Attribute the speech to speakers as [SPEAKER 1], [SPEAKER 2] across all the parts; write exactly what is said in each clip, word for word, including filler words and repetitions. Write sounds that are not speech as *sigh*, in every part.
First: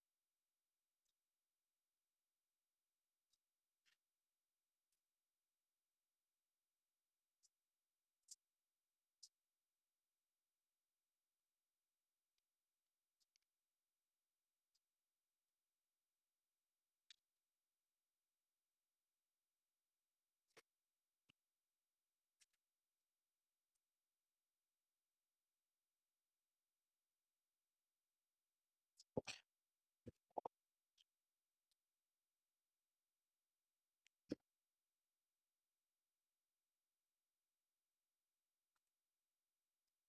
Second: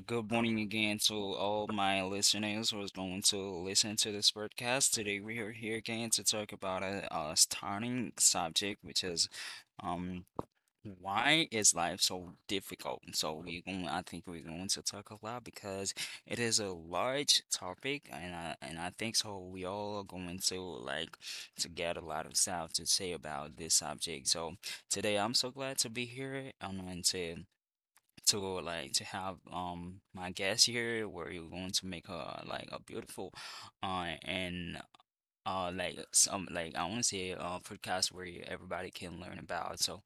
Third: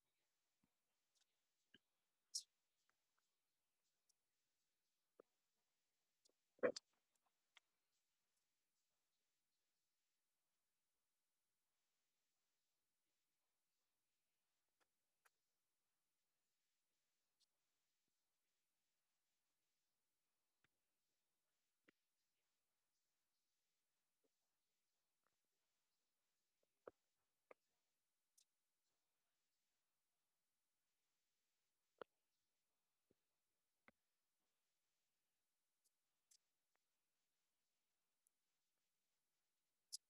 [SPEAKER 1] good morning again to all my listeners who is going to listen to this podcast. Today we are here again to talk about a, a stunning subject, which is um why is life so difficult? So we're going, I think we're going to talk a lot because it is a large topic, and I and I think so we all are going to like to get a lot of stuff to say about this subject. So today I'm so glad to be here. I'm going to to like to have um my guest here where you're going to make a like a beautiful uh and uh like some like I want to say uh podcast where you, everybody can learn about. So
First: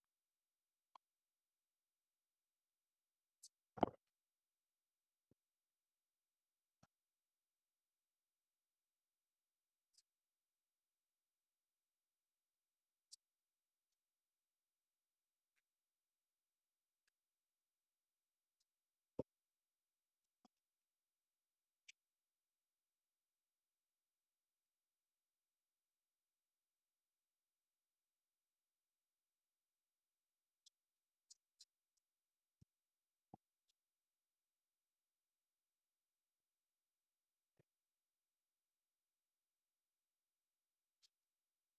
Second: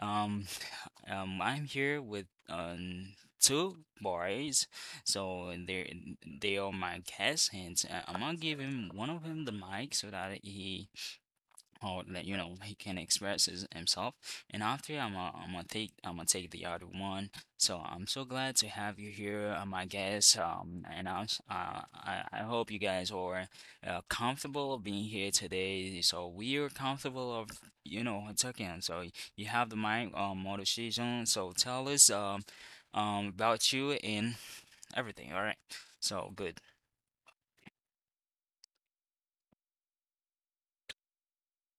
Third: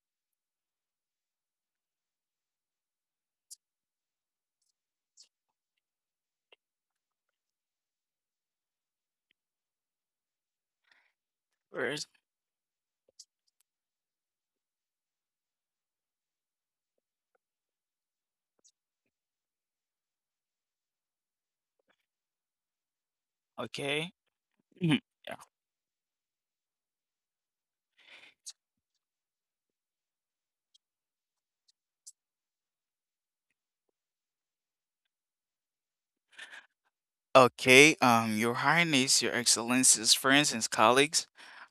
[SPEAKER 1] um *sighs* um I'm here with um two boys. So they they are my guests and uh, I'm gonna give him one of them the mic so that he or
[SPEAKER 2] First,
[SPEAKER 1] like you know he can express his, himself, and after i'm gonna I'm gonna take i'm gonna take the other one. So i'm so glad to have you here, uh, my guest, um and i'm s- uh, I, I hope you guys are uh,
[SPEAKER 2] okay.
[SPEAKER 1] comfortable
[SPEAKER 2] Mhm.
[SPEAKER 1] being here
[SPEAKER 2] Yeah.
[SPEAKER 1] today, so we are comfortable of you know talking. So y- you have the mic, um motor season, so tell us, um um about you and everything. All right. So good.
[SPEAKER 2] Okay, um, Your Highness, Your Excellencies, friends, and colleagues,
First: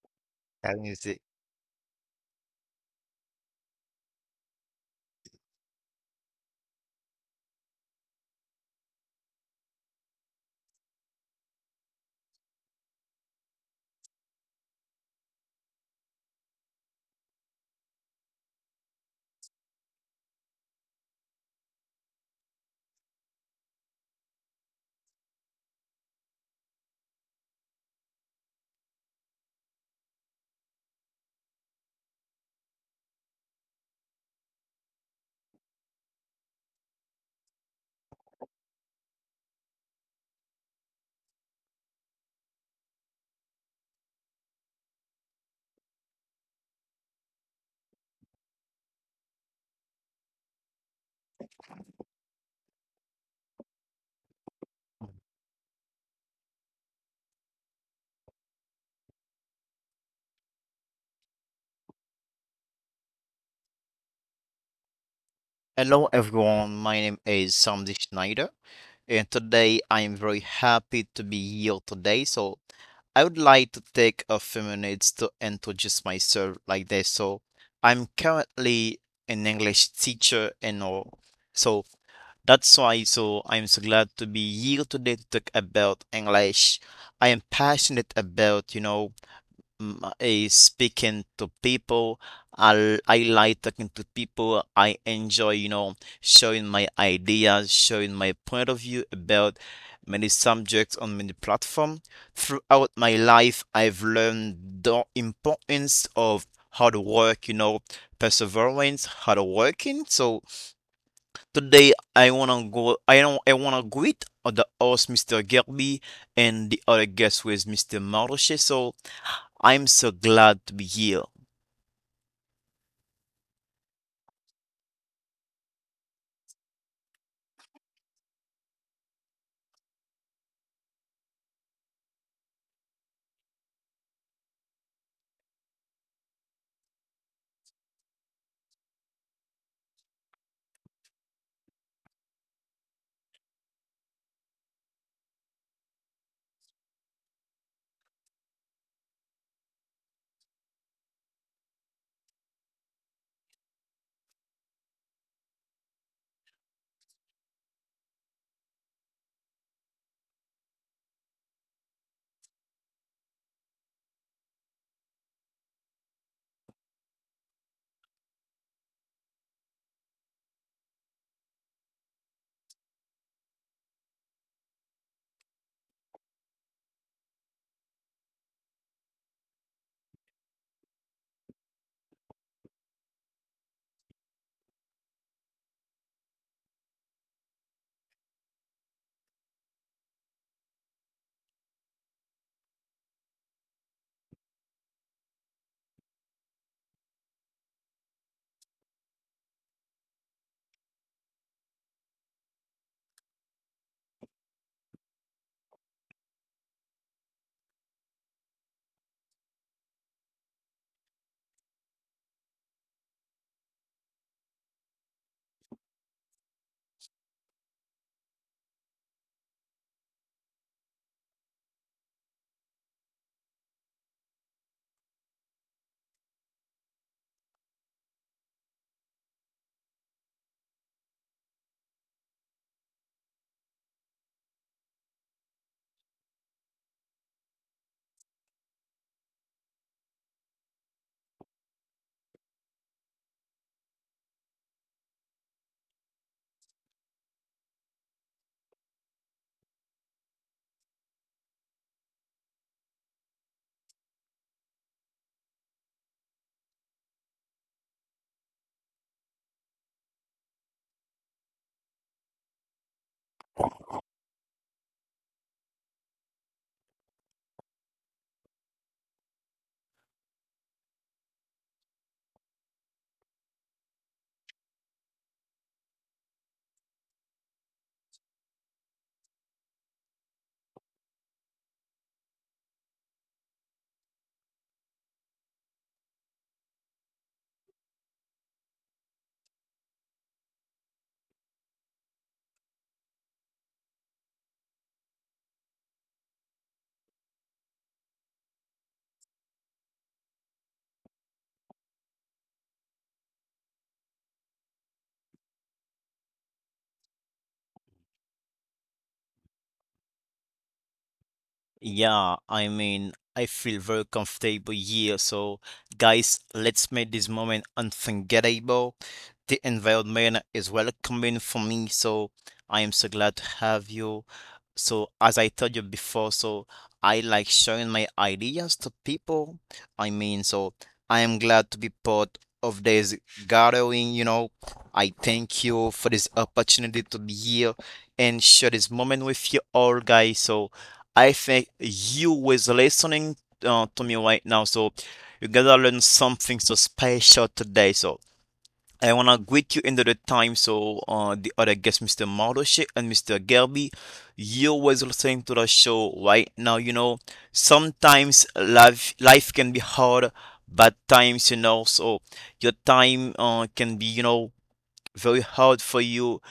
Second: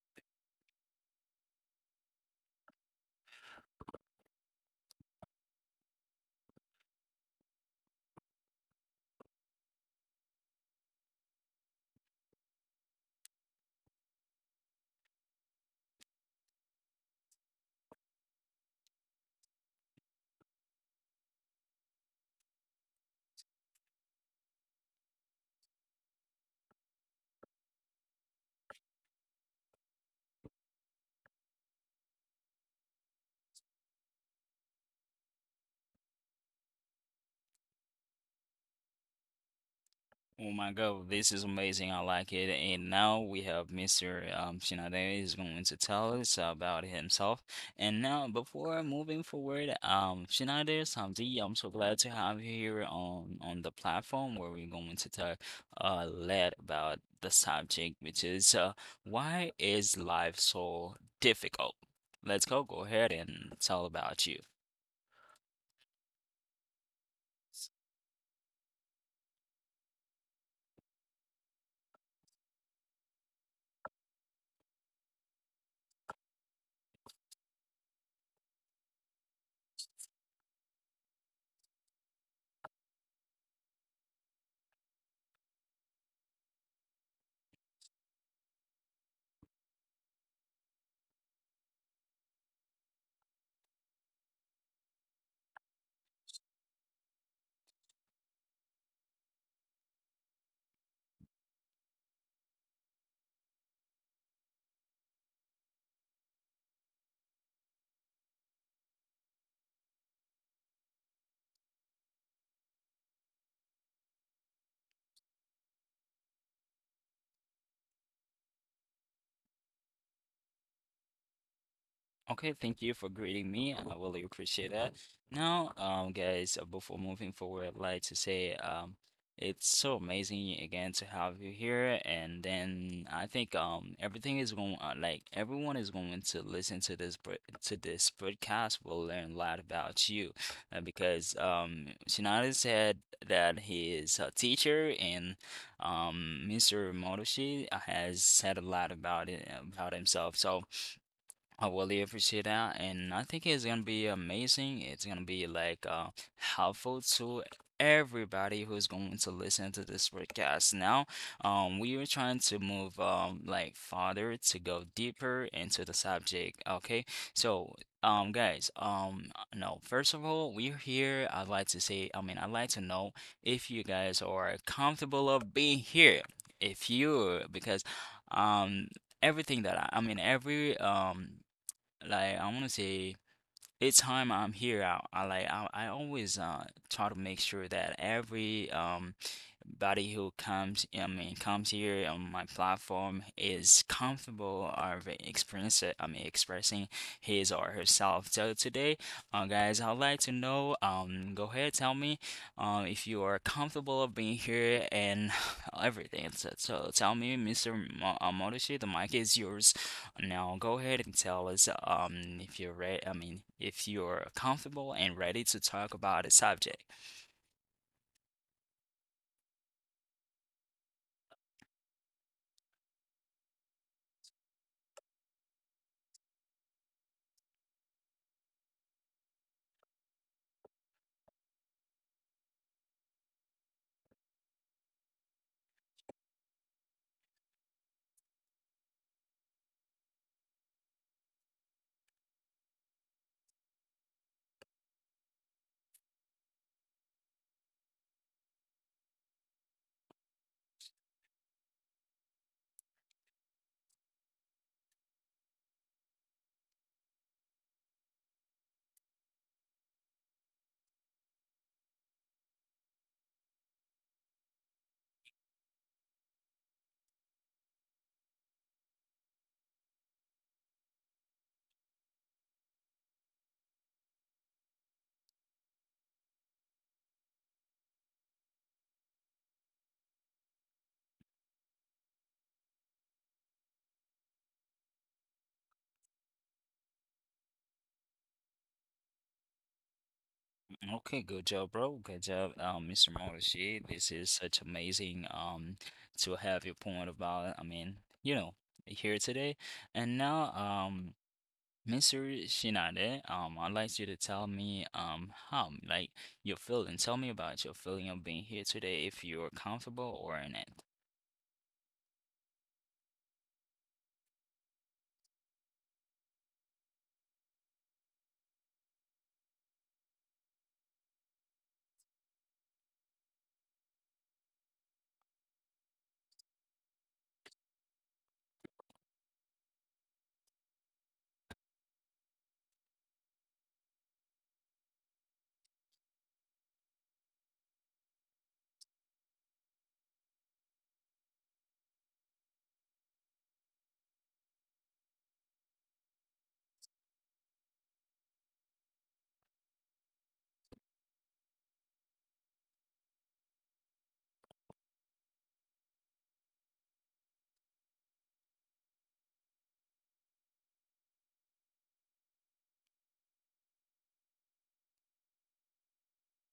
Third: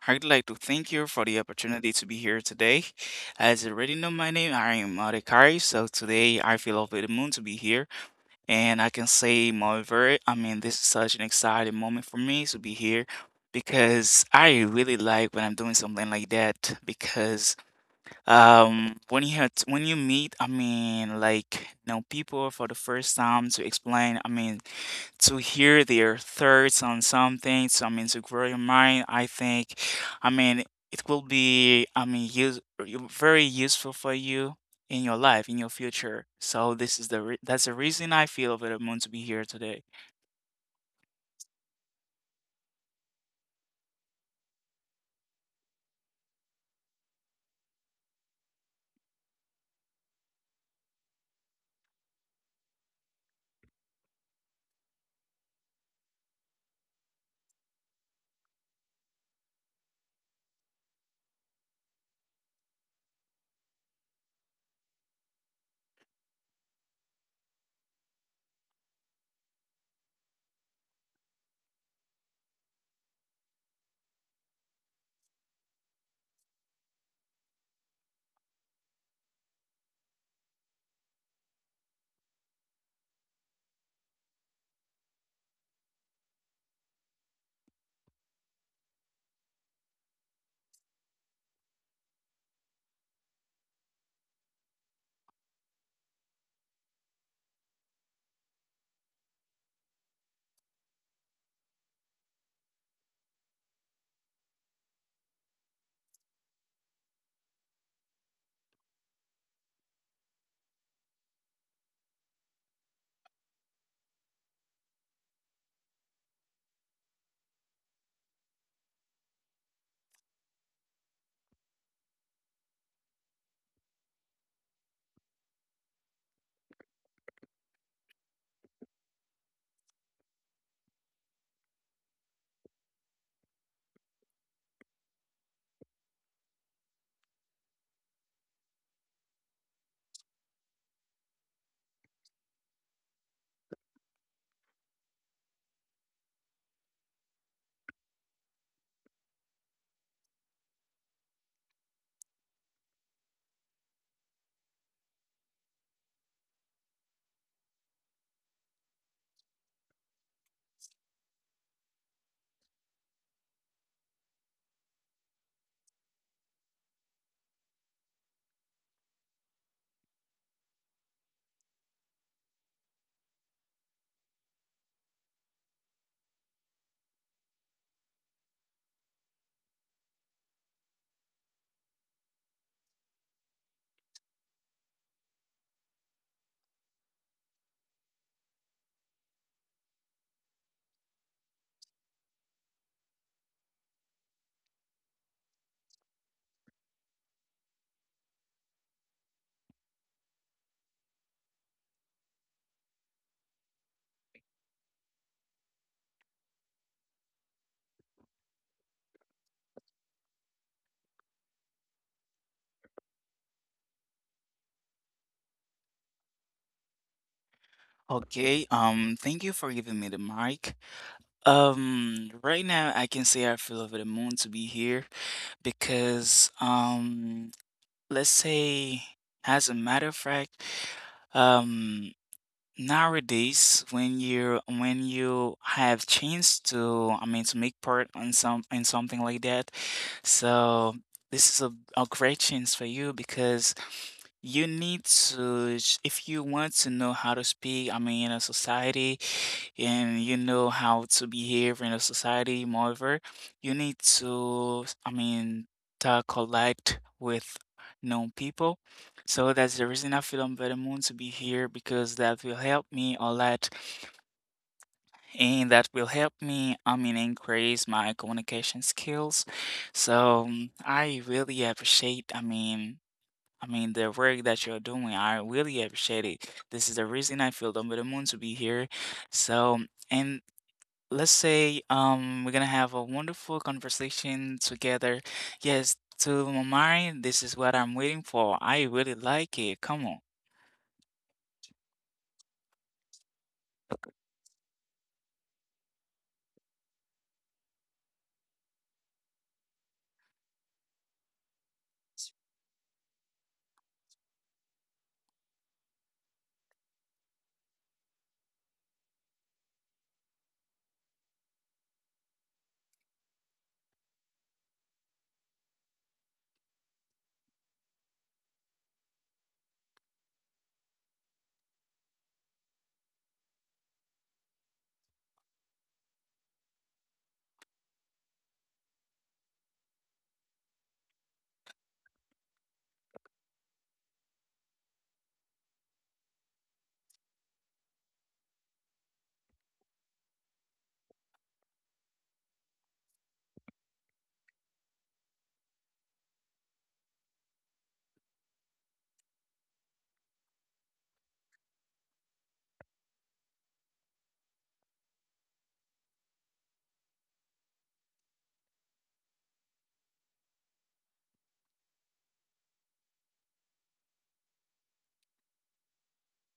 [SPEAKER 2] I'd like to
[SPEAKER 3] Can
[SPEAKER 2] thank
[SPEAKER 3] you
[SPEAKER 2] you
[SPEAKER 3] see?
[SPEAKER 2] for the opportunity to be here today. As you already know my name, I am Adhikari, so today I feel over the moon to be here. And I can say, moreover, I mean, this is such an exciting moment for me to be here because I really like when I'm doing something like that. Because Um, when you had when you meet, I mean, like, you know, people for the first time, to explain, I mean, to hear their thoughts on something, so, I mean, to grow your mind, I think, I mean, it will be, I mean, use you- very useful for you in your life, in your future. So this is the re that's the reason I feel over the moon to be here today.
[SPEAKER 1] Oh my God, this is amazing. I like it. And now we have Mister Um, Shinade is going to tell us about himself. And now, before moving forward, um, Shinade Samdi, I'm so glad to have you here on on the platform where we're going to talk a lot about the subject, which is uh, why is life so difficult? Let's go. Go ahead and tell about you.
[SPEAKER 3] Hello everyone, my name is Sandy Schneider, and today I am very happy to be here today. So I would like to take a few minutes to introduce myself like this. So I'm currently an English teacher and all. So that's why so I'm so glad to be here today to talk about English. I am passionate about, you know, mm, I speaking to people. I, I like talking to people. I enjoy, you know, showing my ideas, showing my point of view about many subjects on many platforms. Throughout my life, I've learned the importance of hard work, you know, perseverance, hard working. So today I wanna go I don't I wanna greet the host mister Gerby and the other guest with mister Maroche. So I'm so glad to be here.
[SPEAKER 1] Okay, thank you for greeting me. I really appreciate that. Now, um, guys, uh, before moving forward, I'd like to say, um, it's so amazing again to have you here. And then I think um everything is going, uh, like everyone is going to listen to this pod- to this podcast will learn a lot about you, uh, because um Shinada said that he is a teacher, and um Mister Motoshi has said a lot about it, about himself. So, I really appreciate that, and I think it's gonna be amazing. It's gonna be like uh helpful to everybody who's going to listen to this podcast. Now, um, we are trying to move, um like farther, to go deeper into the subject. Okay, so um guys, um no, first of all, we're here. I'd like to say, I mean, I'd like to know if you guys are comfortable of being here. If you, Because um everything that I, I mean every um like I want to say each time I'm here, I, I like I, I always uh try to make sure that every um everybody who comes, I mean, comes here on my platform is comfortable of experience, I mean, expressing his or herself. So today, uh, guys, I'd like to know, um, go ahead, tell me, um, if you are comfortable of being here and *sighs* everything. So, so tell me, Mister Mo uh, Motoshi, the mic is yours. Now go ahead and tell us, um, if you're ready, I mean, if you're comfortable and ready to talk about a subject.
[SPEAKER 2] Okay, um, thank you for giving me the mic. Um, right now I can say I feel over the moon to be here. because um, let's say, as a matter of fact, um nowadays, when you when you have chance to, I mean, to make part on some in something like that, so this is a, a great chance for you, because you need to sh- if you want to know how to speak, I mean, in a society, and you know how to behave in a society. Moreover, you need to, I mean, to collect with known people. So that's the reason I feel I'm very moon to be here, because that will help me a lot, and that will help me, I mean, increase my communication skills. So, um, I really appreciate, I mean, I mean the work that you're doing. I really appreciate it. This is the reason I feel I'm very moon to be here. So, and let's say, um we're gonna have a wonderful conversation together. Yes, to my mind, this is what I'm waiting for. I really like it. Come on.
[SPEAKER 1] Okay, good job, bro. Good job, um, Mister Morrissey. This is such amazing um to have your point about it. I mean, you know, here today. And now, um, Mister Shinade, um, I'd like you to tell me um how like your feeling. Tell me about your feeling of being here today, if you're comfortable or not.
[SPEAKER 3] Yeah, I mean, I feel very comfortable here. So, guys, let's make this moment unforgettable. The environment is welcoming for me, so I am so glad to have you. So, as I told you before, so I like sharing my ideas to people. I mean, so I am glad to be part of this gathering, you know. I thank you for this opportunity to be here and share this moment with you all, guys. So, I think you was listening uh, to me right now. So, you gotta learn something so special today. So, I want to greet you another time. So, uh, the other guest, mister Mardoshe and mister Gelby, you was listening to the show right now. You know, sometimes life life can be hard, bad times. You know, so your time uh, can be you know very hard for you.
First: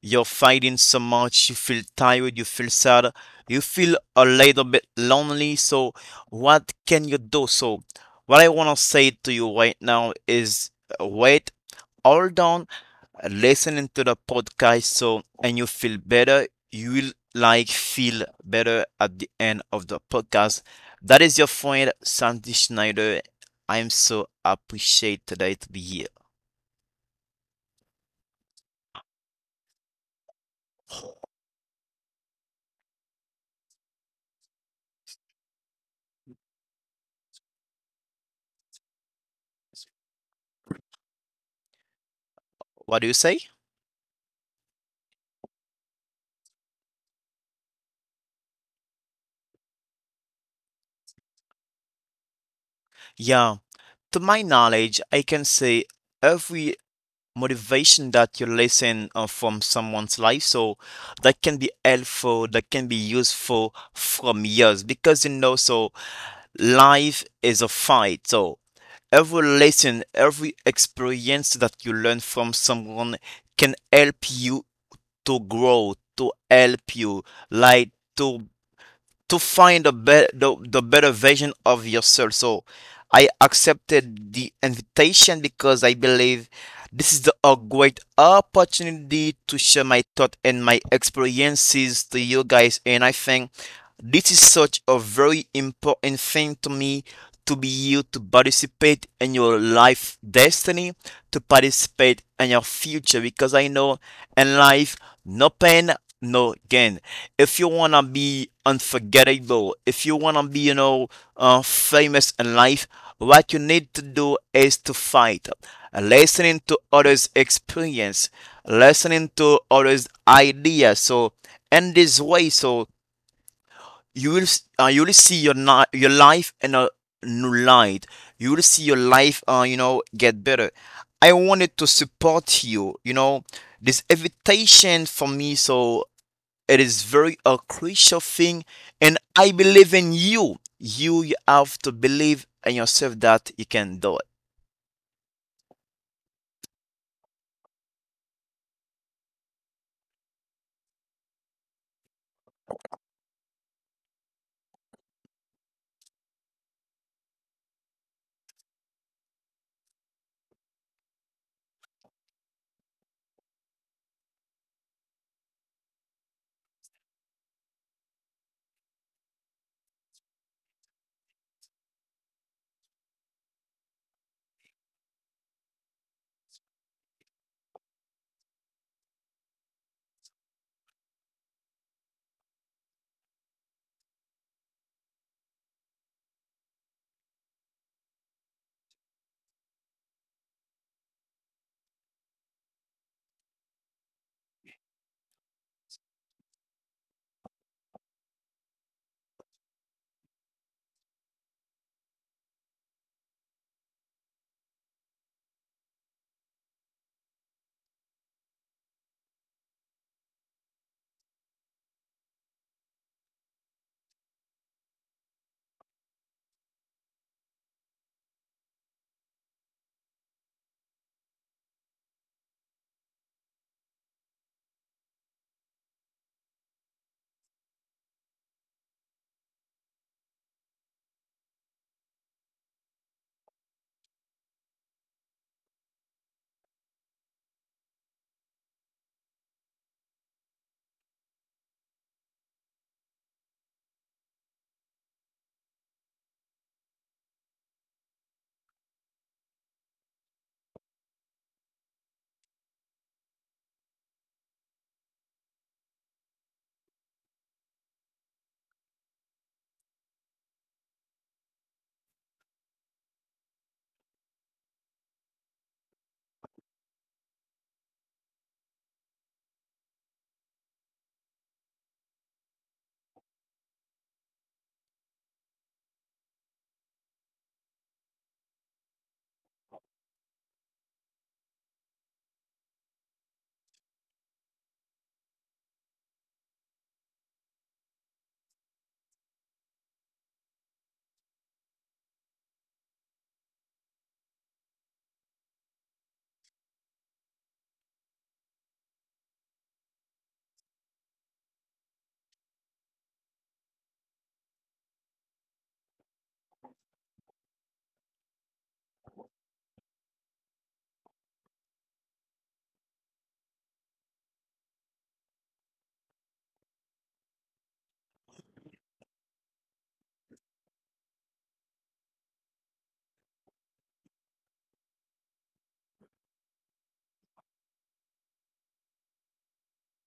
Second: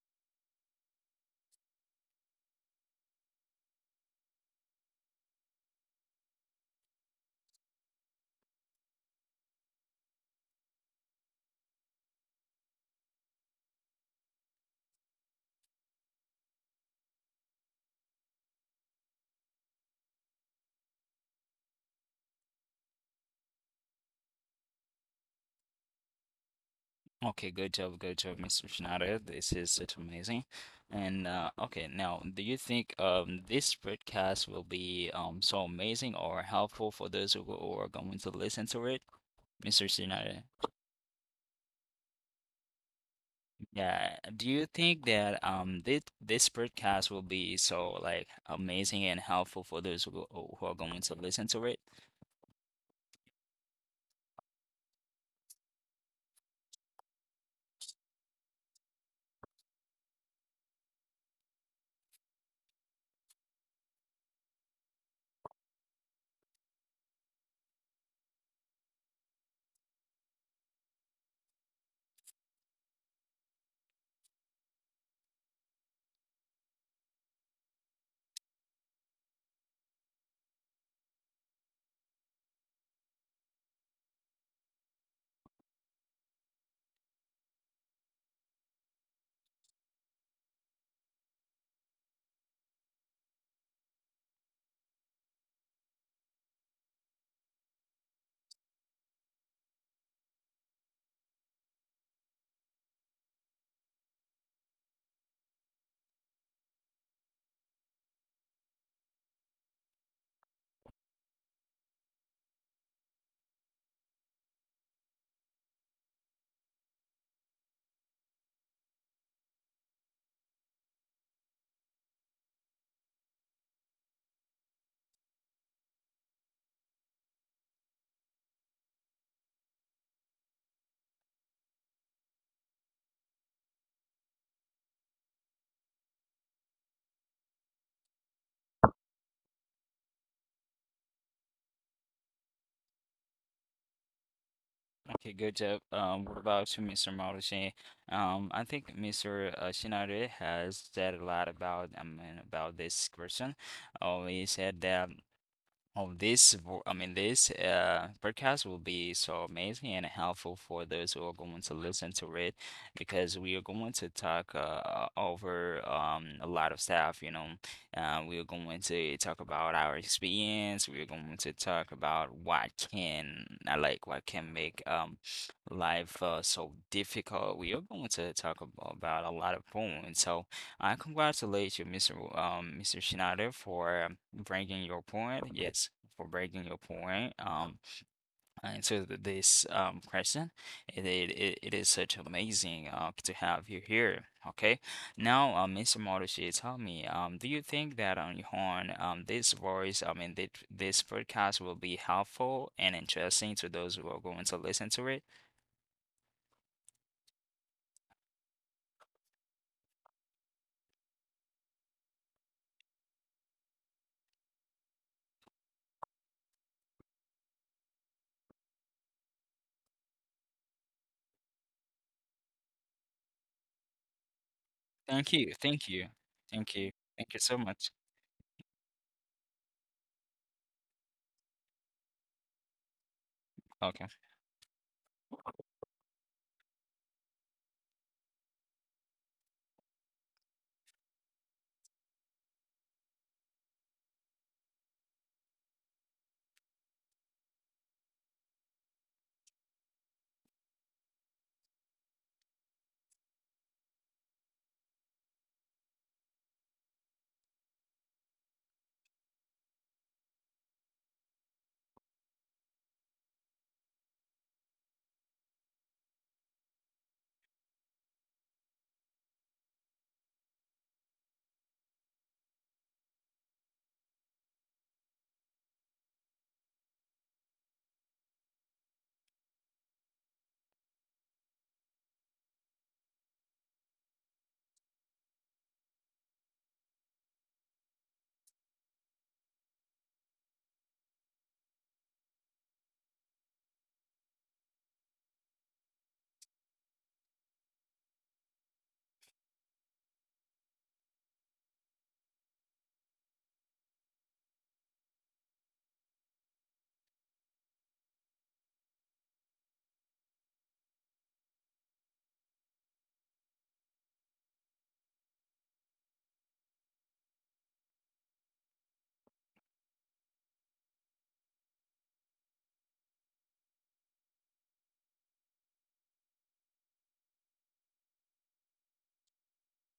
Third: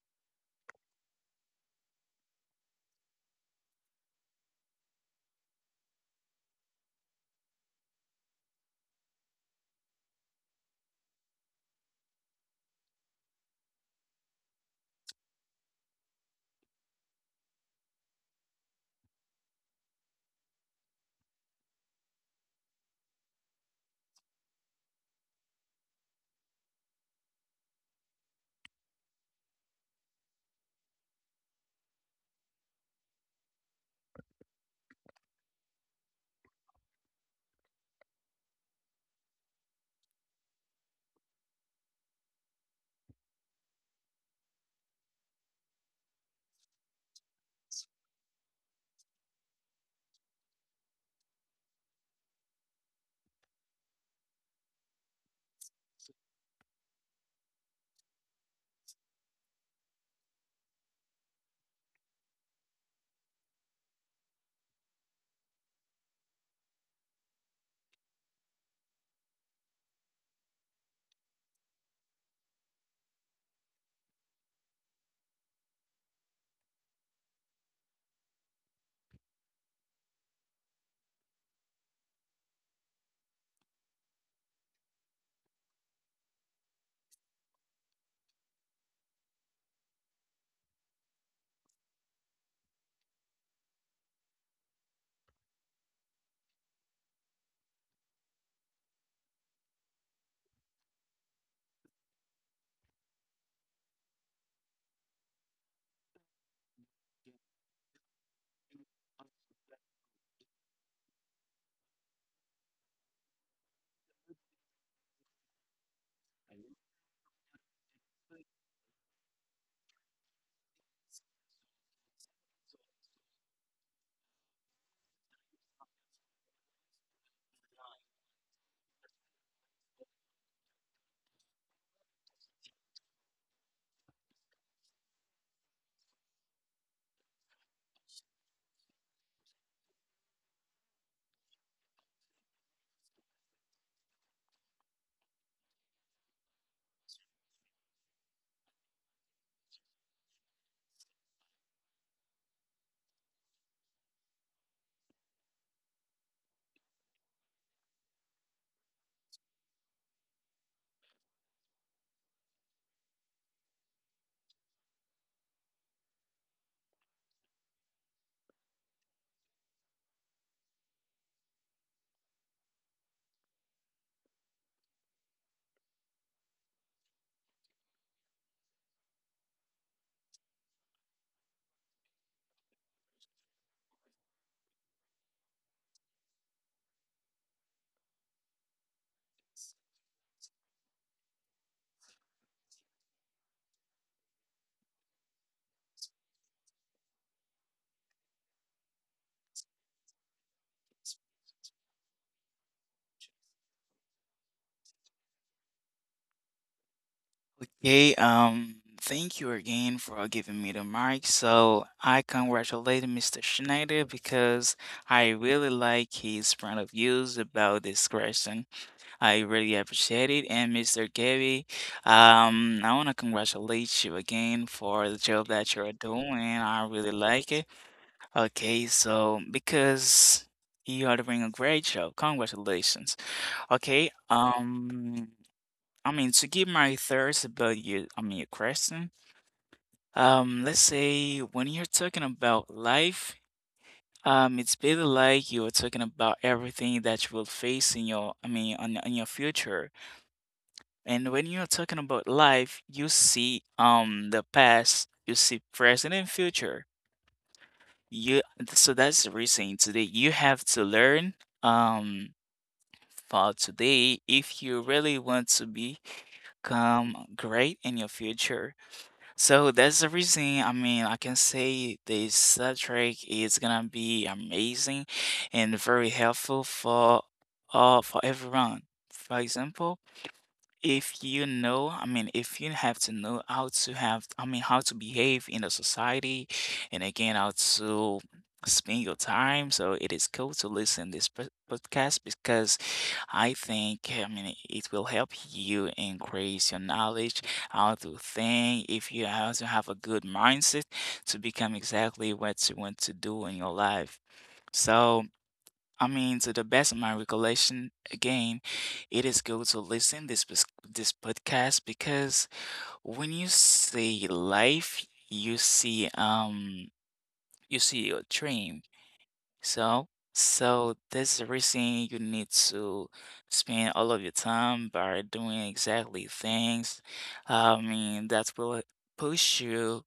[SPEAKER 3] You're fighting so much. You feel tired. You feel sad. You feel a little bit lonely. So, what can you do? So, what I want to say to you right now is uh, wait. Hold on listening to the podcast so and you feel better, you will like feel better at the end of the podcast. That is your friend Sandy Schneider. I am so appreciate today to be here.
[SPEAKER 1] Okay, good job, good job, Mister Schneider. This is it's amazing. And uh, okay, now, do you think um this podcast will be um so amazing or helpful for those who who are going to listen to it, Mister Schneider?
[SPEAKER 3] What do you say?
[SPEAKER 1] Yeah, do you think that um this this podcast will be so like amazing and helpful for those who, go- who are going to listen to it?
[SPEAKER 3] Yeah, to my knowledge, I can say every motivation that you listen uh, from someone's life. So that can be helpful, that can be useful from yours because you know, so life is a fight. So every lesson, every experience that you learn from someone can help you to grow, to help you, like to to find a better the, the better version of yourself. So I accepted the invitation because I believe this is the- a great opportunity to share my thoughts and my experiences to you guys, and I think this is such a very important thing to me to be you to participate in your life destiny, to participate in your future, because I know in life, no pain, no gain. If you wanna be unforgettable, if you wanna be, you know, uh, famous in life, what you need to do is to fight uh, listening to others' experience, listening to others' ideas. So in this way, so you will s- uh, you will see your ni- your life in a new light. You will see your life, uh, you know, get better. I wanted to support you. You know, this invitation for me, so it is very a crucial thing, and I believe in you. You have to believe in yourself that you can do it.
[SPEAKER 1] Okay, good job. Um, what about you, Mister Marucci? Um, I think Mister uh, Shinare has said a lot about I mean about this question. Oh, he said that. Oh, this, vo- I mean, this uh, podcast will be so amazing and helpful for those who are going to listen to it, because we are going to talk, uh, over, um, a lot of stuff, you know. Uh, we are going to talk about our experience. We are going to talk about what can, I like, what can make, um, life uh, so difficult. We are going to talk about, about a lot of points. So, I congratulate you, Mister W- Um, Mister Schneider, for um, bringing your point. Yes, for bringing your point. Um, into th- this um question, it it, it it is such amazing uh to have you here. Okay, now, um, Mister Marucci, tell me, um, do you think that on your own, um, this voice, I mean, this this podcast will be helpful and interesting to those who are going to listen to it?
[SPEAKER 2] Okay, um, thank you again for giving me the mic. So I congratulate Mister Schneider, because I really like his point of views about this question. I really appreciate it. And Mister Gabby, um, I want to congratulate you again for the
[SPEAKER 1] Thank
[SPEAKER 2] job
[SPEAKER 1] you,
[SPEAKER 2] that you're
[SPEAKER 1] thank you,
[SPEAKER 2] doing.
[SPEAKER 1] thank
[SPEAKER 2] I
[SPEAKER 1] you,
[SPEAKER 2] really
[SPEAKER 1] thank you
[SPEAKER 2] like
[SPEAKER 1] so
[SPEAKER 2] it.
[SPEAKER 1] much.
[SPEAKER 2] Okay, so, because you are doing a great job, congratulations. Okay,
[SPEAKER 1] Okay.
[SPEAKER 2] um, I mean, to give my thoughts about your, I mean, your question. Um, let's say, when you're talking about life, um, it's basically like you're talking about everything that you will face in your, I mean, on in your future. And when you're talking about life, you see, um the past, you see present and future. You so that's the reason today you have to learn, um for today, if you really want to become great in your future. So that's the reason, I mean, I can say this subject is gonna be amazing and very helpful for uh for everyone. For example, if you know, I mean, if you have to know how to have, I mean, how to behave in a society, and again, how to spend your time. So it is cool to listen this pod- podcast, because I think, I mean, it will help you increase your knowledge, how to think, if you how to have a good mindset to become exactly what you want to do in your life. So, I mean, to the best of my recollection, again, it is good to listen this pos- this podcast, because when you see life, you see um you see your dream. So, so that's the reason you need to spend all of your time by doing exactly things. I mean, that will push you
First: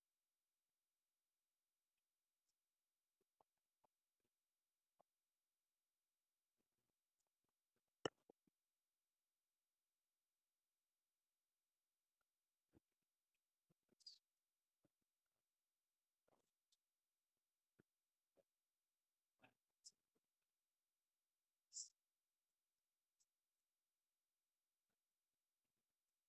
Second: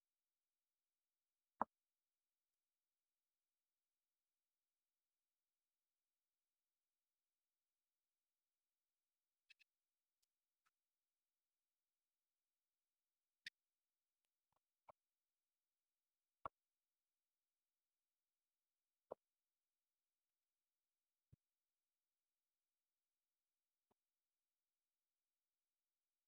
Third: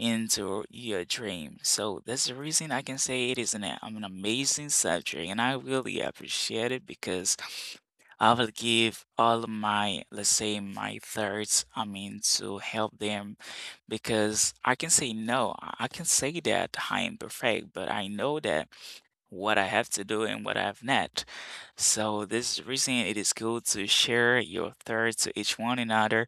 [SPEAKER 2] into your dream. So that's the reason I can say it is an, a- I'm an amazing subject, and I really appreciate it because I will give all of my, let's say, my thoughts, I mean, to help them, because I can say no. I I can say that I am perfect, but I know that what I have to do and what I have not. So this is the reason it is good to share your thoughts to each one another,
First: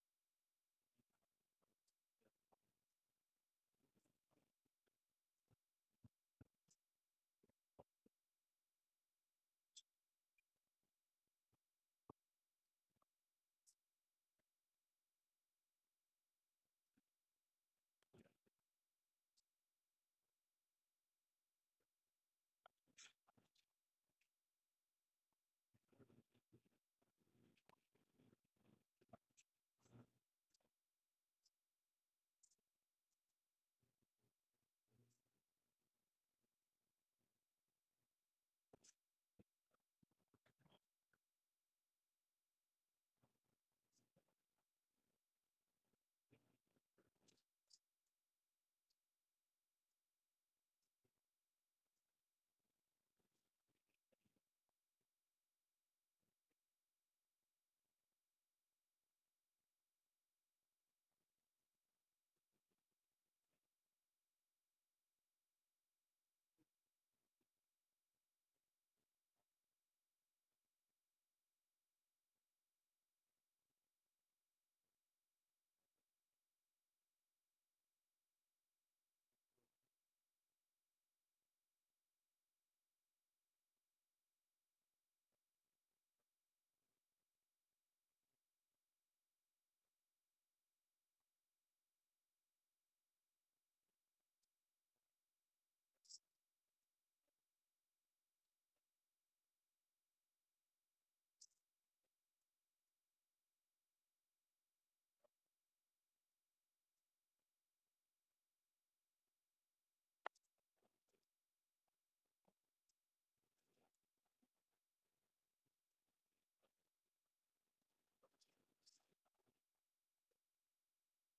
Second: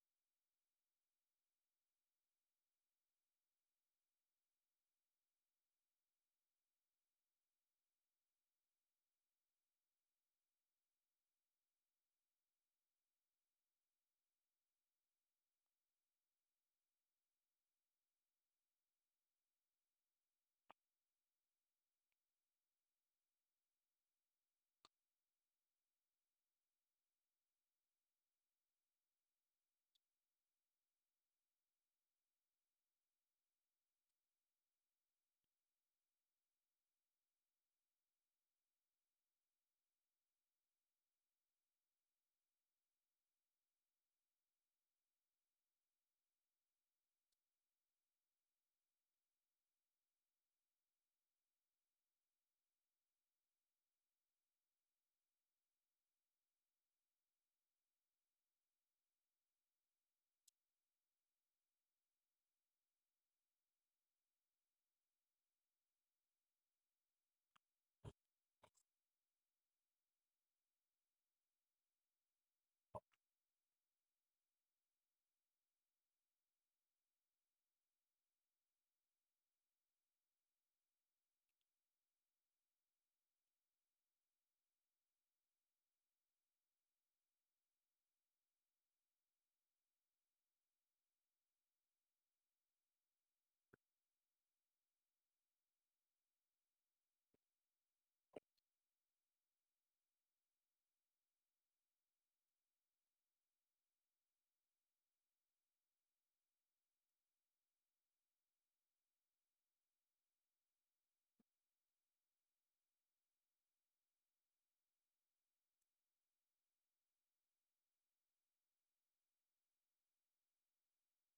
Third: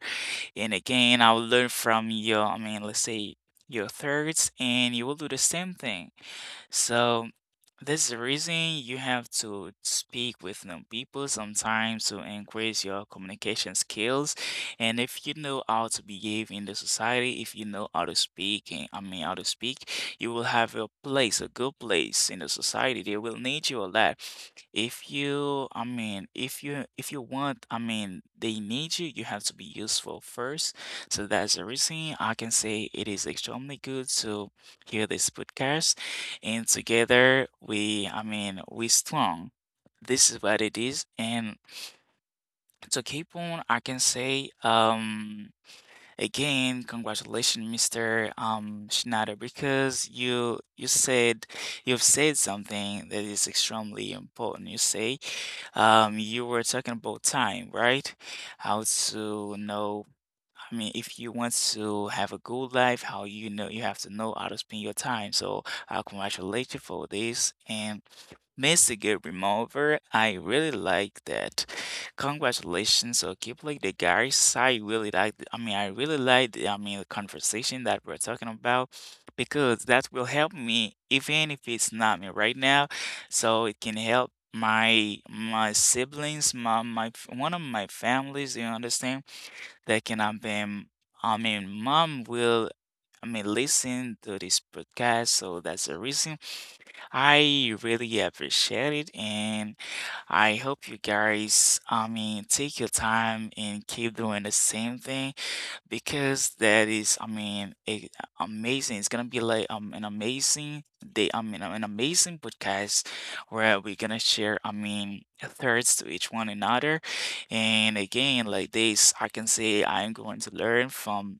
[SPEAKER 2] and again, I will learn from your, I mean, let's say, your thirds, and you will do the same thing. So this is the reason you have to speak with new people sometimes, to increase your communication skills. And if you know how to behave in the society, if you know how to speak, and, I mean, how to speak, you will have a place, a good place in the society. They will need you a lot. If you, I mean, if you if you want, I mean, they need you, you have to be useful first. So that's the reason I can say it is extremely good to hear this podcast, and together we, I mean, we strong, this is what it is. And to keep on, I can say, um again, congratulations, Mr. um Schneider, because you you said you've said something that is extremely important. You say um you were talking about time, right? How to know, I mean, if you want to have a good life, how, you know, you have to know how to spend your time. So I congratulate you for this. And Mister Good Remover, I really like that. Congratulations. So keep like the guys. I really like, I mean, I really like, the, I mean, the conversation that we're talking about, because that will help me, even if it's not me right now. So it can help my my siblings, my my f- one of my families, you understand? That can help him. I mean, mom will, I mean, listen to this podcast. So that's the reason I really appreciate it. And I hope you guys, I mean, take your time and keep doing the same thing. Because that is, I mean, a, amazing. It's gonna be like, um an amazing day. I mean, an amazing podcast where we're gonna share, I mean, thirds to each one another. And again, like this, I can say I'm going to learn from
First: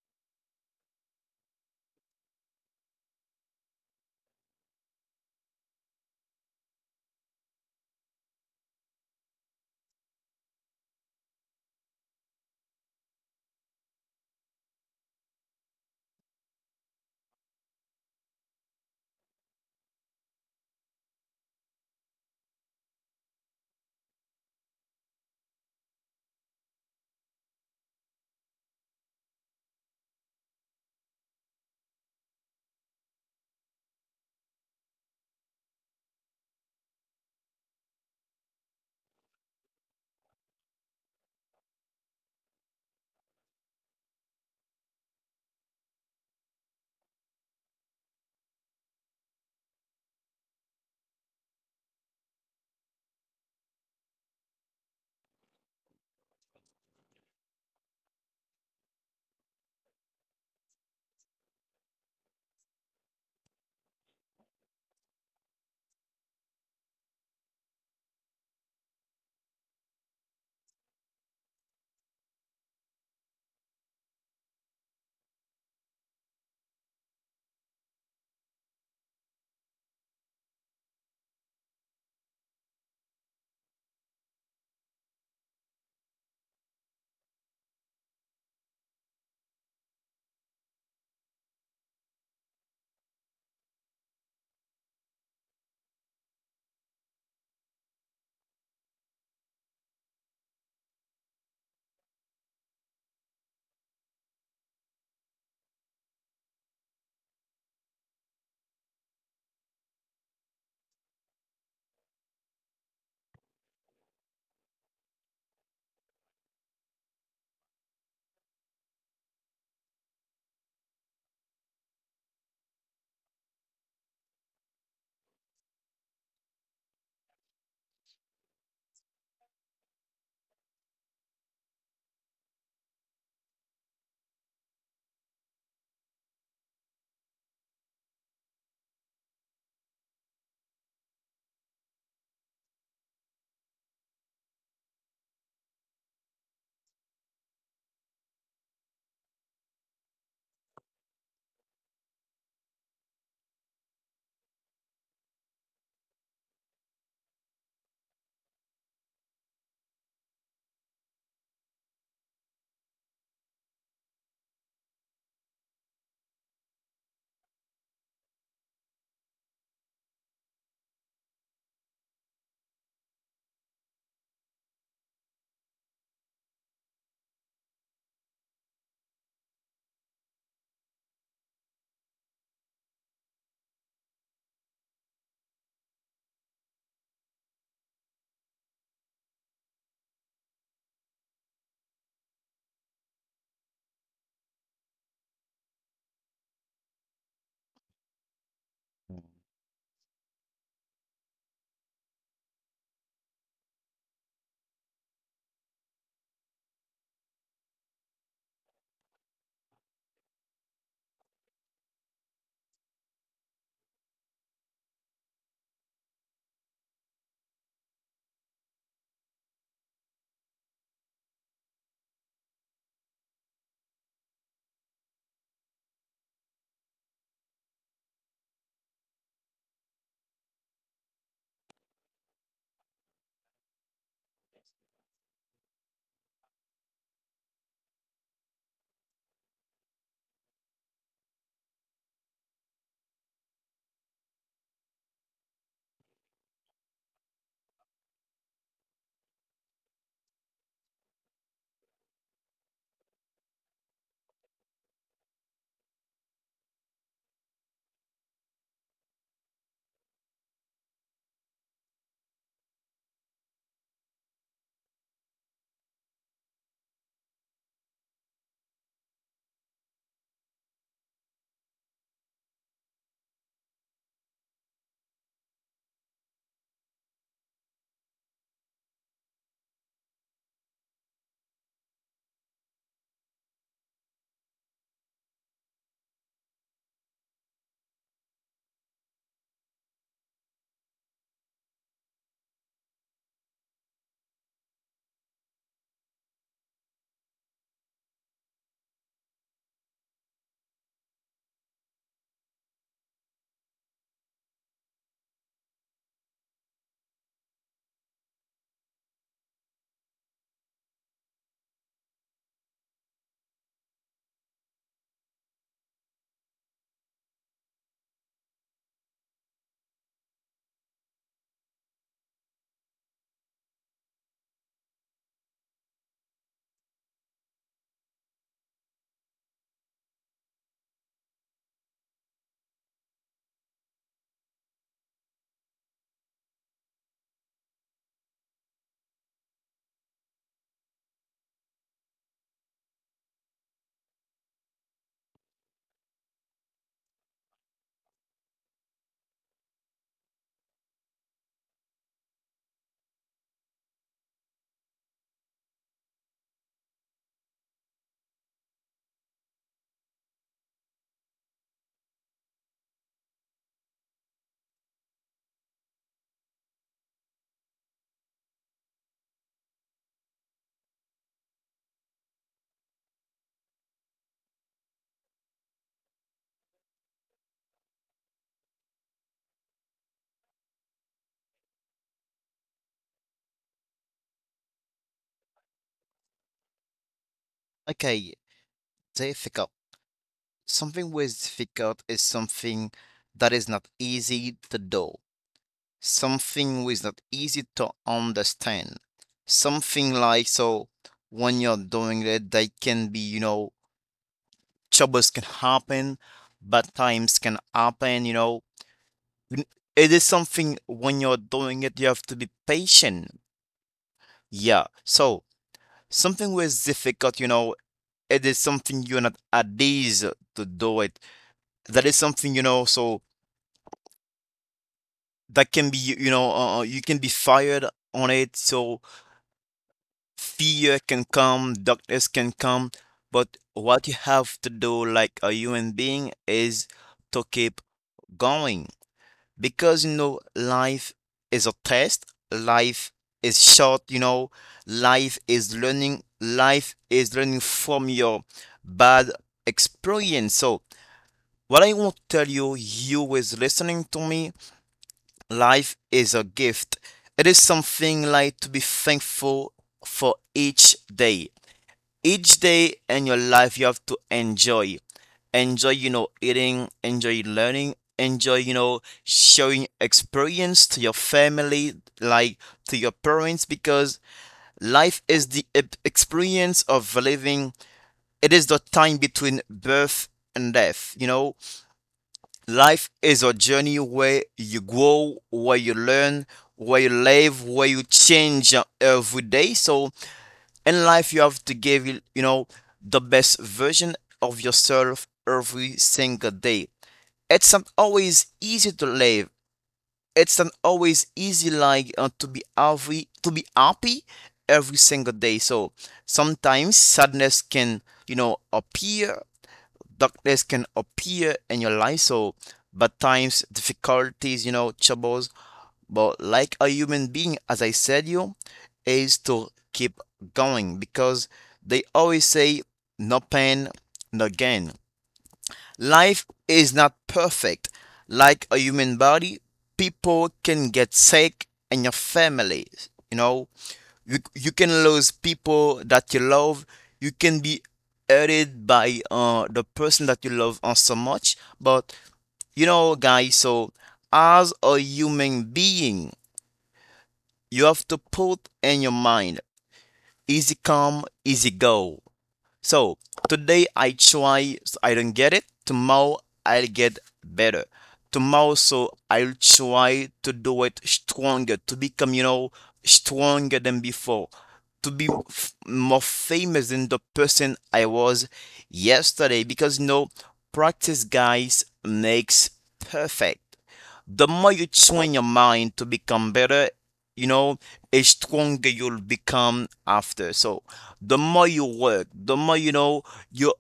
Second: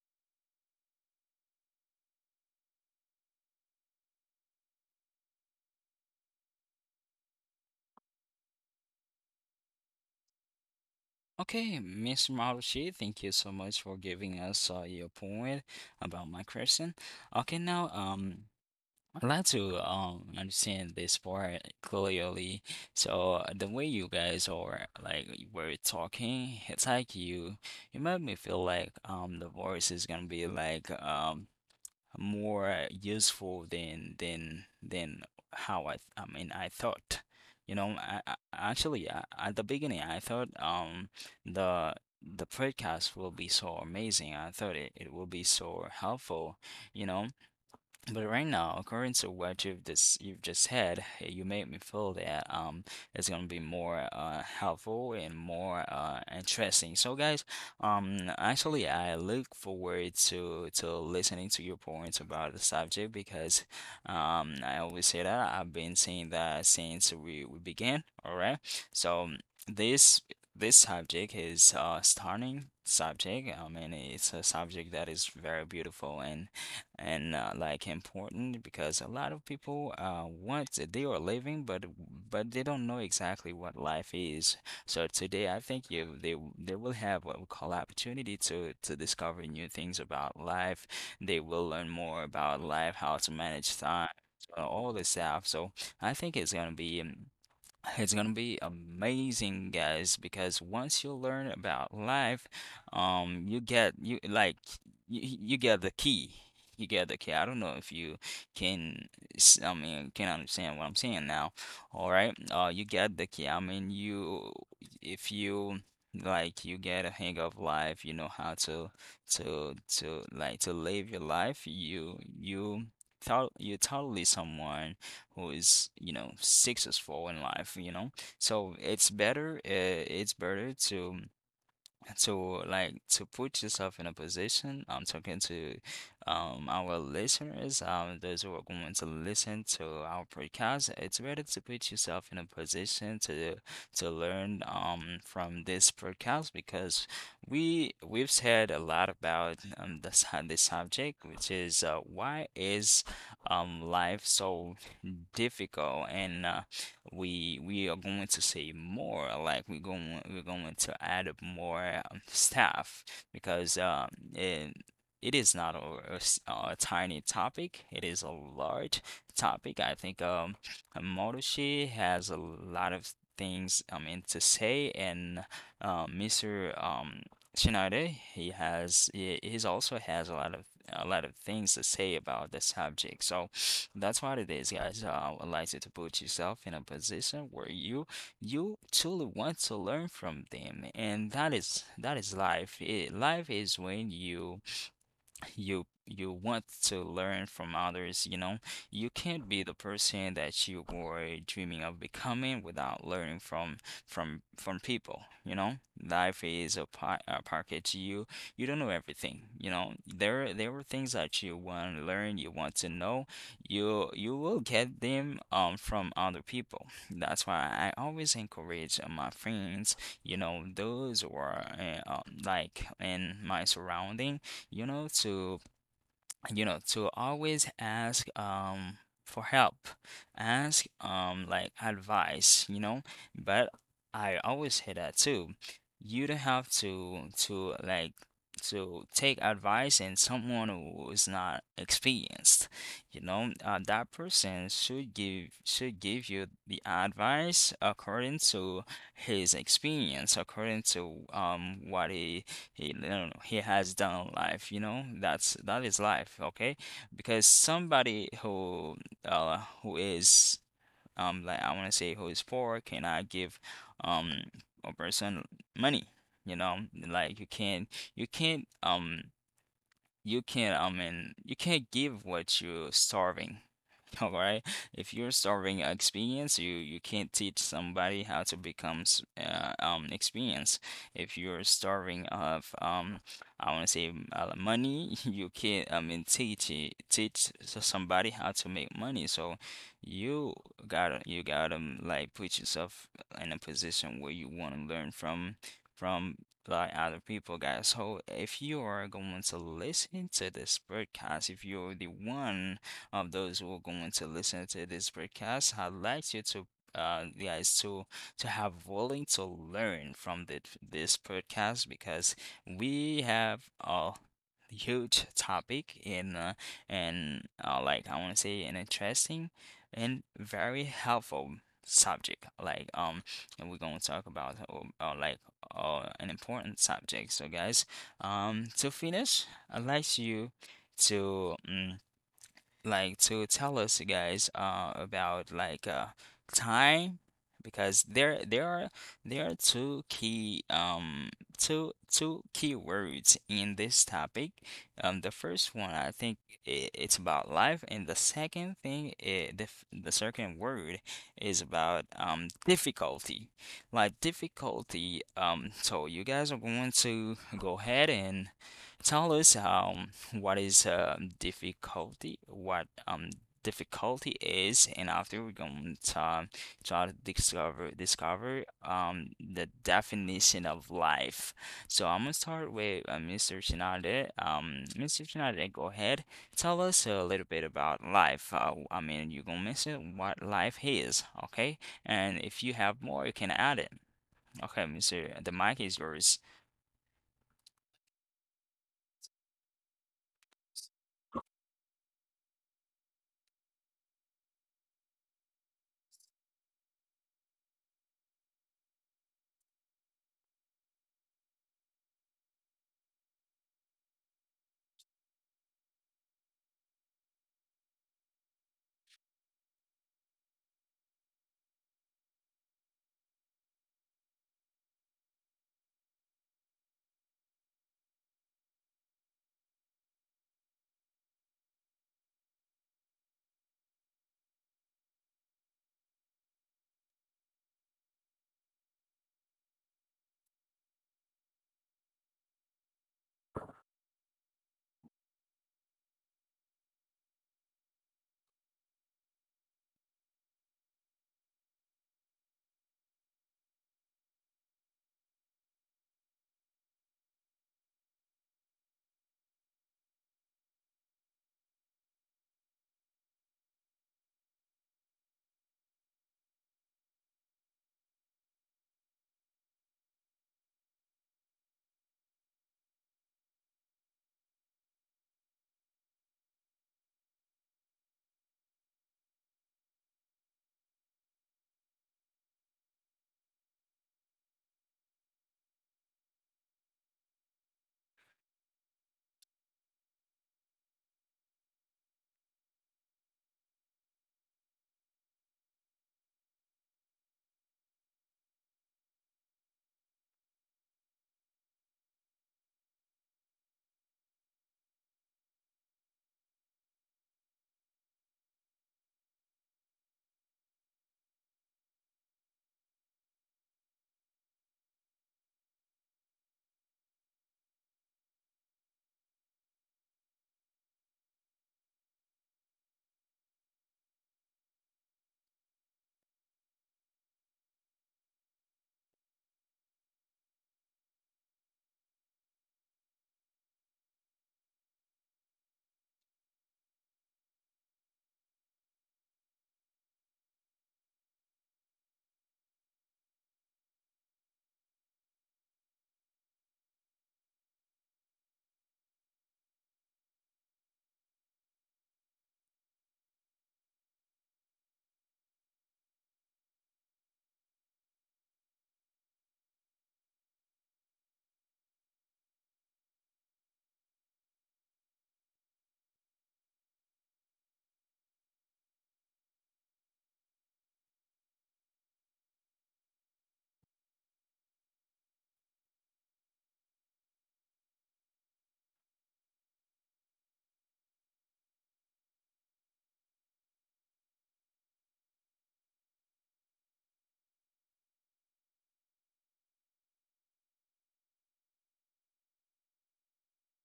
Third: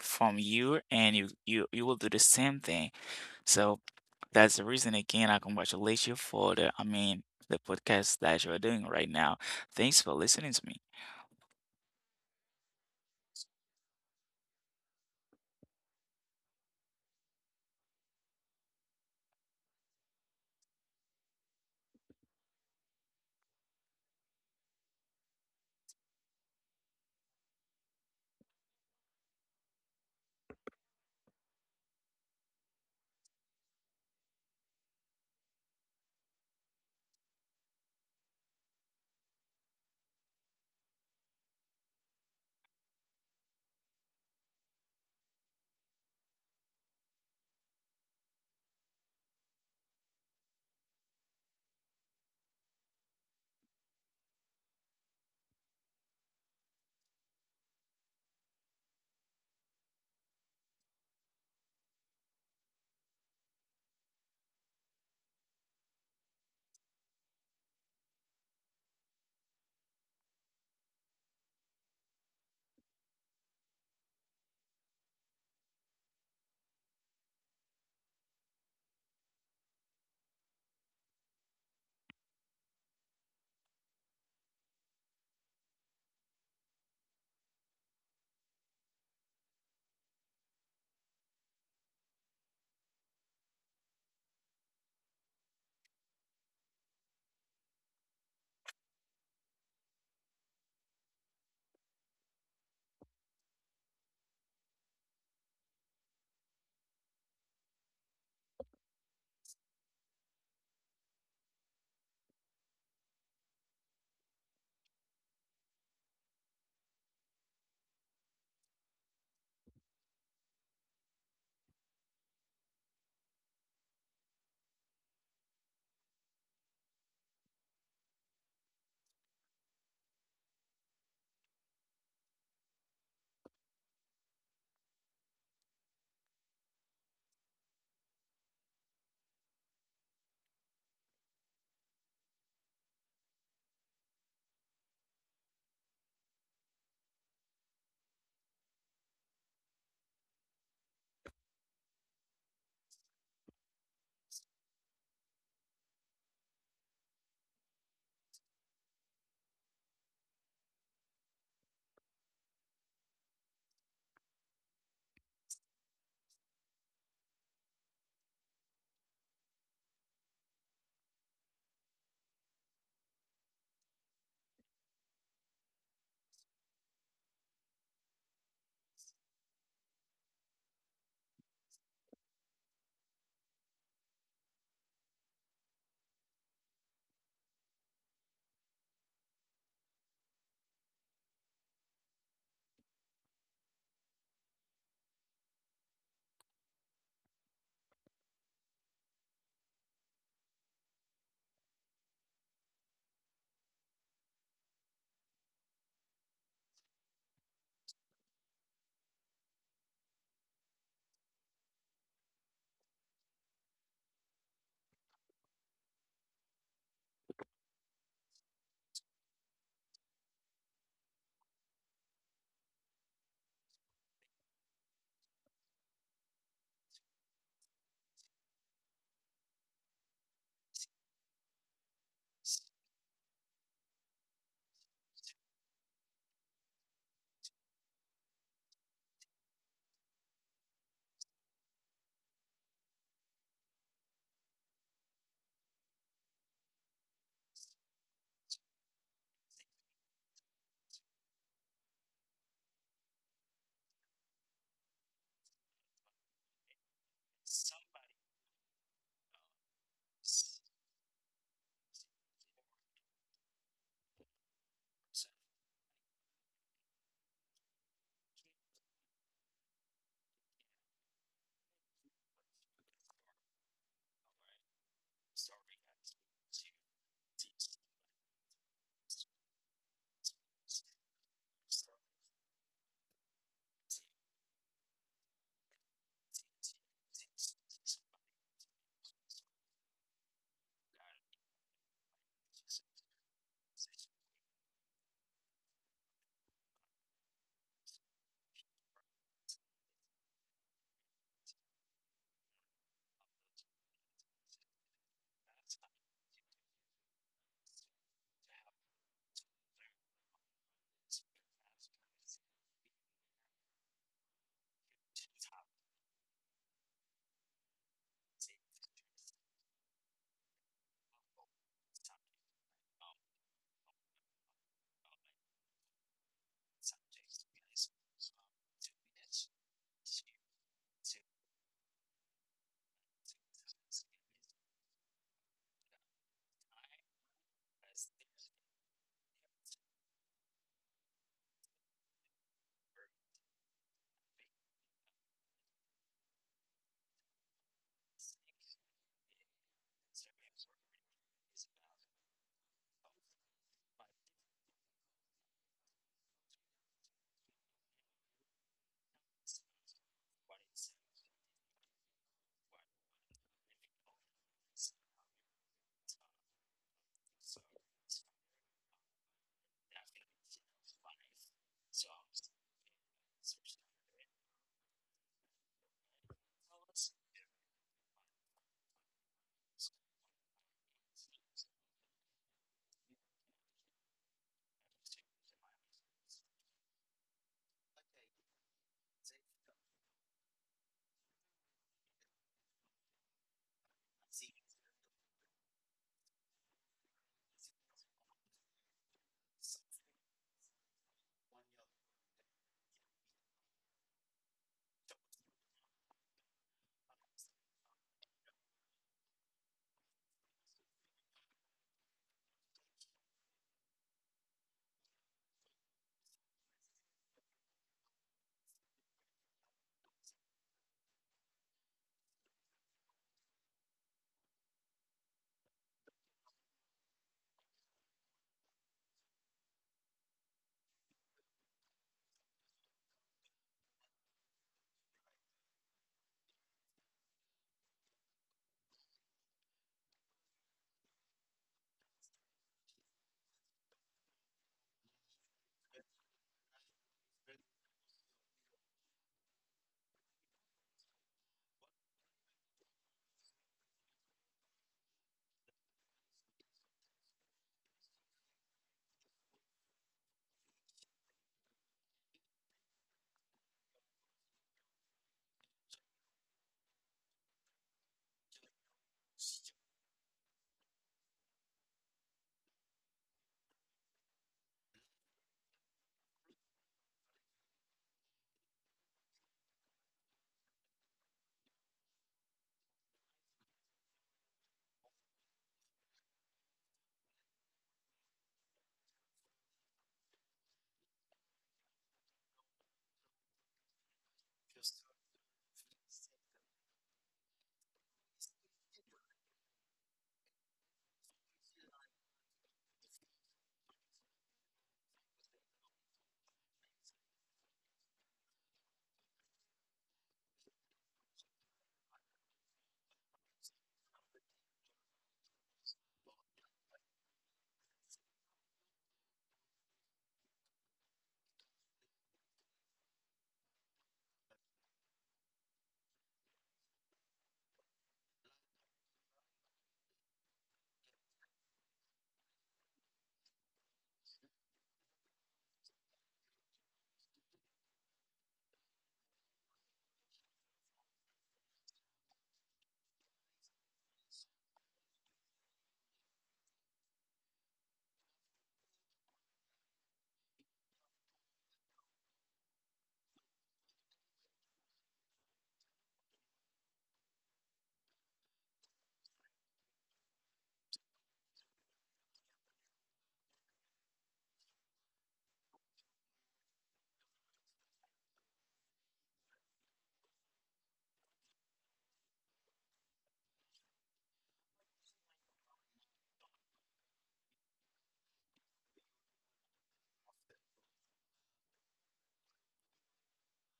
[SPEAKER 2] from you, and you you you will do the same thing. So that's the reason. Again, I congratulate you for the, I mean, the podcast that you're doing right now. Thanks for listening to me.
[SPEAKER 1] Okay, Mister Marucci, thank you so much for giving us, uh, your point about my question. Okay, now um, I'd like to um understand this part clearly. So uh, the way you guys are like you were talking, it's like you you made me feel like um the voice is gonna be like um more useful than than than how I th- I mean I thought. You know, I, I actually I, at the beginning I thought um the the podcast will be so amazing. I thought it, it will be so helpful, you know. But right now, according to what you've just you've just had, you made me feel that um it's gonna be more uh helpful and more uh interesting. So guys, um actually I look forward to to listening to your points about the subject because um I always say that I've been saying that since we, we began, all right? So this this subject is uh stunning subject. I mean it's a subject that is very beautiful and and not like important because a lot of people uh want they are living, but but they don't know exactly what life is. So today I think you they they will have what we call opportunity to to discover new things about life. They will learn more about life, how to manage time, uh, all this stuff. So I think it's gonna be um, it's gonna be amazing, guys, because once you learn about life, um, you get you like you, you get the key. You get the key. I don't know if you can, s- I mean, can understand what I'm saying now. All right, uh, you get the key. I mean, you if you like you get a hang of life, you know how to to to like to live your life. You you thought you totally someone who is, you know, successful in life, you know. So it's better, uh, it's better to to like to put yourself in a position. I'm talking to um our listeners, um those who are going to listen to our podcast. It's better to put yourself in a position to to learn um from this podcast, because we we've said a lot about um the sub- the *laughs* subject, which is uh, why is um life so difficult, and uh, we we are going to say more like we're going we're going to add up more, um, staff, because um it, it is not a a a tiny topic. It is a large topic. I think um Marushi has a lot of things I mean to say, and uh, Mister um Shinade, he has, he, he's also has a lot of a lot of things to say about the subject. So that's what it is, guys. Uh, I like you to put yourself in a position where you you truly want to learn from them, and that is that is life. It, life is when you you you want to learn from others, you know. You can't be the person that you were dreaming of becoming without learning from from from people, you know. Life is a, pa a package. You you don't know everything, you know. There there are things that you want to learn, you want to know. You you will get them um from other people. That's why I always encourage, uh, my friends, you know, those who are uh, um, like in my surrounding, you know, to, you know, to always ask um for help, ask um like advice, you know. But I always say that too. You don't have to to like to take advice in someone who is not experienced. You know, uh, that person should give should give you the advice according to his experience, according to um what he he, no, no, no, he has done life, you know. That's that is life, okay? Because somebody who uh who is um like I want to say who is poor cannot give um a person money, you know. Like you can't you can't um you can't I mean you can't give what you're starving. *laughs* All right. If you're starving experience, you you can't teach somebody how to become s- uh, um experience. If you're starving of um I want to say uh, money, *laughs* you can't I mean teach it, teach s- somebody how to make money. So you gotta you gotta um, like put yourself in a position where you want to learn from from like other people, guys. So if you are going to listen to this podcast, if you're the one um, those who are going to listen to this podcast. I'd like you to uh, guys to to have willing to learn from the, this podcast because we have a huge topic in uh, and uh, like I want to say an interesting and very helpful subject like um and we're going to talk about uh, uh, like uh, an important subject so guys
[SPEAKER 2] um,
[SPEAKER 1] um to finish I'd like you to mm like to tell us you guys uh about like uh time because there there are there are two key um two two key words in this topic. Um the first one I think I it's about life and the second thing i the f- the second word is about um difficulty. Like difficulty, um so you guys are going to go ahead and tell us, um, what is, um, difficulty, what, um, difficulty is,
[SPEAKER 2] Um,
[SPEAKER 1] and after we're going to, um, try to
[SPEAKER 2] so
[SPEAKER 1] discover discover um, the definition of life. So
[SPEAKER 2] So
[SPEAKER 1] I'm gonna start with uh, Mister Shinade. Um, Mister Shinade, go ahead. Tell us a little bit about life. Uh, I mean, you're gonna mention what life is, okay? And if you have more, you can add it. Okay, Mister The mic is yours.
[SPEAKER 3] Okay, the ethical. Something with difficult is something that is not easy to do. Something which is not easy to understand. Something like so when you're doing it, they can be, you know, troubles can happen, bad times can happen, you know. N- It is something when you're doing it, you have to be patient. Yeah. So something which is difficult, you know, it is something you're not at ease to do it. That is something, you know, so that can be you know uh, uh, you can be fired on it, so fear can come, darkness can come, but what you have to do like a human being is to keep going because you know life is a test, life is short, you know, life is learning, life is learning from your bad experience. So what I want to tell you, you is listening to me. Life is a gift. It is something like to be thankful for each day. Each day in your life, you have to enjoy. Enjoy, you know, eating, enjoy learning, enjoy, you know, showing experience to your family, like to your parents, because life is the e- experience of living. It is the time between birth and death, you know. Life is a journey where you grow, where you learn, where you live, where you change uh, every day. So in life, you have to give, it, you know, the best version of yourself every single day. It's not always easy to live. It's not always easy, like uh, to be every to be happy every single day. So sometimes sadness can, you know, appear, darkness can appear in your life. So bad times, difficulties, you know, troubles. But like a human being, as I said you, is to keep going because they always say no pain, no gain. Life is not perfect. Like a human body, people can get sick in your family, you know, you, you can lose people that you love. You can be hurted by uh, the person that you love uh, so much. But you know, guys, so as a human being, you have to put in your mind easy come, easy go. So today I try, so I don't get it. Tomorrow I'll get better. Tomorrow, so I'll try to do it stronger, to become, you know, stronger than before, to be f- more famous than the person I was yesterday. Because, you know, practice, guys, makes perfect. The more you train your mind to become better, you know, a stronger you'll become after. So the more you work, the more you know you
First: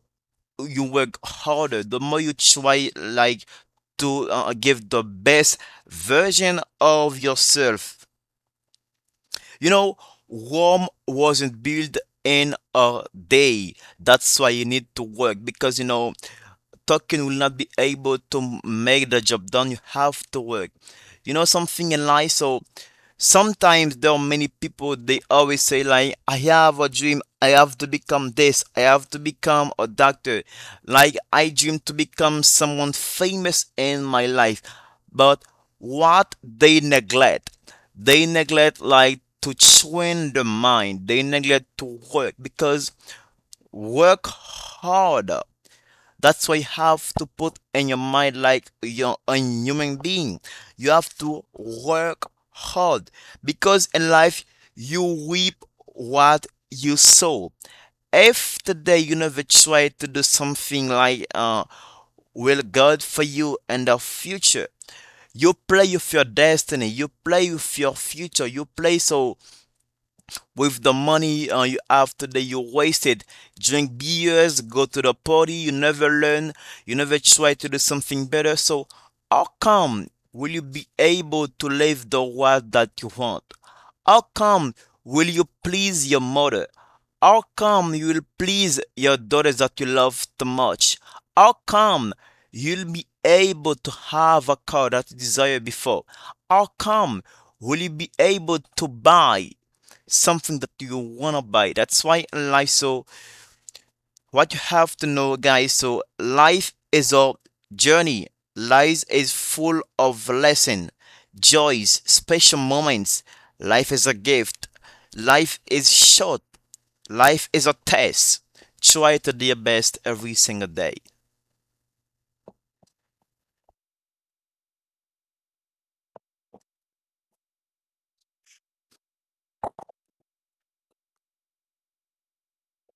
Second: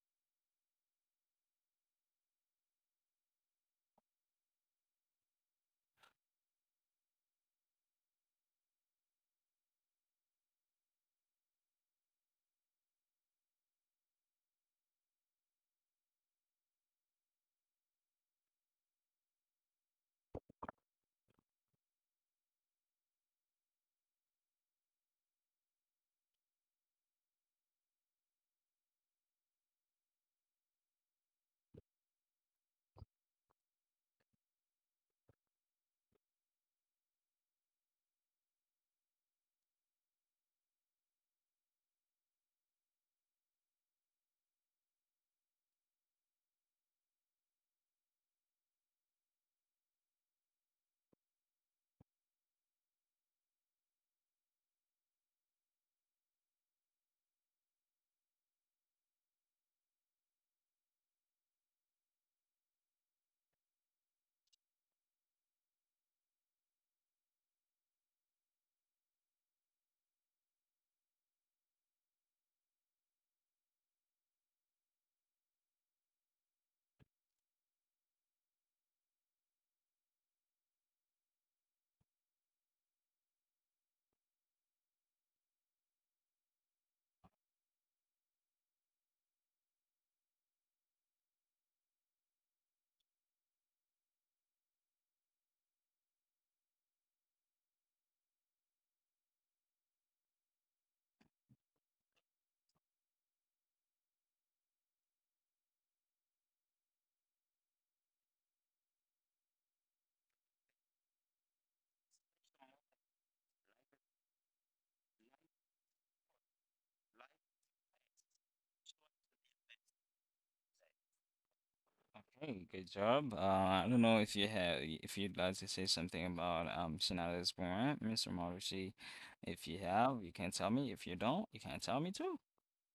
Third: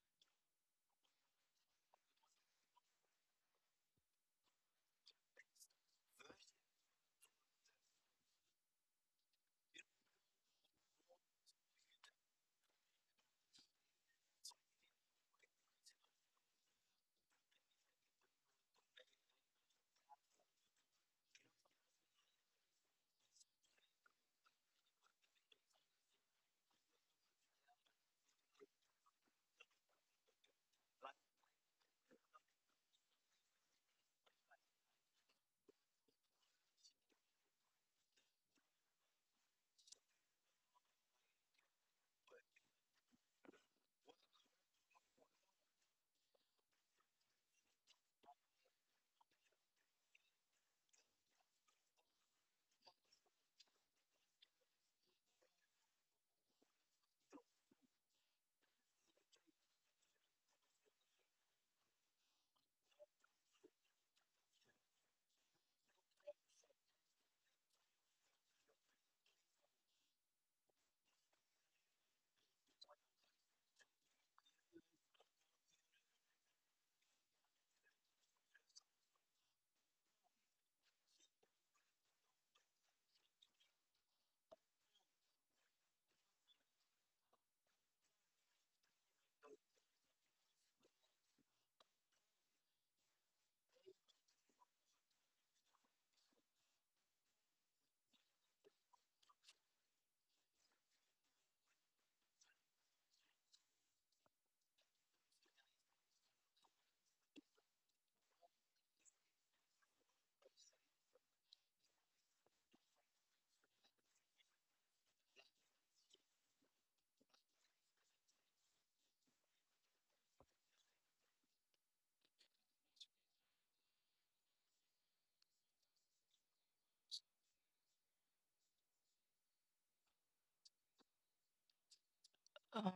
[SPEAKER 3] you work harder, the more you try like to uh, give the best version of yourself. You know, Rome wasn't built in a day. That's why you need to work because you know talking will not be able to make the job done. You have to work. You know something in life. So sometimes there are many people they always say like I have a dream. I have to become this. I have to become a doctor. Like I dream to become someone famous in my life. But what they neglect, they neglect like to train the mind. They neglect to work because work hard, that's why you have to put in your mind like you're a human being. You have to work hard because in life you reap what you sow. If today you never try to do something like uh, will God for you in the future, you play with your destiny, you play with your future, you play so with the money uh, you have today, you wasted, drink beers, go to the party, you never learn, you never try to do something better. So how come will you be able to live the life that you want? How come will you please your mother? How come you will please your daughters that you love too much? How come you'll be able to have a car that you desired before? How come will you be able to buy something that you wanna buy? That's why in life, so what you have to know, guys, so life is a journey. Life is full of lesson, joys, special moments. Life is a gift. Life is short. Life is a test. Try to do your best every single day.
[SPEAKER 1] Okay, good job. Uh, I don't know if you have, if you'd like to say something about um Shinada's Warrant, Mister Marucci. If you have, you can tell me. If you don't, you can tell me too.
[SPEAKER 2] Um,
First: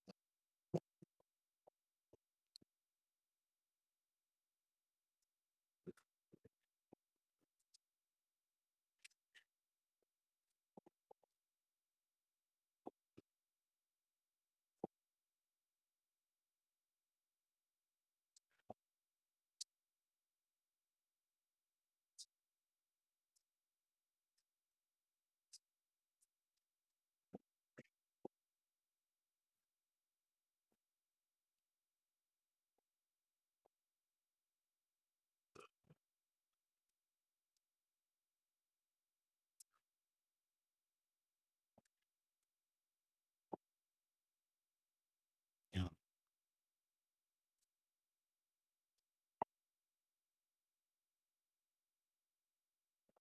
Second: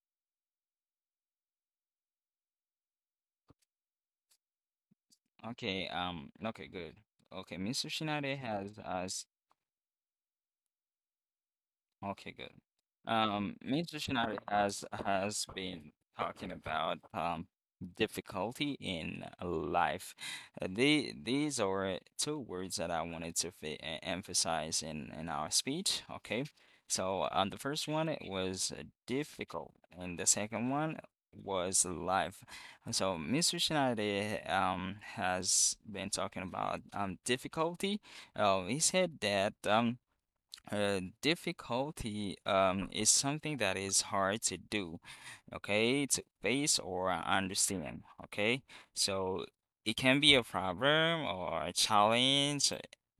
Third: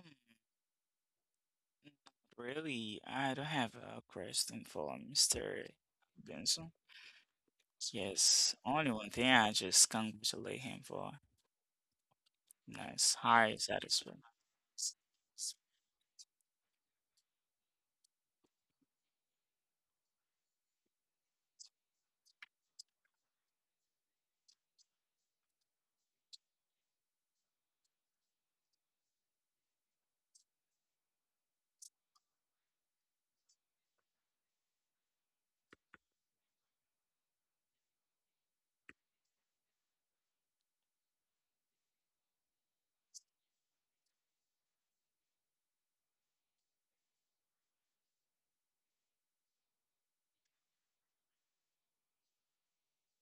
[SPEAKER 2] really, I don't have a question for Mister
[SPEAKER 1] Okay. Um. Okay.
[SPEAKER 2] Benson.
[SPEAKER 1] Good. Okay. Mister Shinada
[SPEAKER 2] Yes,
[SPEAKER 1] has
[SPEAKER 2] only
[SPEAKER 1] uh,
[SPEAKER 2] one thing,
[SPEAKER 1] s-
[SPEAKER 2] I just congratulate him for
[SPEAKER 1] Okay, good.
[SPEAKER 2] nice high
[SPEAKER 1] Um, Major
[SPEAKER 2] satisfaction.
[SPEAKER 1] Shinari has has been talking about um difficulty in life. Uh, The these are two words that I wanted to fe- e- emphasize in in our speech. Okay, so um, the first one it was uh, difficult, and the second one was life. And so Mister Shinari um has been talking about um difficulty. Uh, he said that um. Uh, difficulty, um, is something that is hard to do,
[SPEAKER 3] Yeah.
[SPEAKER 1] okay, to face or understand, okay? So it can be a problem or a challenge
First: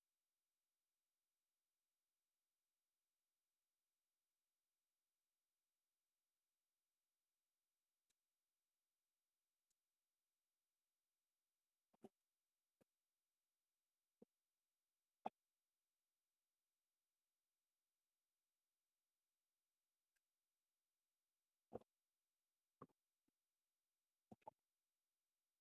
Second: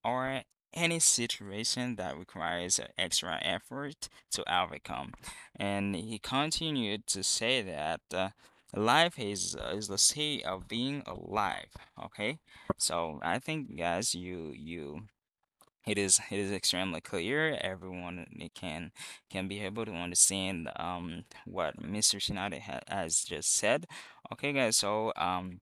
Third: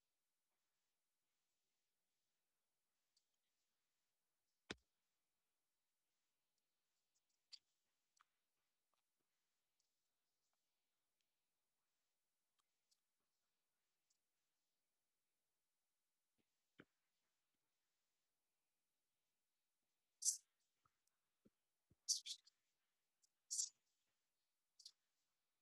[SPEAKER 1] or any situation that requires a extra effort to overcome. And he continued to say that uh, life is uh, is the state of being alive, okay? So I think guys, you you it is it is extremely clear. Everyone it can can be able to understand um what Mister Shinada ha has just said. Okay, guys, so um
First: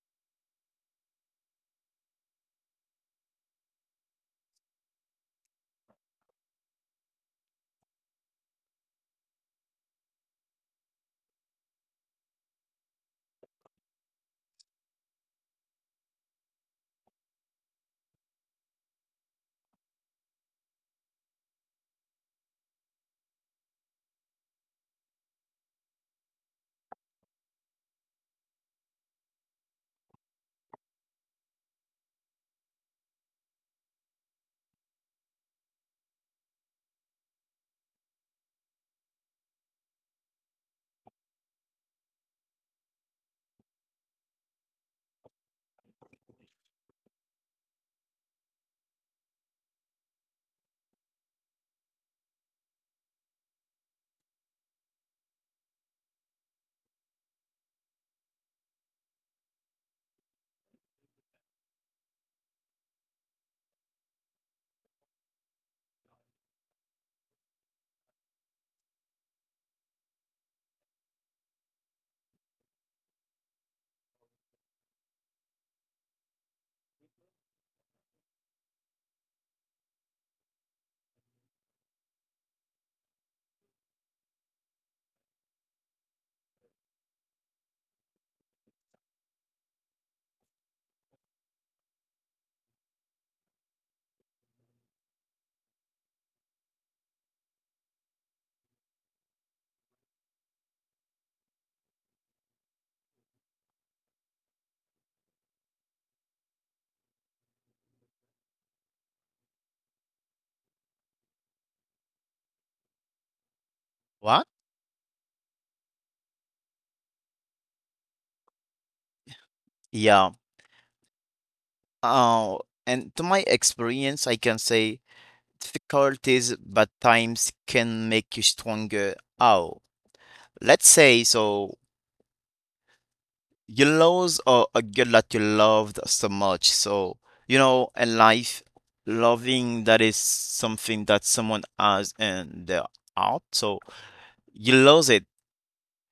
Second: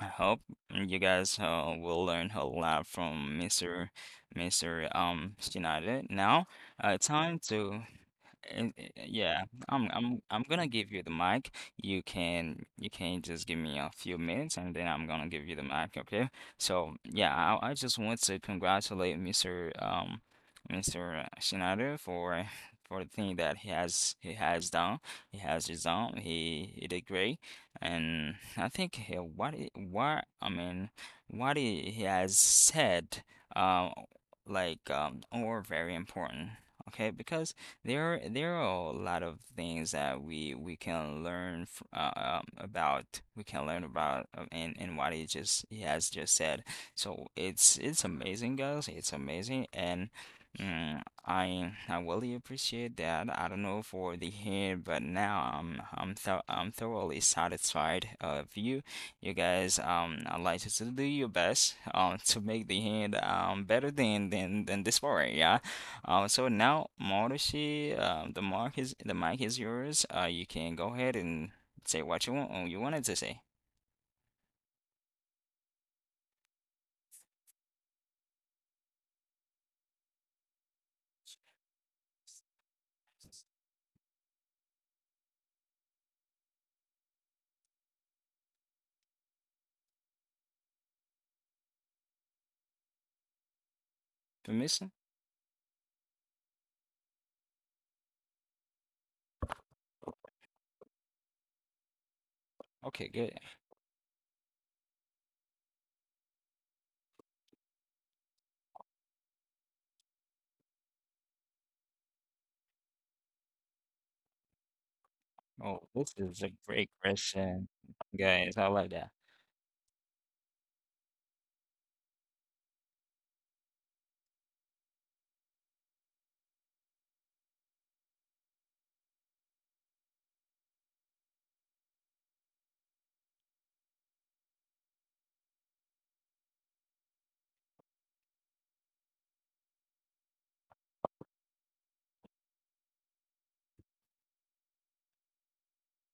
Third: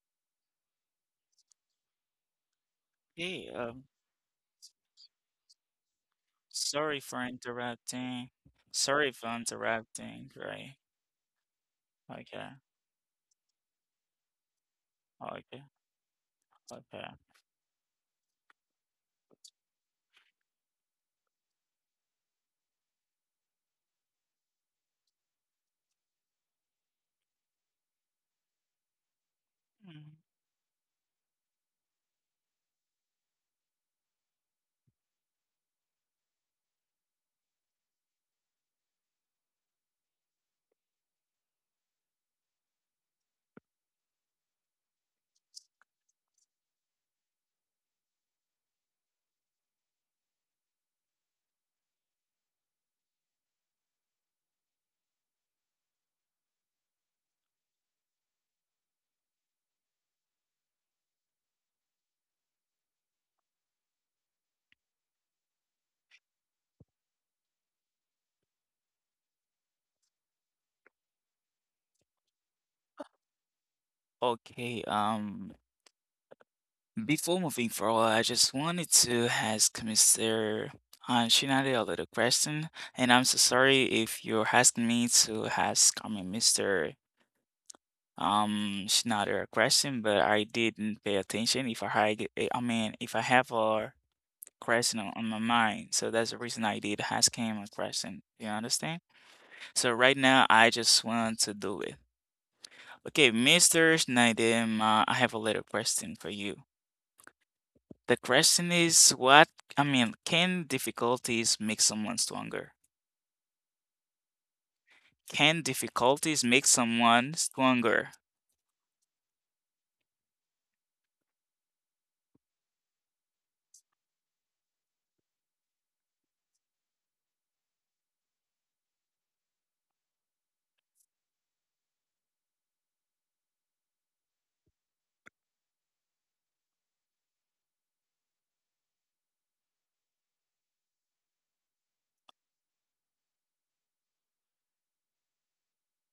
[SPEAKER 1] I hope you guys uh, will learn a lot from
[SPEAKER 2] Hey, um,
[SPEAKER 1] Mister Mister um Shinada. Now, uh,
[SPEAKER 2] sorry for
[SPEAKER 1] time to
[SPEAKER 2] interrupting.
[SPEAKER 1] and eh, eh,
[SPEAKER 2] Sorry for
[SPEAKER 1] yeah, I'm I'm
[SPEAKER 2] interrupting,
[SPEAKER 1] I'm gonna
[SPEAKER 2] right?
[SPEAKER 1] give you the mic. You
[SPEAKER 2] Okay.
[SPEAKER 1] can you can just give me a few minutes and then I'm gonna give you
[SPEAKER 2] Okay.
[SPEAKER 1] the mic, okay? So
[SPEAKER 2] Okay.
[SPEAKER 1] yeah, I I just want to congratulate Mister um Mister Shinada for for the thing that he has he has done. He has his own. He he did great. And I think he, what he,
[SPEAKER 2] Mhm.
[SPEAKER 1] what I mean what he, he has said um like um are very important. Okay, because there, there are a lot of things that we we can learn f uh, um, about. We can learn about uh, and and what he just he has just said. So it's it's amazing, guys. It's amazing, and mm, I I really appreciate that. I don't know for the head, but now I'm I'm th I'm thoroughly satisfied of you. You guys, um, I'd like you to do your best um to make the hand um better than than than this part, yeah. Uh, so now, Marushi, uh, the mark is the mic is yours. Uh, you can go ahead and say what you want. Oh, you wanted to say.
[SPEAKER 2] Okay. Um, before moving forward, I just wanted to ask Mister uh, Shinade a little question, and I'm so sorry if you're asking me to ask, I mean, Mister Um, Shinade a question, but I didn't pay attention. If I had, eh, I mean, if I have a
[SPEAKER 1] Permission?
[SPEAKER 2] question on on my mind, so that's the reason I did ask him a question. You understand? So right now, I just want to do it.
[SPEAKER 1] Okay,
[SPEAKER 2] Okay,
[SPEAKER 1] good.
[SPEAKER 2] Mister Nadim, uh, I have a little question for you. The question is what, I mean, can difficulties make someone stronger?
[SPEAKER 3] What?
[SPEAKER 2] Can
[SPEAKER 1] Oh, this is
[SPEAKER 2] difficulties
[SPEAKER 1] a
[SPEAKER 2] make
[SPEAKER 1] great
[SPEAKER 2] someone
[SPEAKER 1] question,
[SPEAKER 2] stronger?
[SPEAKER 1] guys. I love that.
[SPEAKER 3] Yeah. Uh, and to my experience, I can say difficulties, but times can make you stronger. Oh, let's say so you lose a, a girl that you loved so much. So, you know, in life, loving that is something that someone has in their heart. So you lose it.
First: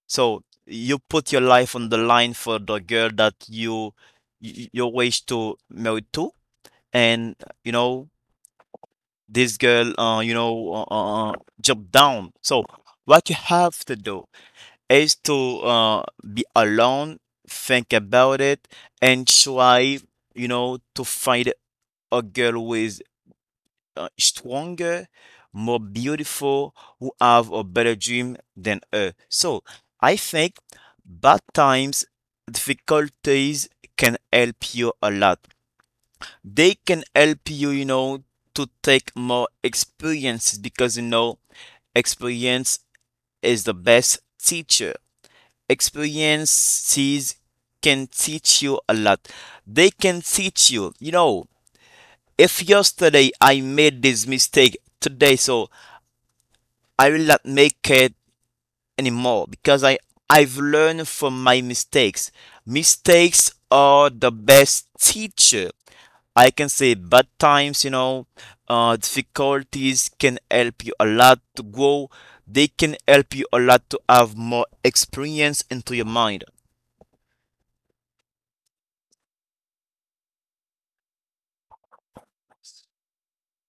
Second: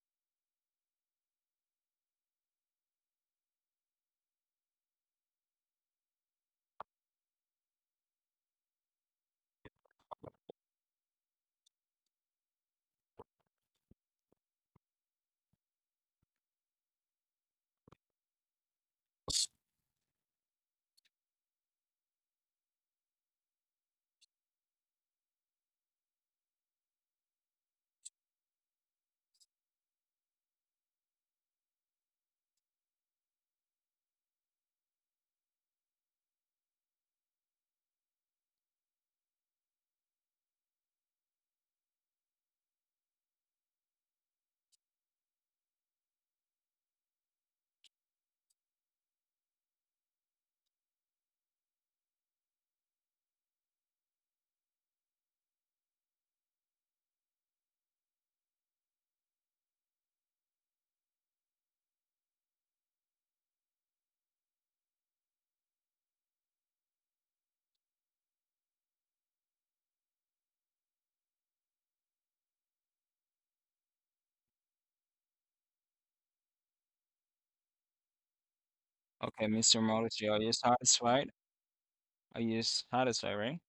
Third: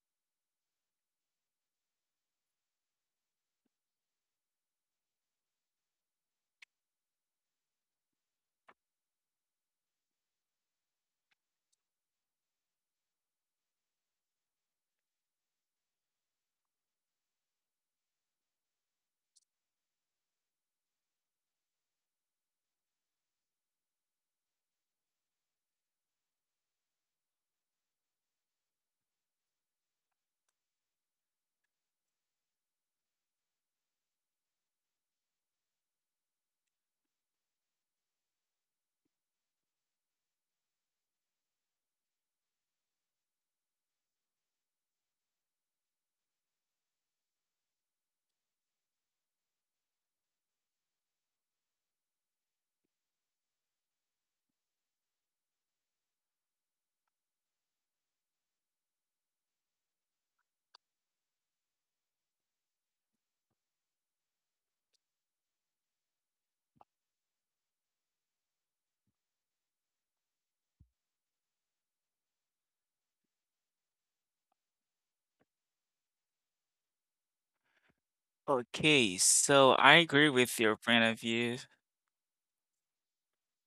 [SPEAKER 3] So you put your life on the line for the girl that you you, you wish to marry to, and you know this girl, uh, you know, uh, uh, uh, jump down. So what you have to do is to uh, be alone, think about it, and try, you know, to find a girl who is uh, stronger, more beautiful, who have a better dream than her. So I think bad times, difficulties can help you a lot, they can help you, you know, to take more experiences because you know experience is the best teacher, experiences can teach you a lot, they can teach you, you know, if yesterday I made this mistake, today so I will not make it anymore because I I've learned from my mistakes. Mistakes are the best teacher. I can say bad times, you know, uh, difficulties can help you a lot to grow. They can help you a lot to have more experience into your mind.
[SPEAKER 2] Okay,
[SPEAKER 1] Okay,
[SPEAKER 2] so
[SPEAKER 1] Mister
[SPEAKER 2] I
[SPEAKER 1] Marushi,
[SPEAKER 2] agree
[SPEAKER 1] are you
[SPEAKER 2] with your point of
[SPEAKER 1] satisfied?
[SPEAKER 2] view.
[SPEAKER 1] Are you satisfied, right?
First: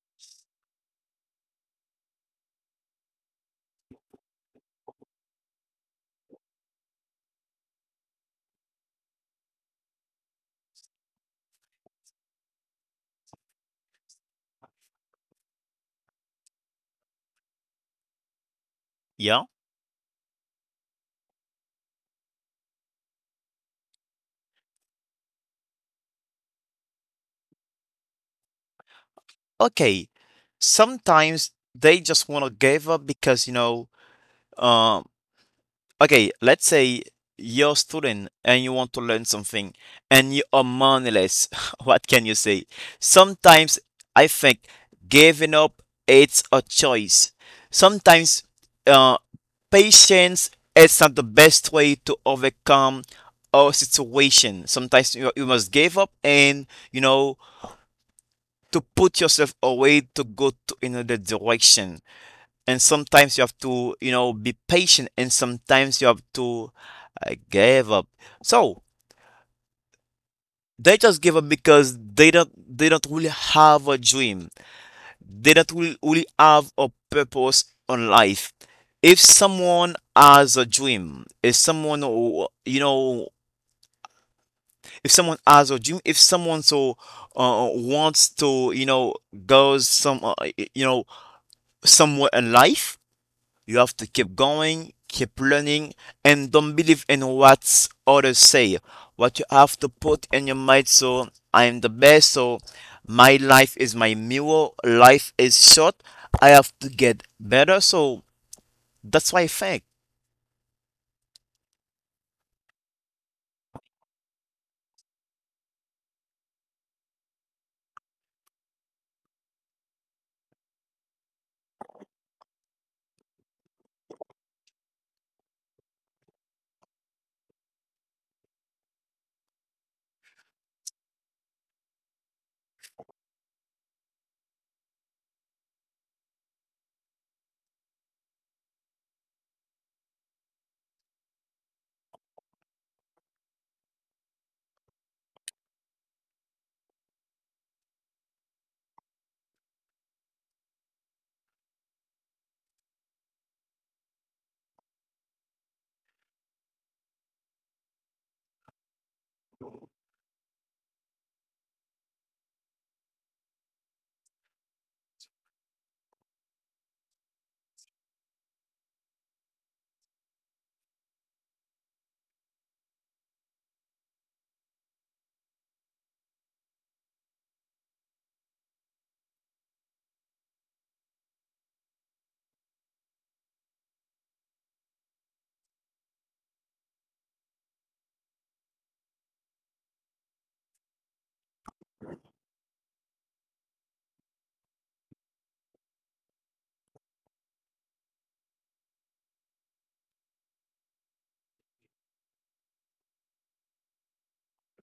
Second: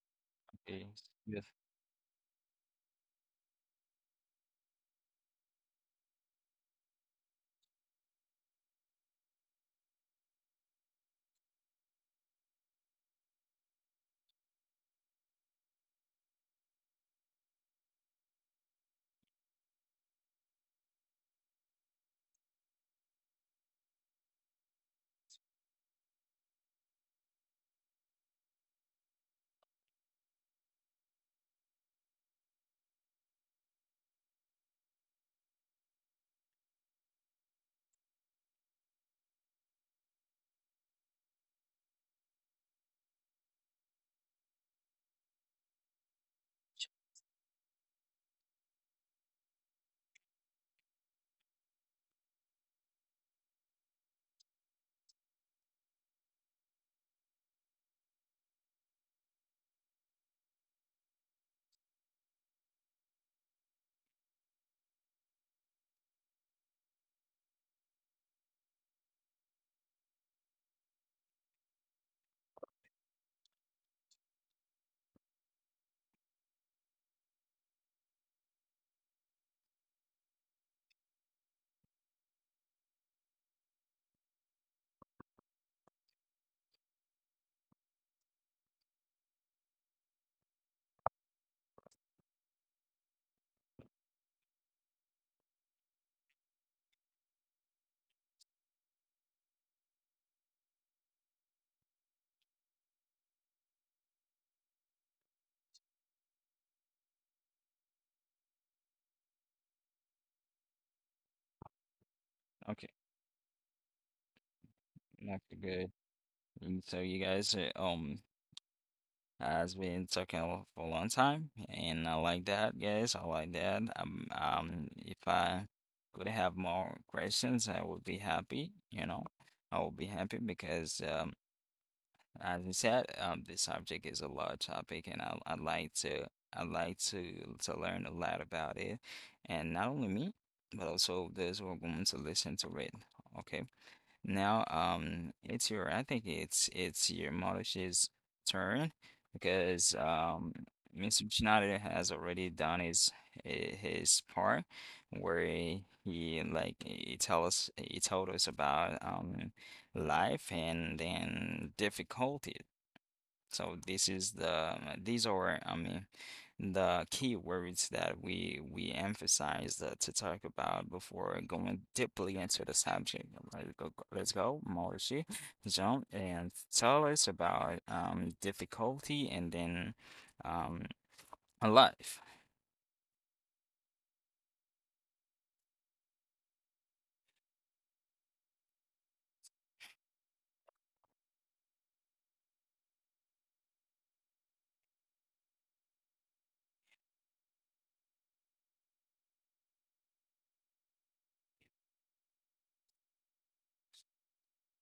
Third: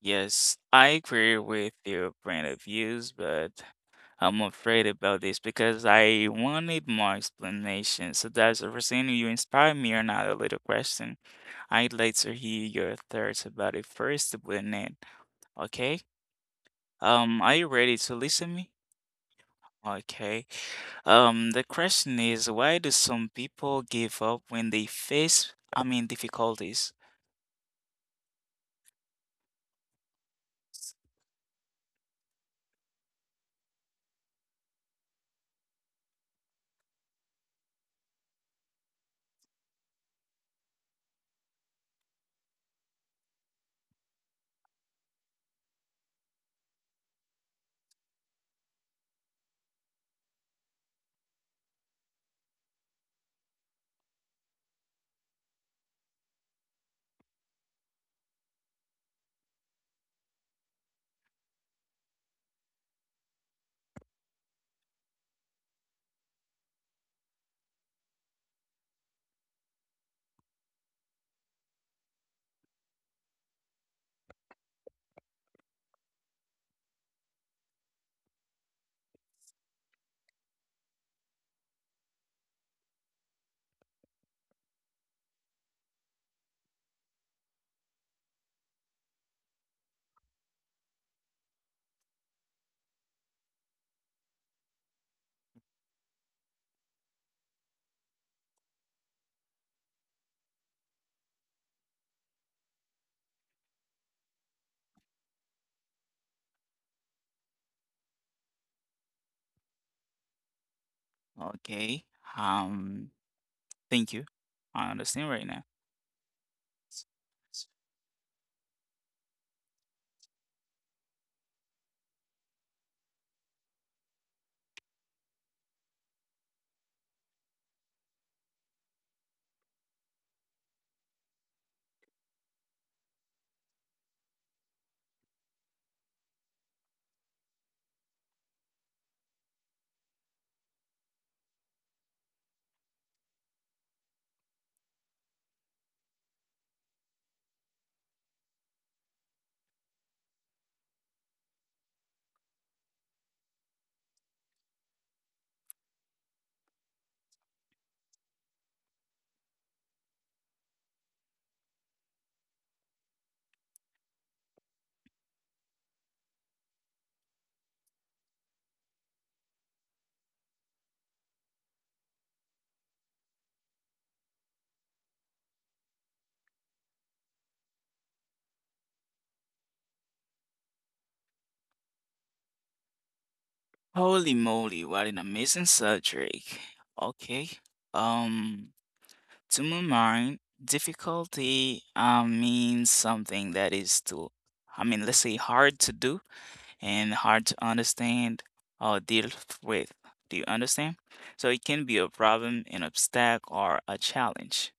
[SPEAKER 2] Yes, I
[SPEAKER 1] Okay,
[SPEAKER 2] agree
[SPEAKER 1] yes.
[SPEAKER 2] with your point of views, but I'm afraid about this because I wanted more explanation. So that's the reason you inspired me another little question. I'd like to hear your thoughts about it first, wouldn't it? Okay. Um, are you ready to listen me?
[SPEAKER 3] Yeah.
[SPEAKER 2] Okay. Um, the question is, why do some people give up when they face, I mean, difficulties?
[SPEAKER 3] Okay. Sometimes they just want to give up because, you know, um, okay, let's say you're a student and you want to learn something and you are moneyless. *laughs* What can you say? Sometimes I think giving up it's a choice. Sometimes uh, patience is not the best way to overcome our situation. Sometimes you, you must give up and you know to put yourself away to go to another direction, and sometimes you have to you know be patient, and sometimes you have to uh, give up. So they just give up because they don't they don't really have a dream, they don't really, really have a purpose on life. If someone has a dream if someone who, you know if someone has a dream, if someone so uh, wants to you know go some uh, you know somewhere in life. You have to keep going, keep learning, and don't believe in what others say. What you have to put in your mind, so I am the best, so my life is my mirror, life is short, I have to get better. So that's why I think.
[SPEAKER 2] Okay.
[SPEAKER 1] Okay,
[SPEAKER 2] Um, thank you. I understand
[SPEAKER 1] okay,
[SPEAKER 2] right now.
[SPEAKER 1] good. And so you guys, uh, um, has been talking for a long time, and I like that, guys. I like that. Um, um, if I could have more questions, I would be happy, you know. I would be happy because, um, as I said, um, this subject is a large topic, and I, I'd like to, I'd like to to learn a lot about it, and not only me, but also those who are going to listen to it. Okay. Now, um, it's your, I think it's it's your Yamauchi's turn because um, Mister Tsunade has already done his hi- his part where he he, like he tell us he told us about um life and then difficulties. So this is the um, these are, I mean, the key words that we we emphasize uh, to talk about before going deeply into the subject. Let's go, let's go, Mauricio, John, and tell us about um difficulty and then um life.
[SPEAKER 2] Holy moly, what an amazing subject. Okay. Um, to my mind, difficulty uh, means something that is too, I mean, let's say, hard to do and hard to understand or deal with. Do you understand? So it can be a problem, an obstacle, or a challenge.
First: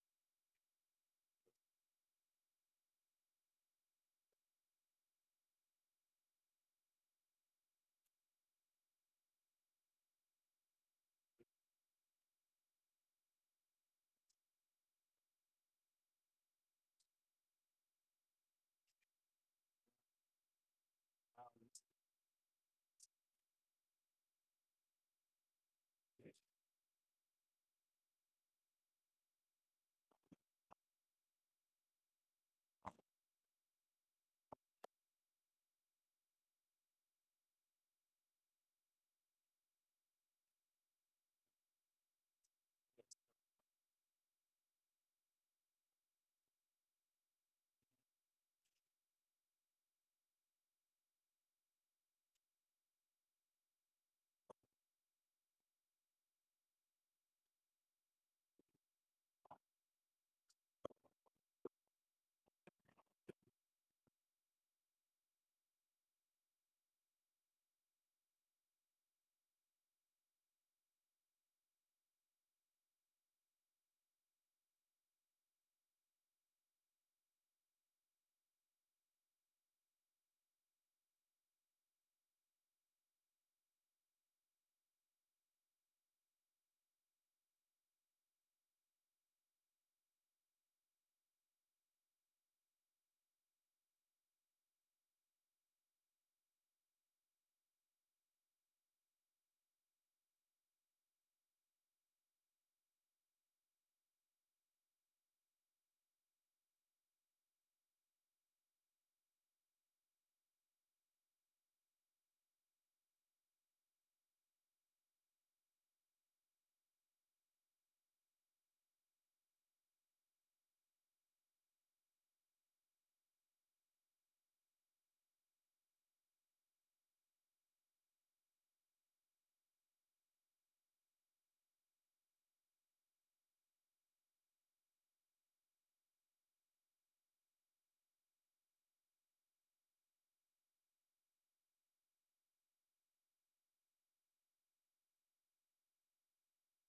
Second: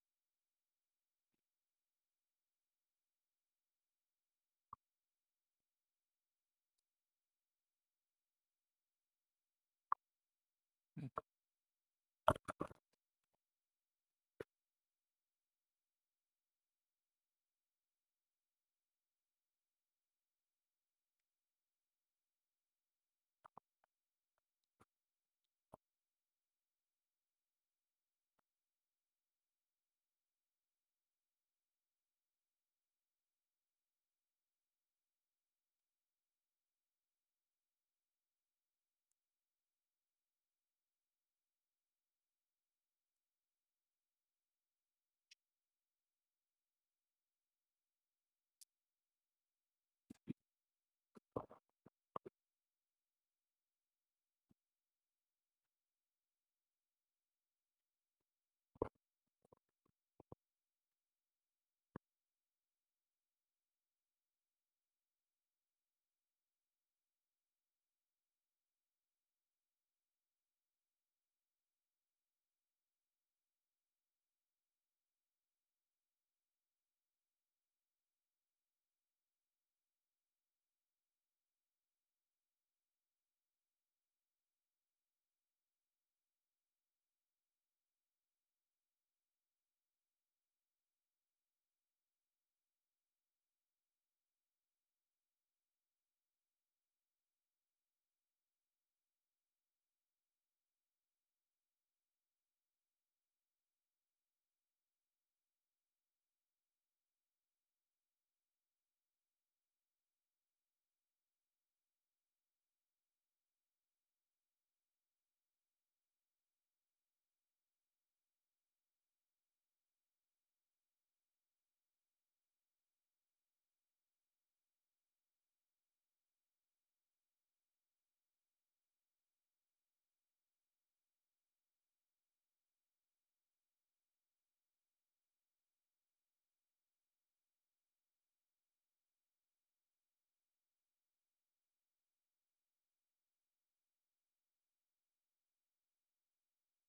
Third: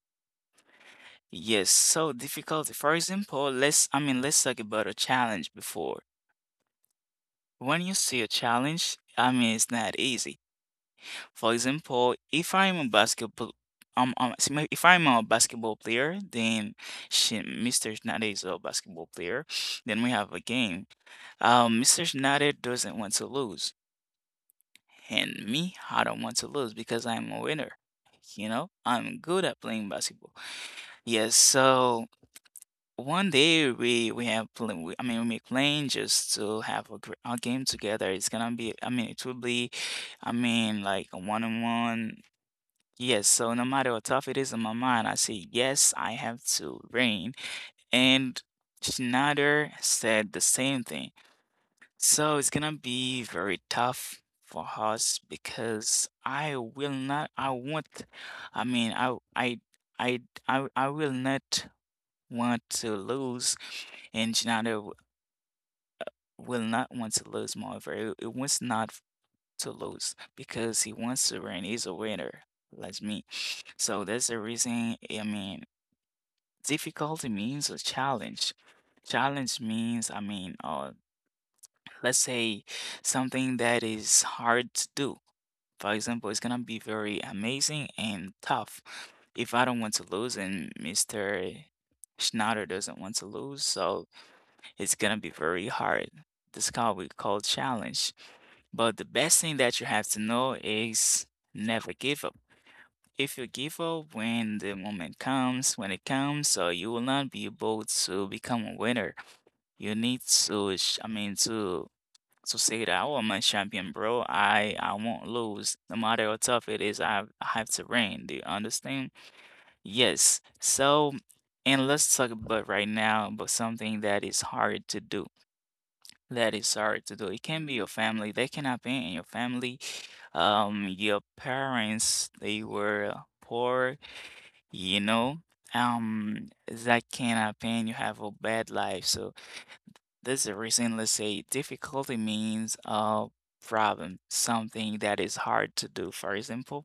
[SPEAKER 2] Yes, so difficulty. For example, let's, I mean, let's talk about a challenge before. When you see a challenge, I mean, it's not easy. For example, if I'm a basketball um, um s- ma- if I'm a basketball player, then, she, Mister Schneider is a basketball player. Then we have a game. Um, Mister Schneider doesn't want to lose. And me, I don't want to lose because I'm a winner, you know? I'm good at playing basketball. Yes, so one day we we have plan, we, I mean, we make plan just to have a, gr- a game together. It's gonna be, I mean, it will be, I mean, like a one on one. Yes, so no matter how tough it is in my mind, I say yes, I have to win. And Schneider said the same thing. So it's gonna be very tough for us because I will not, I want, I mean, I, I, I, I, I will not want to lose, and Gennaro will not want to lose Marvel. It wants not to lose because he wants to win. He's a winner, like me. So that's the reason. I mean, difficulty means a challenge. Challenge means, I mean, uh, let's say something that is hard to do, for example. It's gonna be very amazing and tough. If I don't want to lose and mister Schneider doesn't want to lose, so it's gonna be very hard. This is called, we call challenge. But the best thing that you have to know is never give up. If you give up when the moment comes, when it comes, so you will not be able to become a winner. You need to, sh- I mean, to so say that I'm my champion, bro. I I won't lose, no matter how tough it is. I have- I have to reign. Do you understand? Yes. So, and let's talk about right now, but something that is hard to do. That is hard to do. It can be your family. They cannot be in your family. Um, your parents, they were poor, you know. Um, that cannot be. You have a bad life, so. This is the reason, let's say, difficulty means a problem, something that is hard to do. For example,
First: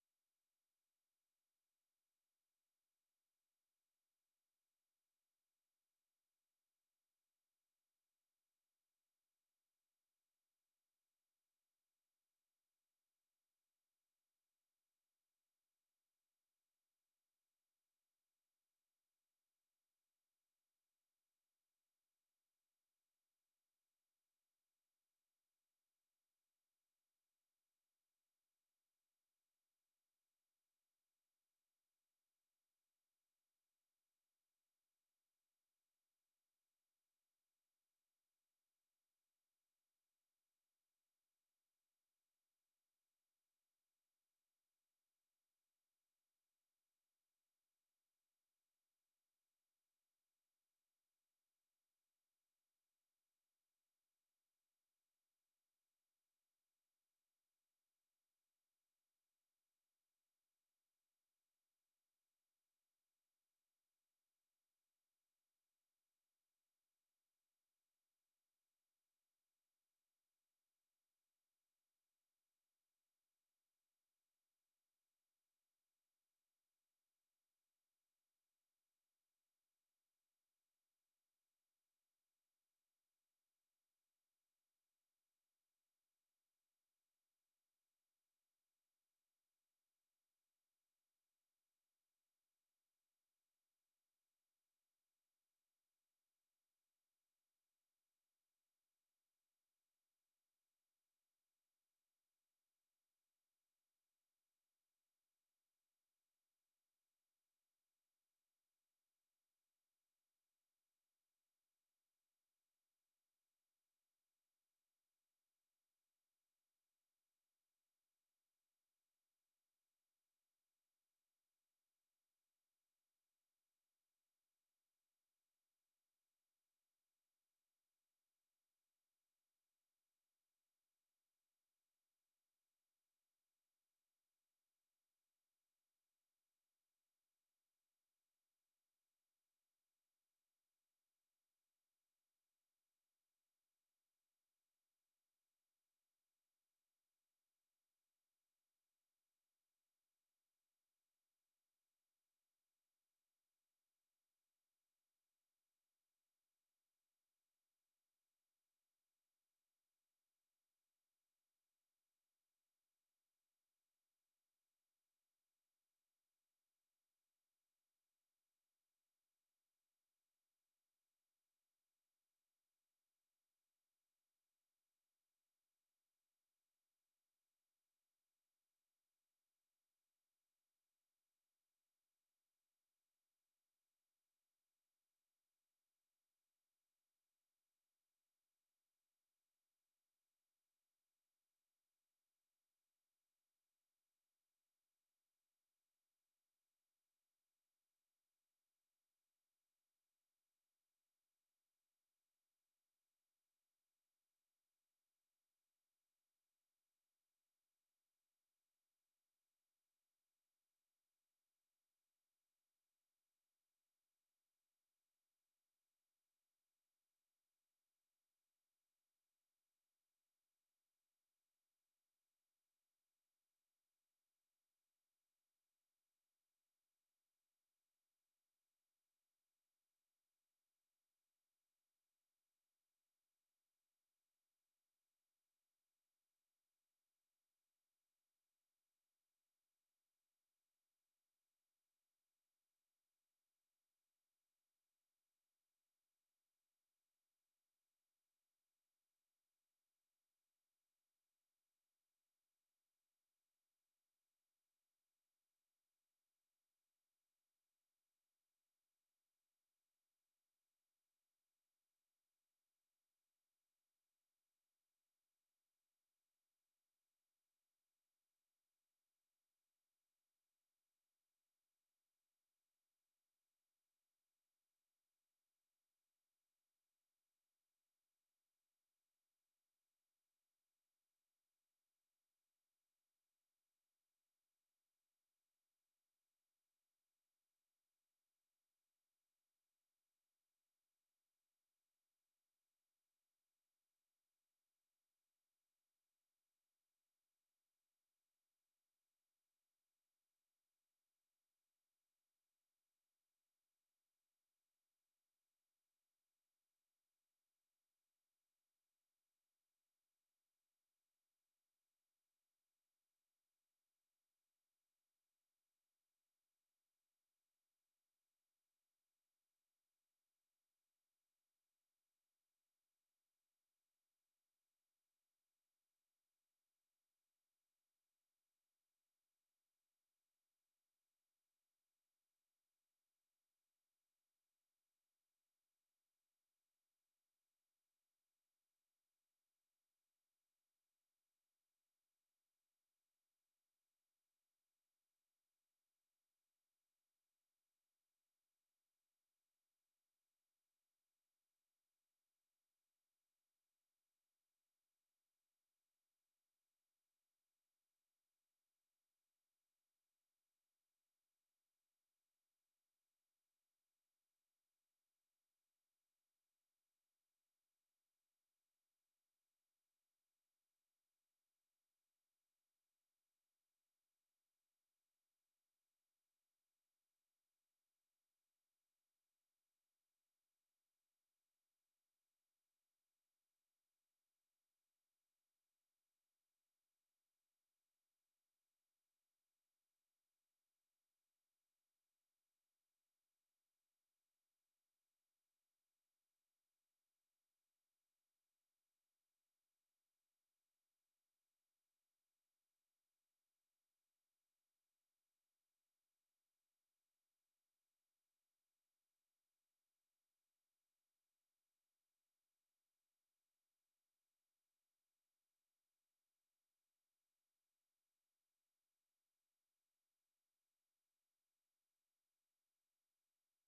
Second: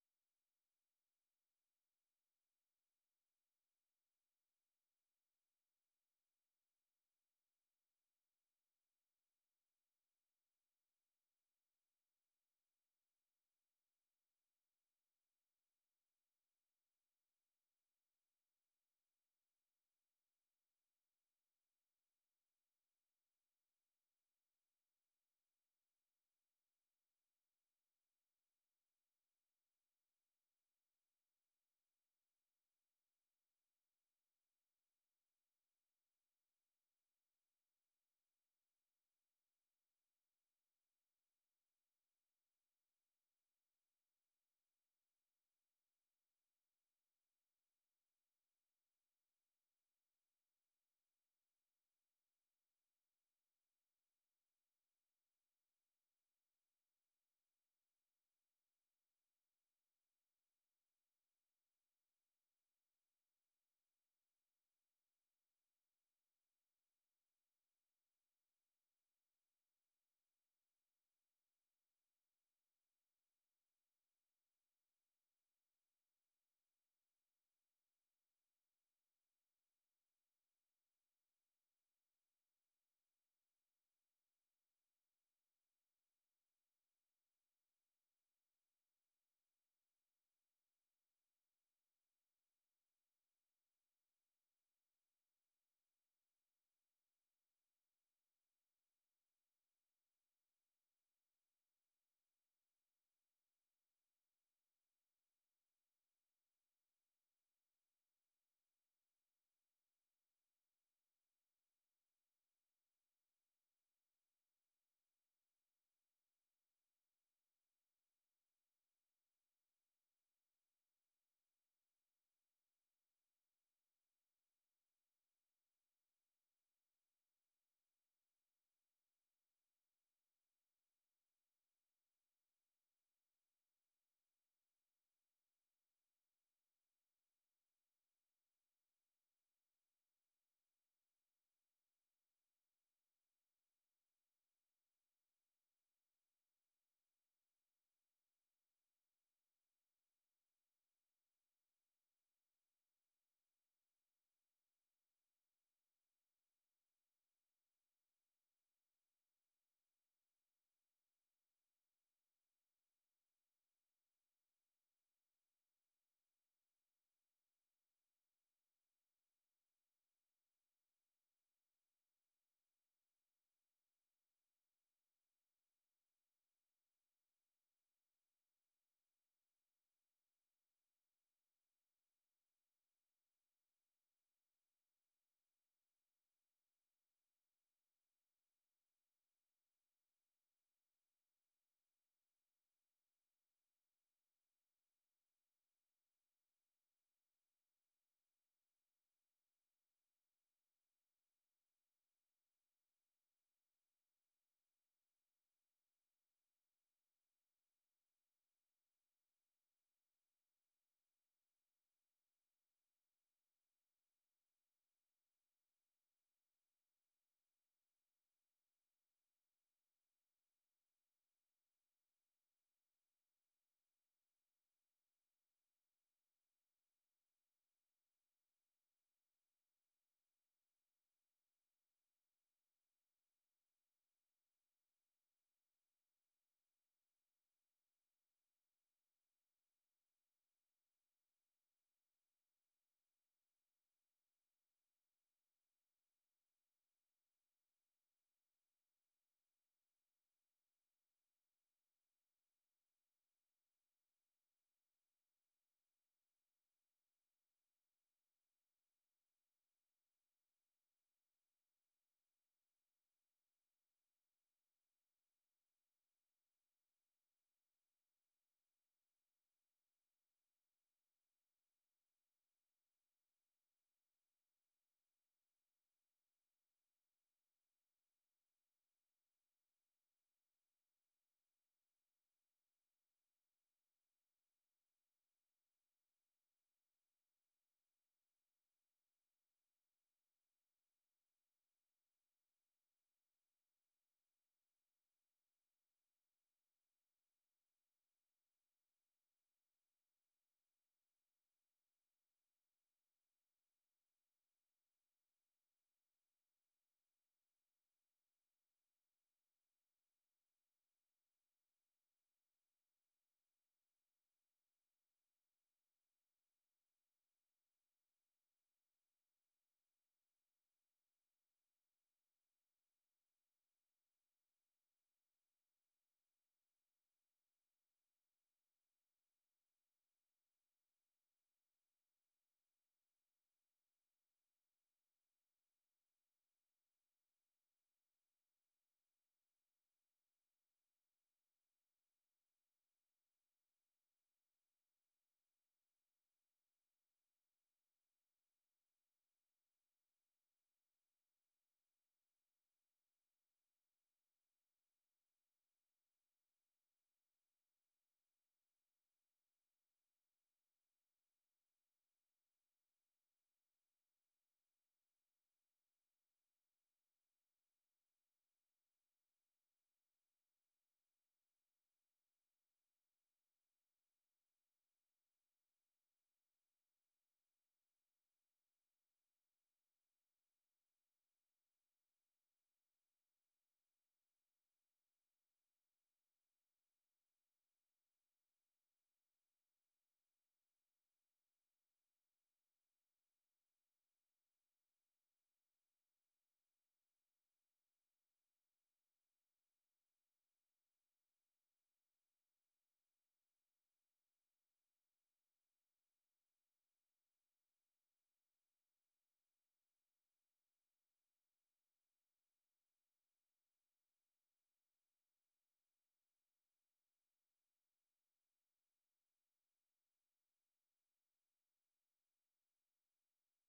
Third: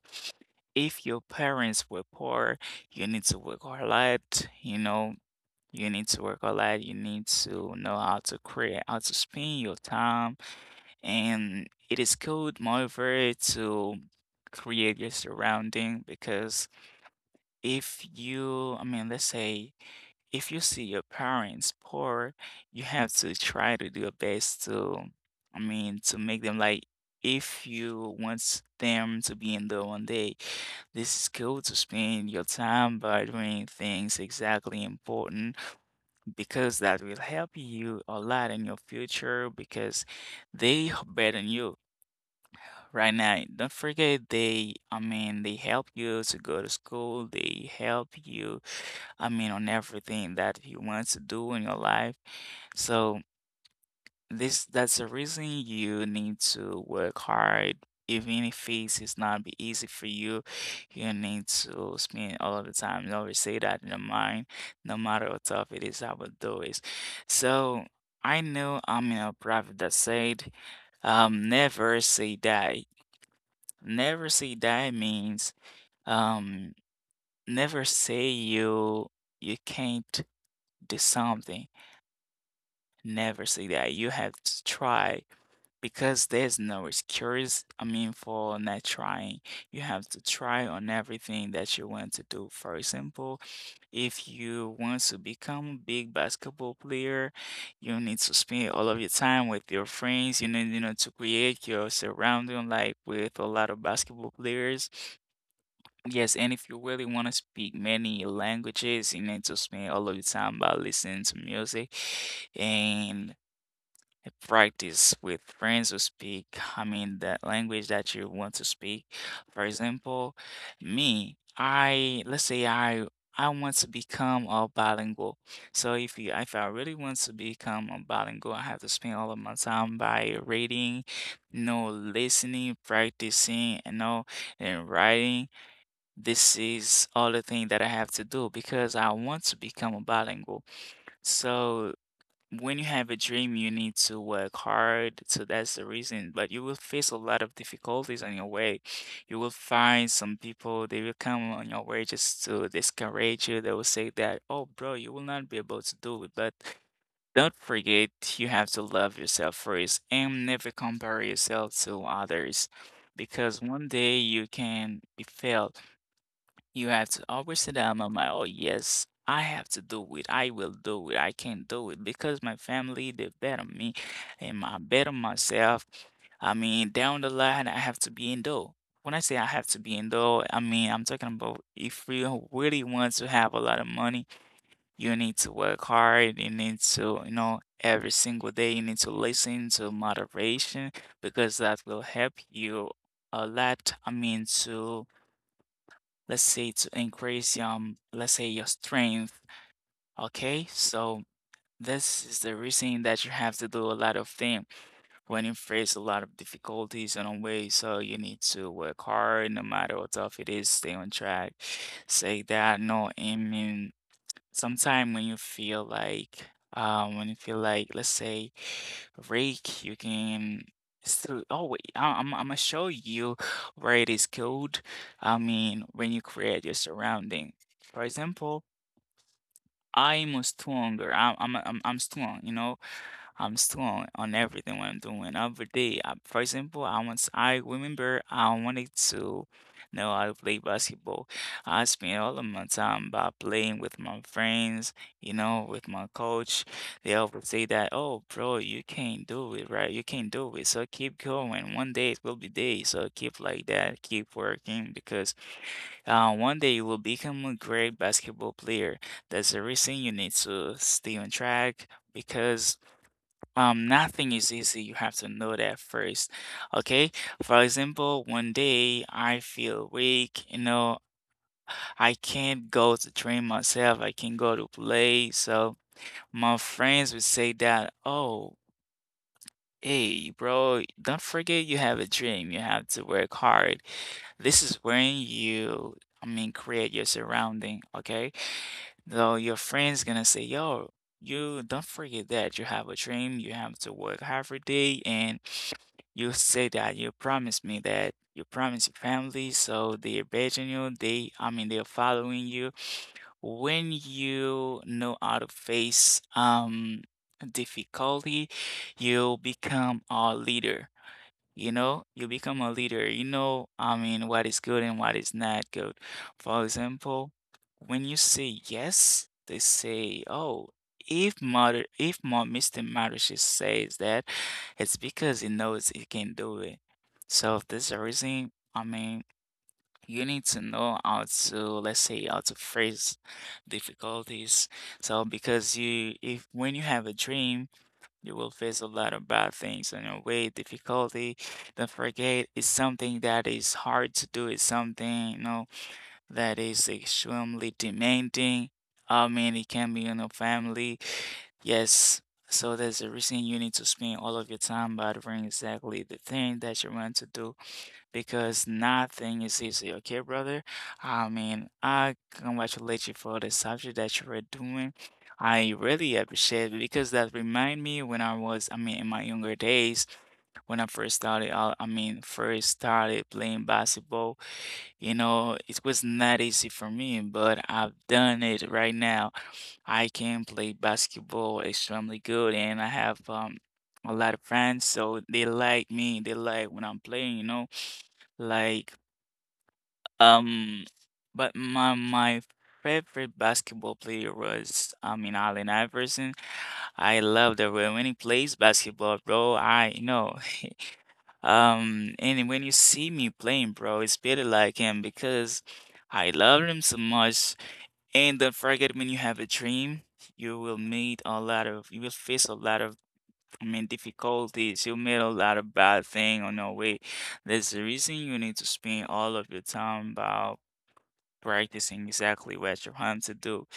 [SPEAKER 2] if your parents were poor, you need to work a lot, you know, you need to work a lot, you need to know how to create, how to spend your time, and it is good, moreover, to create your surrounding because if you, I mean, let's say, if you see your parents poor, you have to try to do your best to, I mean, to make them like, if you want them to be in the one day, this is cool to spend your time by doing things exactly important because that will help you a lot in your future because they are better than you right now. Don't forget they, I mean, they help you to go to school, they help you, I mean, on everything that you want to do in your life. So this that's the reason you need to work hard. Even if it's, it's not be easy for you, you need to spend all of the time. You always say that in your mind, no matter how tough it is, I will do it. So I know I'm in a prophet that said, um, never say die. Never say die means, um, never say you you can't do something. Never say that. You have to try because there's no excuse, I mean, for not trying. You have to try on everything that you want to do. For example, if you want to become a big basketball player, you need to spend all of your time with your friends. You need, you know, to create your surrounding like with a lot of basketball players. Yes, and if you really want to speak many languages, you need to spend all of your time by listening to music and uh, practice with friends who speak, I mean, that language that you want to speak. For example, me, I let's say I I want to become a bilingual. So if you if I really want to become a bilingual, I have to spend all of my time by reading, you know, listening, practicing, you know, and writing. This is all the thing that I have to do because I want to become a bilingual. So when you have a dream, you need to work hard. So that's the reason. But you will face a lot of difficulties on your way. You will find some people, they will come on your way just to discourage you. They will say that, oh, bro, you will not be able to do it. But don't forget, you have to love yourself first and never compare yourself to others. Because one day you can be failed. You have to always sit down on my, oh, yes, I have to do it. I will do it. I can do it because my family, they bet on me and I bet on myself. I mean, down the line, I have to be in though. When I say I have to be in though, I mean, I'm talking about if you really want to have a lot of money, you need to work hard. You need to, you know, every single day, you need to listen to moderation because that will help you a lot. I mean, to let's say to increase, um let's say your strength. Okay, so this is the reason that you have to do a lot of things when you face a lot of difficulties in a way, so you need to work hard, no matter how tough it is, stay on track. Say that no aiming. Sometime when you feel like, um when you feel like, let's say, rake, you can still, oh wait, I, I'm, I'm gonna show you where it is good. I mean, when you create your surrounding, for example, I'm a stronger, i'm i'm i'm, I'm strong, you know, I'm strong on everything what I'm doing, every day. Uh, for example, I once I remember I wanted to know how to play basketball. I spent all of my time by playing with my friends, you know, with my coach. They always say that, "Oh, bro, you can't do it, right? You can't do it. So keep going. One day it will be day. So keep like that. Keep working because, uh, one day you will become a great basketball player. That's the reason you need to stay on track." Because, um, nothing is easy. You have to know that first. Okay. For example, one day I feel weak, you know, I can't go to train myself. I can't go to play. So my friends would say that, oh, hey, bro, don't forget you have a dream. You have to work hard. This is when you, I mean, create your surrounding. Okay. So your friends gonna say, "Yo, you don't forget that you have a dream. You have to work half a day, and you say that you promised me, that you promised your family, so they're begging you. They, I mean, they're following you. When you know how to face, um difficulty, you become a leader." You know, you become a leader. You know, I mean, what is good and what is not good. For example, when you say yes, they say, "Oh, if mother, if Ma- mister Marushi says that, it's because he knows he can do it." So if there's a reason, I mean, you need to know how to, let's say, how to face difficulties. So because you, if when you have a dream. You will face a lot of bad things on your way, difficulty. Don't forget, it's something that is hard to do. It's something, you know, that is extremely demanding. I mean, it can be on your family. Yes. So there's a reason you need to spend all of your time by doing exactly the thing that you want to do because nothing is easy, okay, brother? I mean, I congratulate you for the subject that you were doing. I really appreciate it because that remind me when I was, I mean, in my younger days, when I first started, out- I mean, first started playing basketball, you know, it was not easy for me, but I've done it right now. I can play basketball extremely good and I have, um, a lot of friends, so they like me. They like when I'm playing, you know, like, um, but my my favorite basketball player was, I mean, Allen Iverson. I love the way when he plays basketball, bro. I know. *laughs* Um, and when you see me playing, bro, it's better like him because I love him so much. And don't forget, when you have a dream, you will meet a lot of, you will face a lot of, I mean, difficulties. You'll meet a lot of bad thing on your way. There's a reason you need to spend all of your time by practicing exactly what you're trying to do.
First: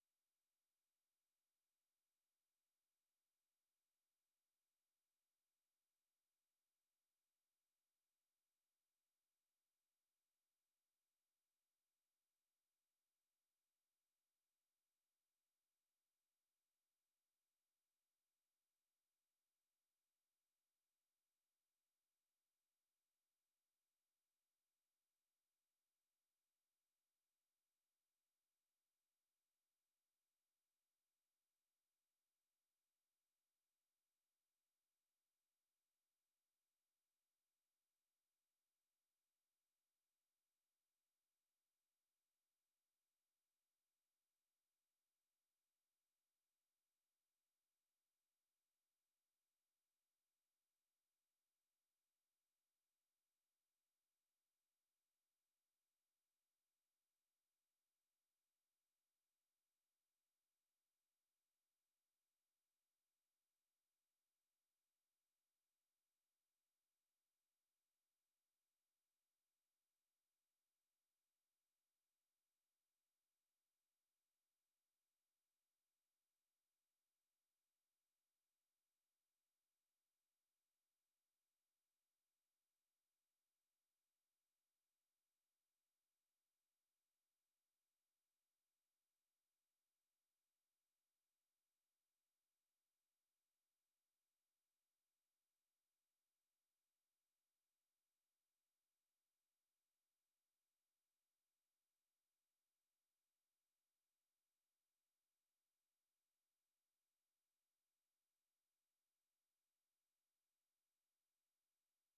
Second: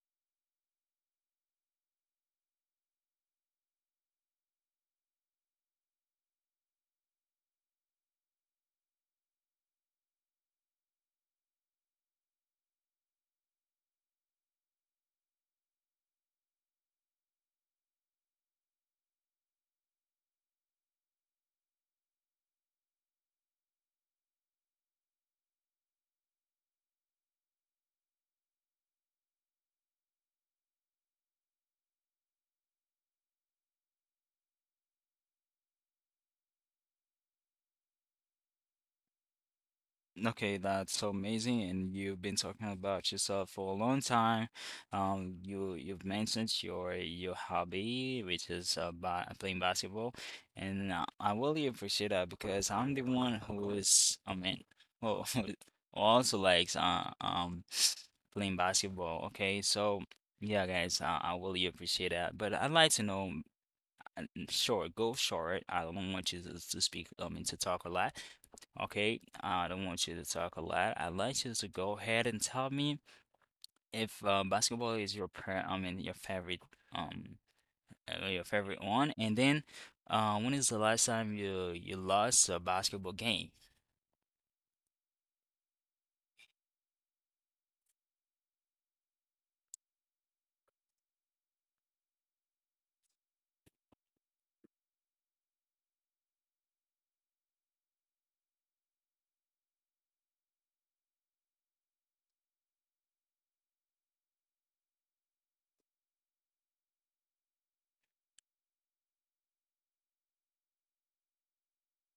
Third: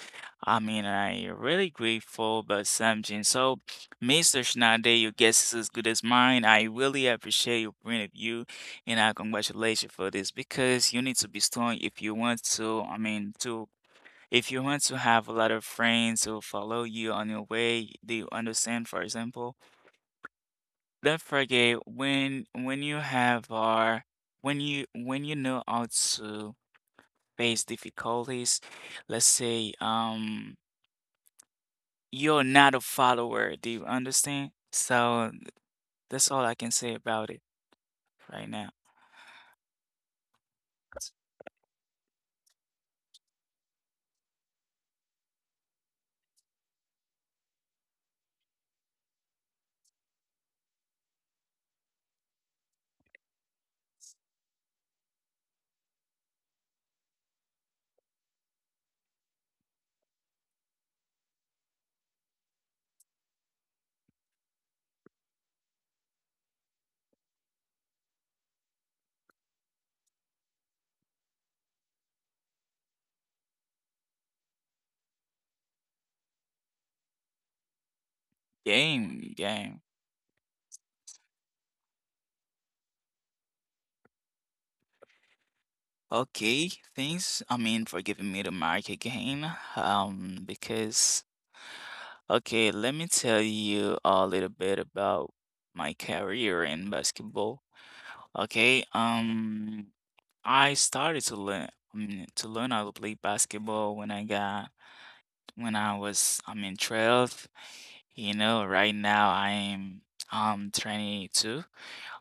[SPEAKER 2] I mean, I really grateful about something. So, mister Schneider, your guess is as good as mine. I really appreciate your point of view, and I congratulate you for this because you need to be strong if you want to. I mean, to if you want to have a lot of friends who follow you on your way, do you understand? For example, don't forget when when you have our, when you when you know how to face difficulties. Let's say, um you're not a follower, do you understand? So that's all I can say about it right now.
[SPEAKER 1] Okay, that's so amazing, and you've been talking about yourself for a long time. Um, you you've mentioned your your hobby, which is uh, ba playing basketball, and uh, I really appreciate that because I'm the one who is, I mean, who *laughs* who also likes uh, um *sniffs* playing basketball. Okay, so yeah, guys, uh, I really appreciate that. But I'd like to know, uh, short, go short. I don't want you to, to speak, I mean, to talk a lot. Okay, I don't want you to talk a lot. I'd like you to go ahead and tell me if uh, basketball is your pre- I mean your favorite um uh, your favorite one,
[SPEAKER 2] Game,
[SPEAKER 1] and then
[SPEAKER 2] game.
[SPEAKER 1] uh, when is the last time you you lost a basketball game?
[SPEAKER 2] Okay, thanks. I mean, for giving me the mic again. Um because, okay, let me tell you a little bit about my career in basketball. Okay, um I started to learn, I mean, to learn how to play basketball when I got when I was I'm in twelve. You know, right now I am um twenty-two.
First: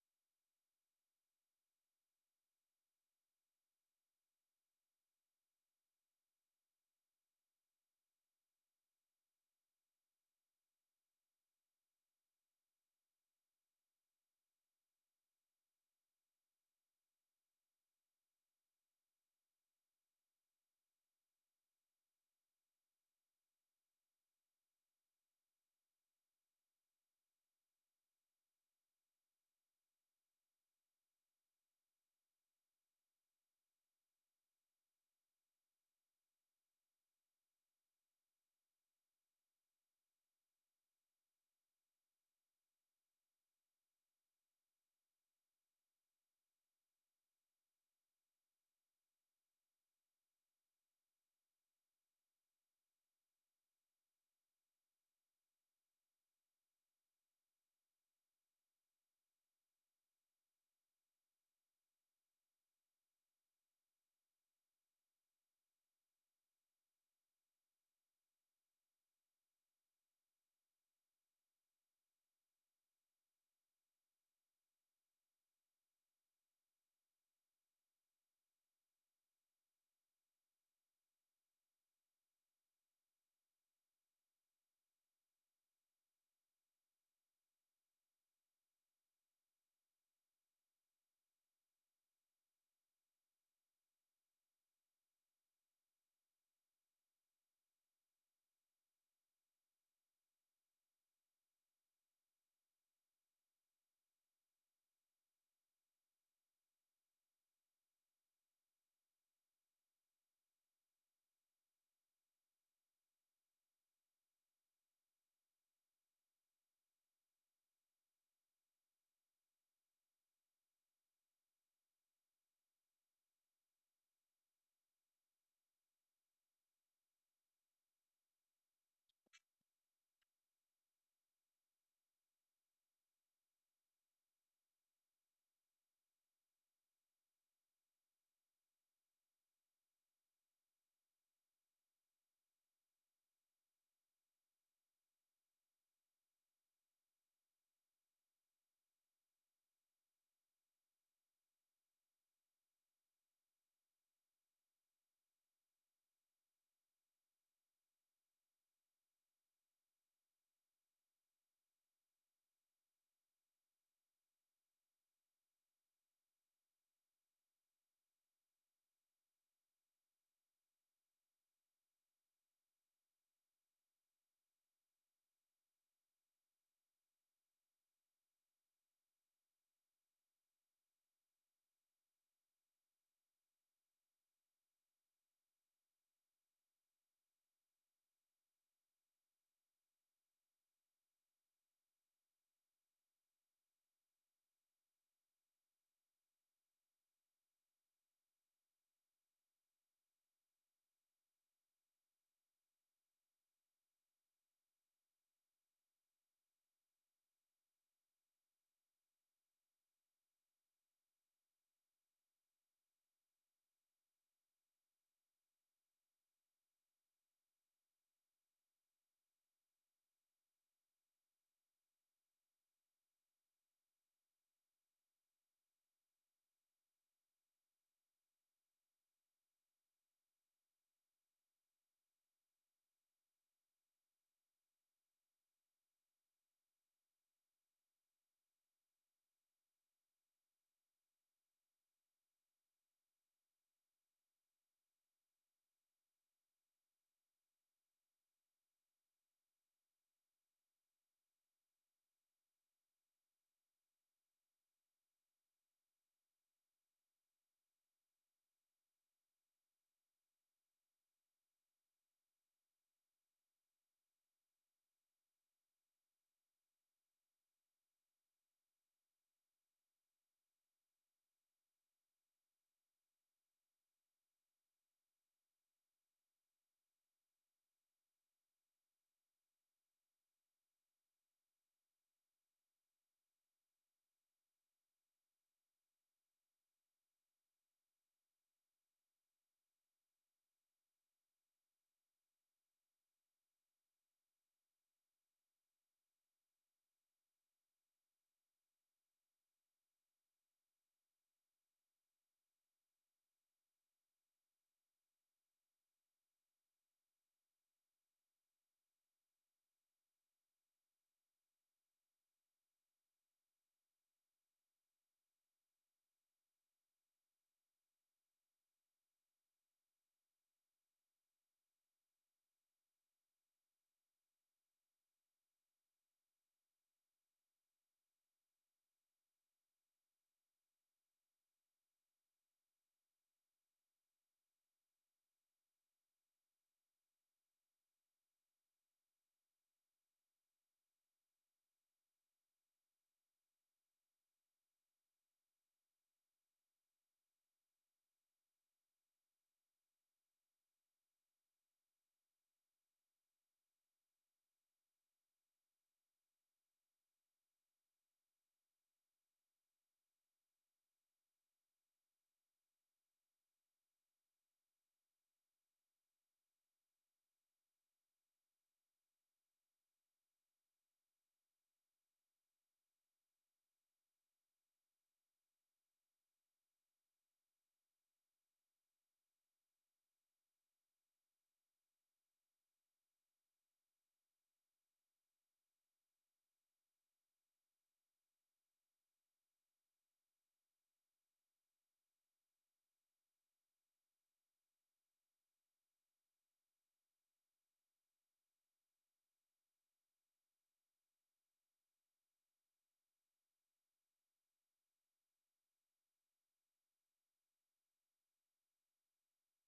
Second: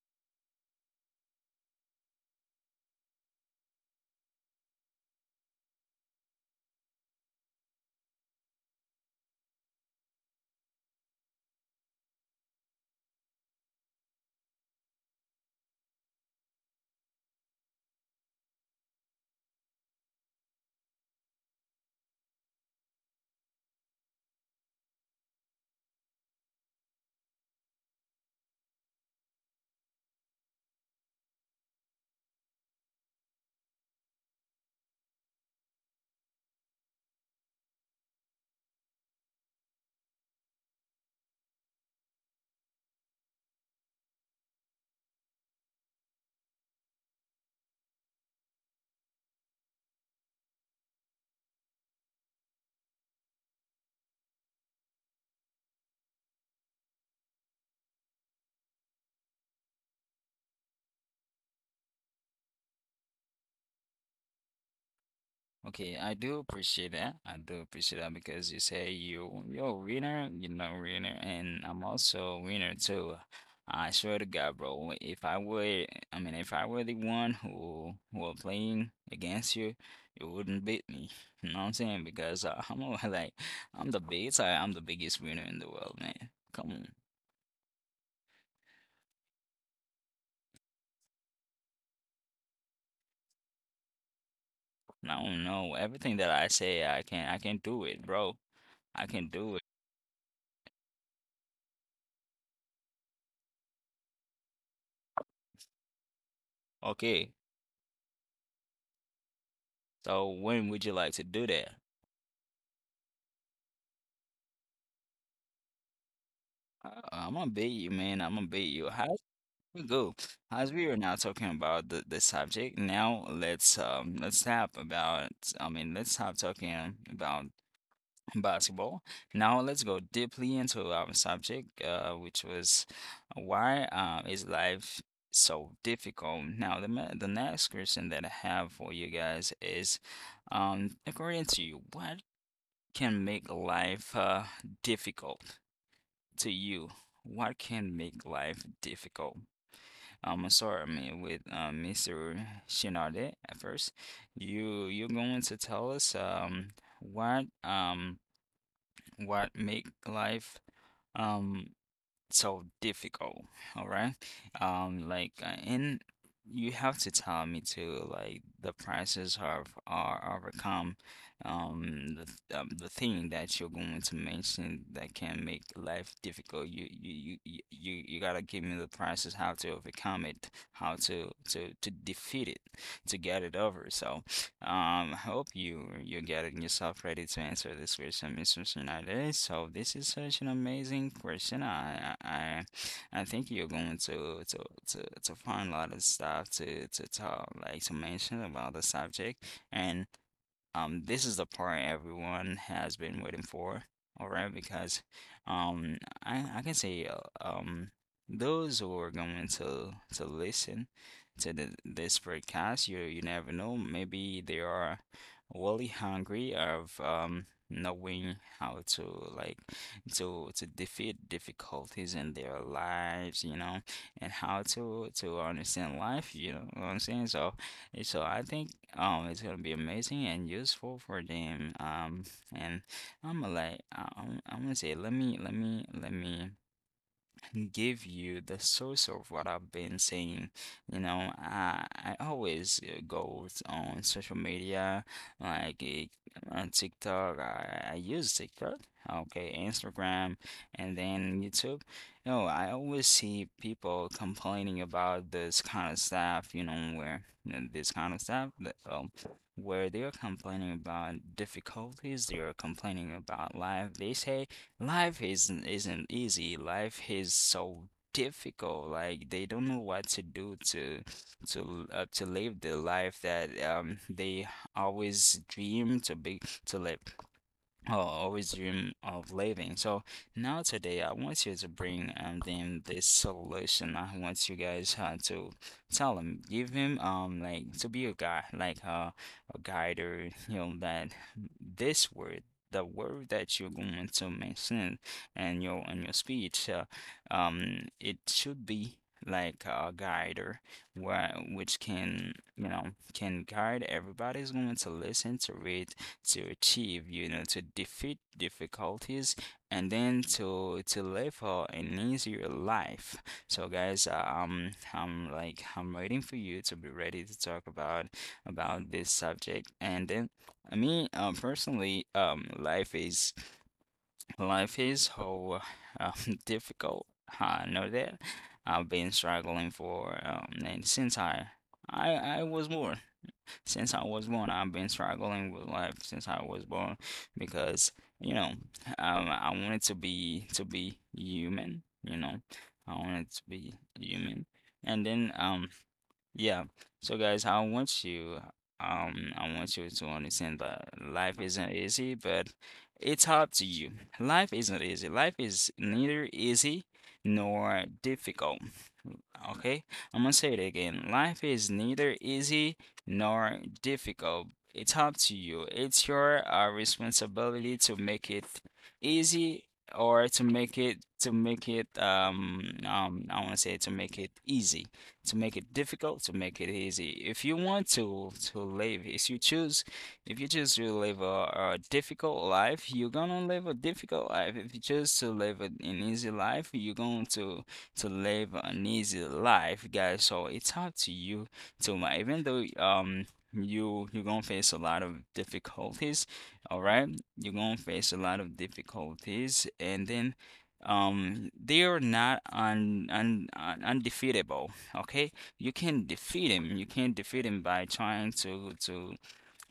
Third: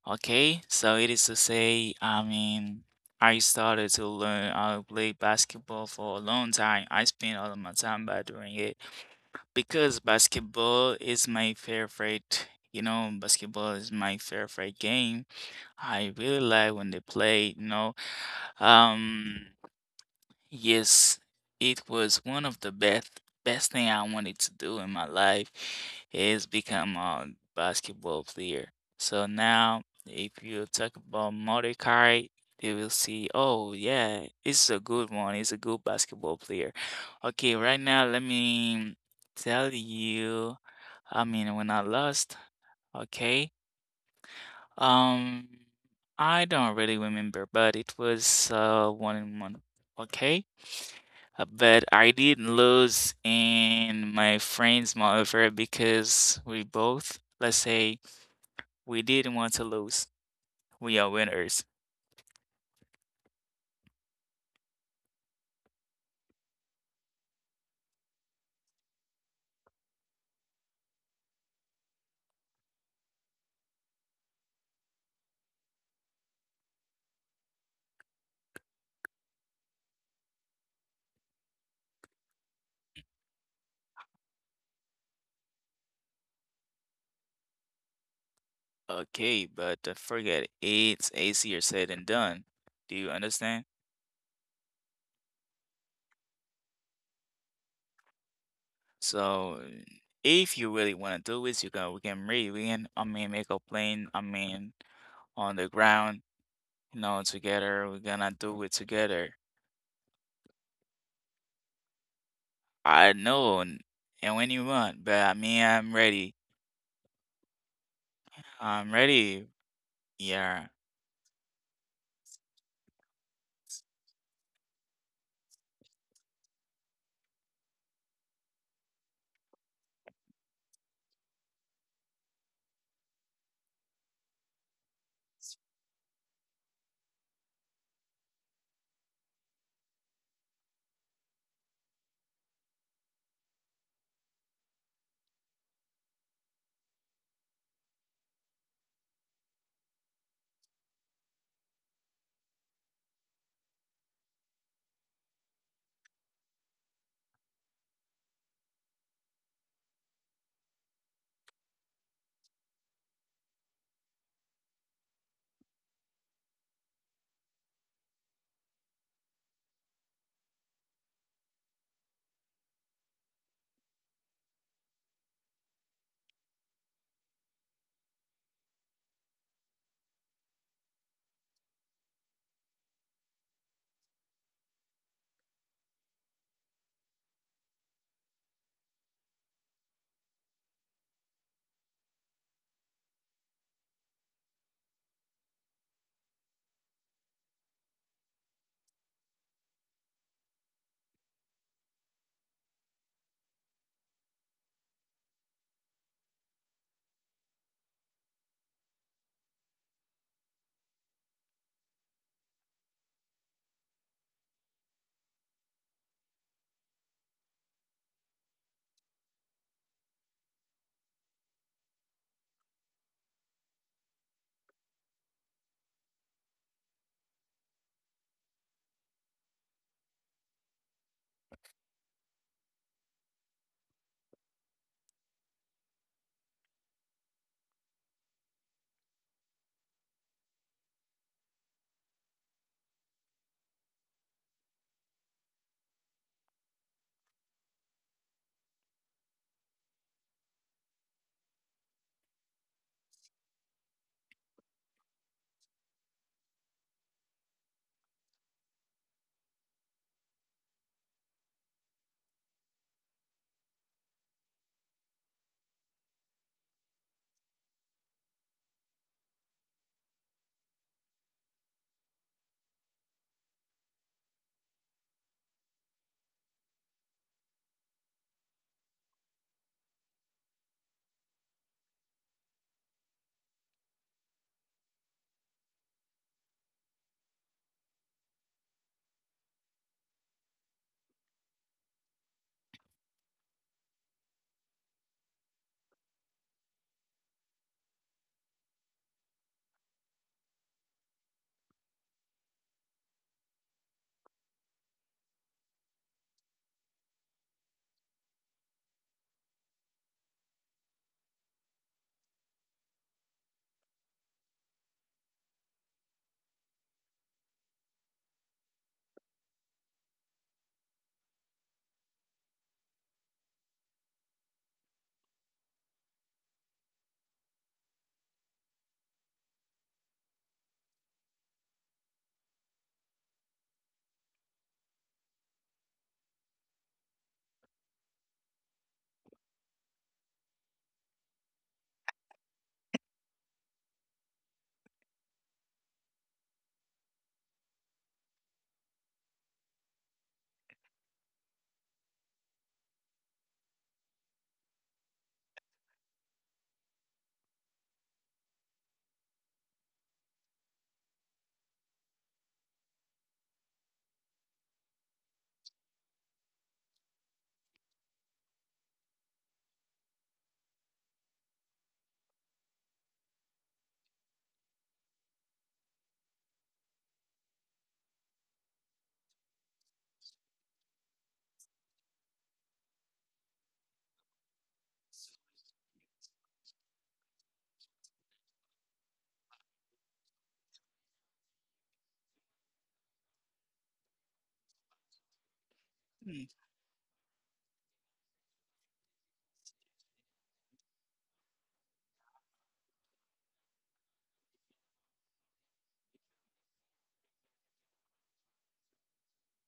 [SPEAKER 2] Okay, so it is to say, I mean, I started to learn how to play basketball for a long time. I spent all of my time by doing it because basketball is my favorite. You know, basketball is my favorite game. I really like when they play, you know. Um, Yes, it was one of the best best thing I wanted to do in my life, is become a basketball player. So now, if you talk about Mario Kart, they will see, oh yeah, it's a good one. It's a good basketball player. Okay, right now let me tell you. I mean, when I lost, okay, um, I don't really remember, but it was uh one in one. Okay. Uh, But I did lose in my friends, moreover, because we both, let's say, we didn't want to lose. We are winners.
[SPEAKER 1] Okay, I do appreciate that. I do appreciate that because you say you you're a winner, you know, winner, and I'm also a winner too. I swear to God, bro. If I were, I mean, if I were the one who who are playing against you, you wouldn't beat me. *laughs* You know what I'm saying? Because uh, *laughs* I'm all like, I'm the biggest. I, I'm the biggest winner in the world, man. Come on.
[SPEAKER 2] Okay, but uh, forget it. It's easier said than done. Do you understand?
[SPEAKER 1] I don't know. Everything that I say, I can I can do it, bro. I can do it.
[SPEAKER 2] So, if you really want to do it, you can we can really win. I mean, make a plane. I mean, on the ground, you know,
[SPEAKER 1] Okay.
[SPEAKER 2] together. We're gonna do it together.
[SPEAKER 1] So when would you like to do that?
[SPEAKER 2] I know, and and when you want, but I mean, I'm ready.
[SPEAKER 1] Uh, I'm gonna beat you, man. I'm gonna beat you.
[SPEAKER 2] I'm
[SPEAKER 1] How's
[SPEAKER 2] ready.
[SPEAKER 1] we go?
[SPEAKER 2] Yeah.
[SPEAKER 1] As we are now talking about the, the subject, now let's um let's tap about, I mean, let's stop talking about basketball. Now let's go deeply into our subject, uh, which was why uh, is life so difficult? Now the ma- the next question that I have for you guys is, um, according to you, what can make life uh difficult? To you, what can make life difficult? Um, sorry, I mean, with uh, Mister Shinade at first, you you're going to tell us um what um what make life um so difficult, all right? Um, like, uh, and you have to tell me too, like the prices are are overcome, um, the th- um, the thing that you're going to mention that can make life difficult. You you you you you you gotta give me the prices, how to overcome it, how to to to defeat it, to get it over. So. Um, hope you you're getting yourself ready to answer this question, Mister Schneider. So this is such an amazing question. I I I I think you're going to to to to find a lot of stuff to to talk, like to mention about the subject. And um, this is the part everyone has been waiting for, all right? Because um, I I can say uh, um, those who are going to to listen to the, this podcast, you you never know, maybe they are really hungry of um knowing how to like to to defeat difficulties in their lives, you know, and how to to understand life, you know what I'm saying? So and so I think um it's gonna be amazing and useful for them. Um, and I'm gonna like I- I'm I'm gonna say let me let me let me give you the source of what I've been saying. You know, I, I always uh, go on social media, like eh, uh, on TikTok. I, I use TikTok, okay, Instagram, and then YouTube. You know, I always see people complaining about this kind of stuff, you know, where you know, this kind of stuff, that, um, where they are complaining about difficulties, they are complaining about life. They say life isn't isn't easy. Life is so difficult. Like they don't know what to do to to uh, to live the life that um they always dream to be to live or always dream of living. So now today, I want you to bring um, them this solution. I want you guys uh, to tell him, give him um like to be a guy, like uh, a guide or you know that this word. The word that you're going to mention in your in your speech, uh, um, it should be like a guide or where which can you know can guide everybody's going to listen to it to achieve, you know, to defeat difficulties and then to to live for an easier life. So guys, uh, um, I'm like I'm waiting for you to be ready to talk about about this subject. And then me, um, personally, um, life is life is so um, *laughs* difficult. I know that I've been struggling for um and since I I I was born since I was born. I've been struggling with life since I was born because, you know, um, I wanted to be to be human, you know. I wanted to be human. And then um Yeah. So guys, I want you um I want you to understand that life isn't easy, but it's up to you. Life isn't easy. Life is neither easy nor difficult. Okay, I'm gonna say it again. Life is neither easy nor difficult. It's up to you. It's your uh, responsibility to make it easy or to make it to make it um um I want to say to make it easy, to make it difficult, to make it easy. If you want to to live, if you choose, if you choose to live a, a difficult life, you're gonna live a difficult life. If you choose to live an an easy life, you're going to to live an easy life, guys. So it's up to you to ma- even though um you you're gonna face a lot of difficulties,
[SPEAKER 2] Mm.
[SPEAKER 1] all right? You're gonna face a lot of difficulties, and then um they are not un, un, un undefeatable. Okay, you can defeat him. You can defeat him by trying to to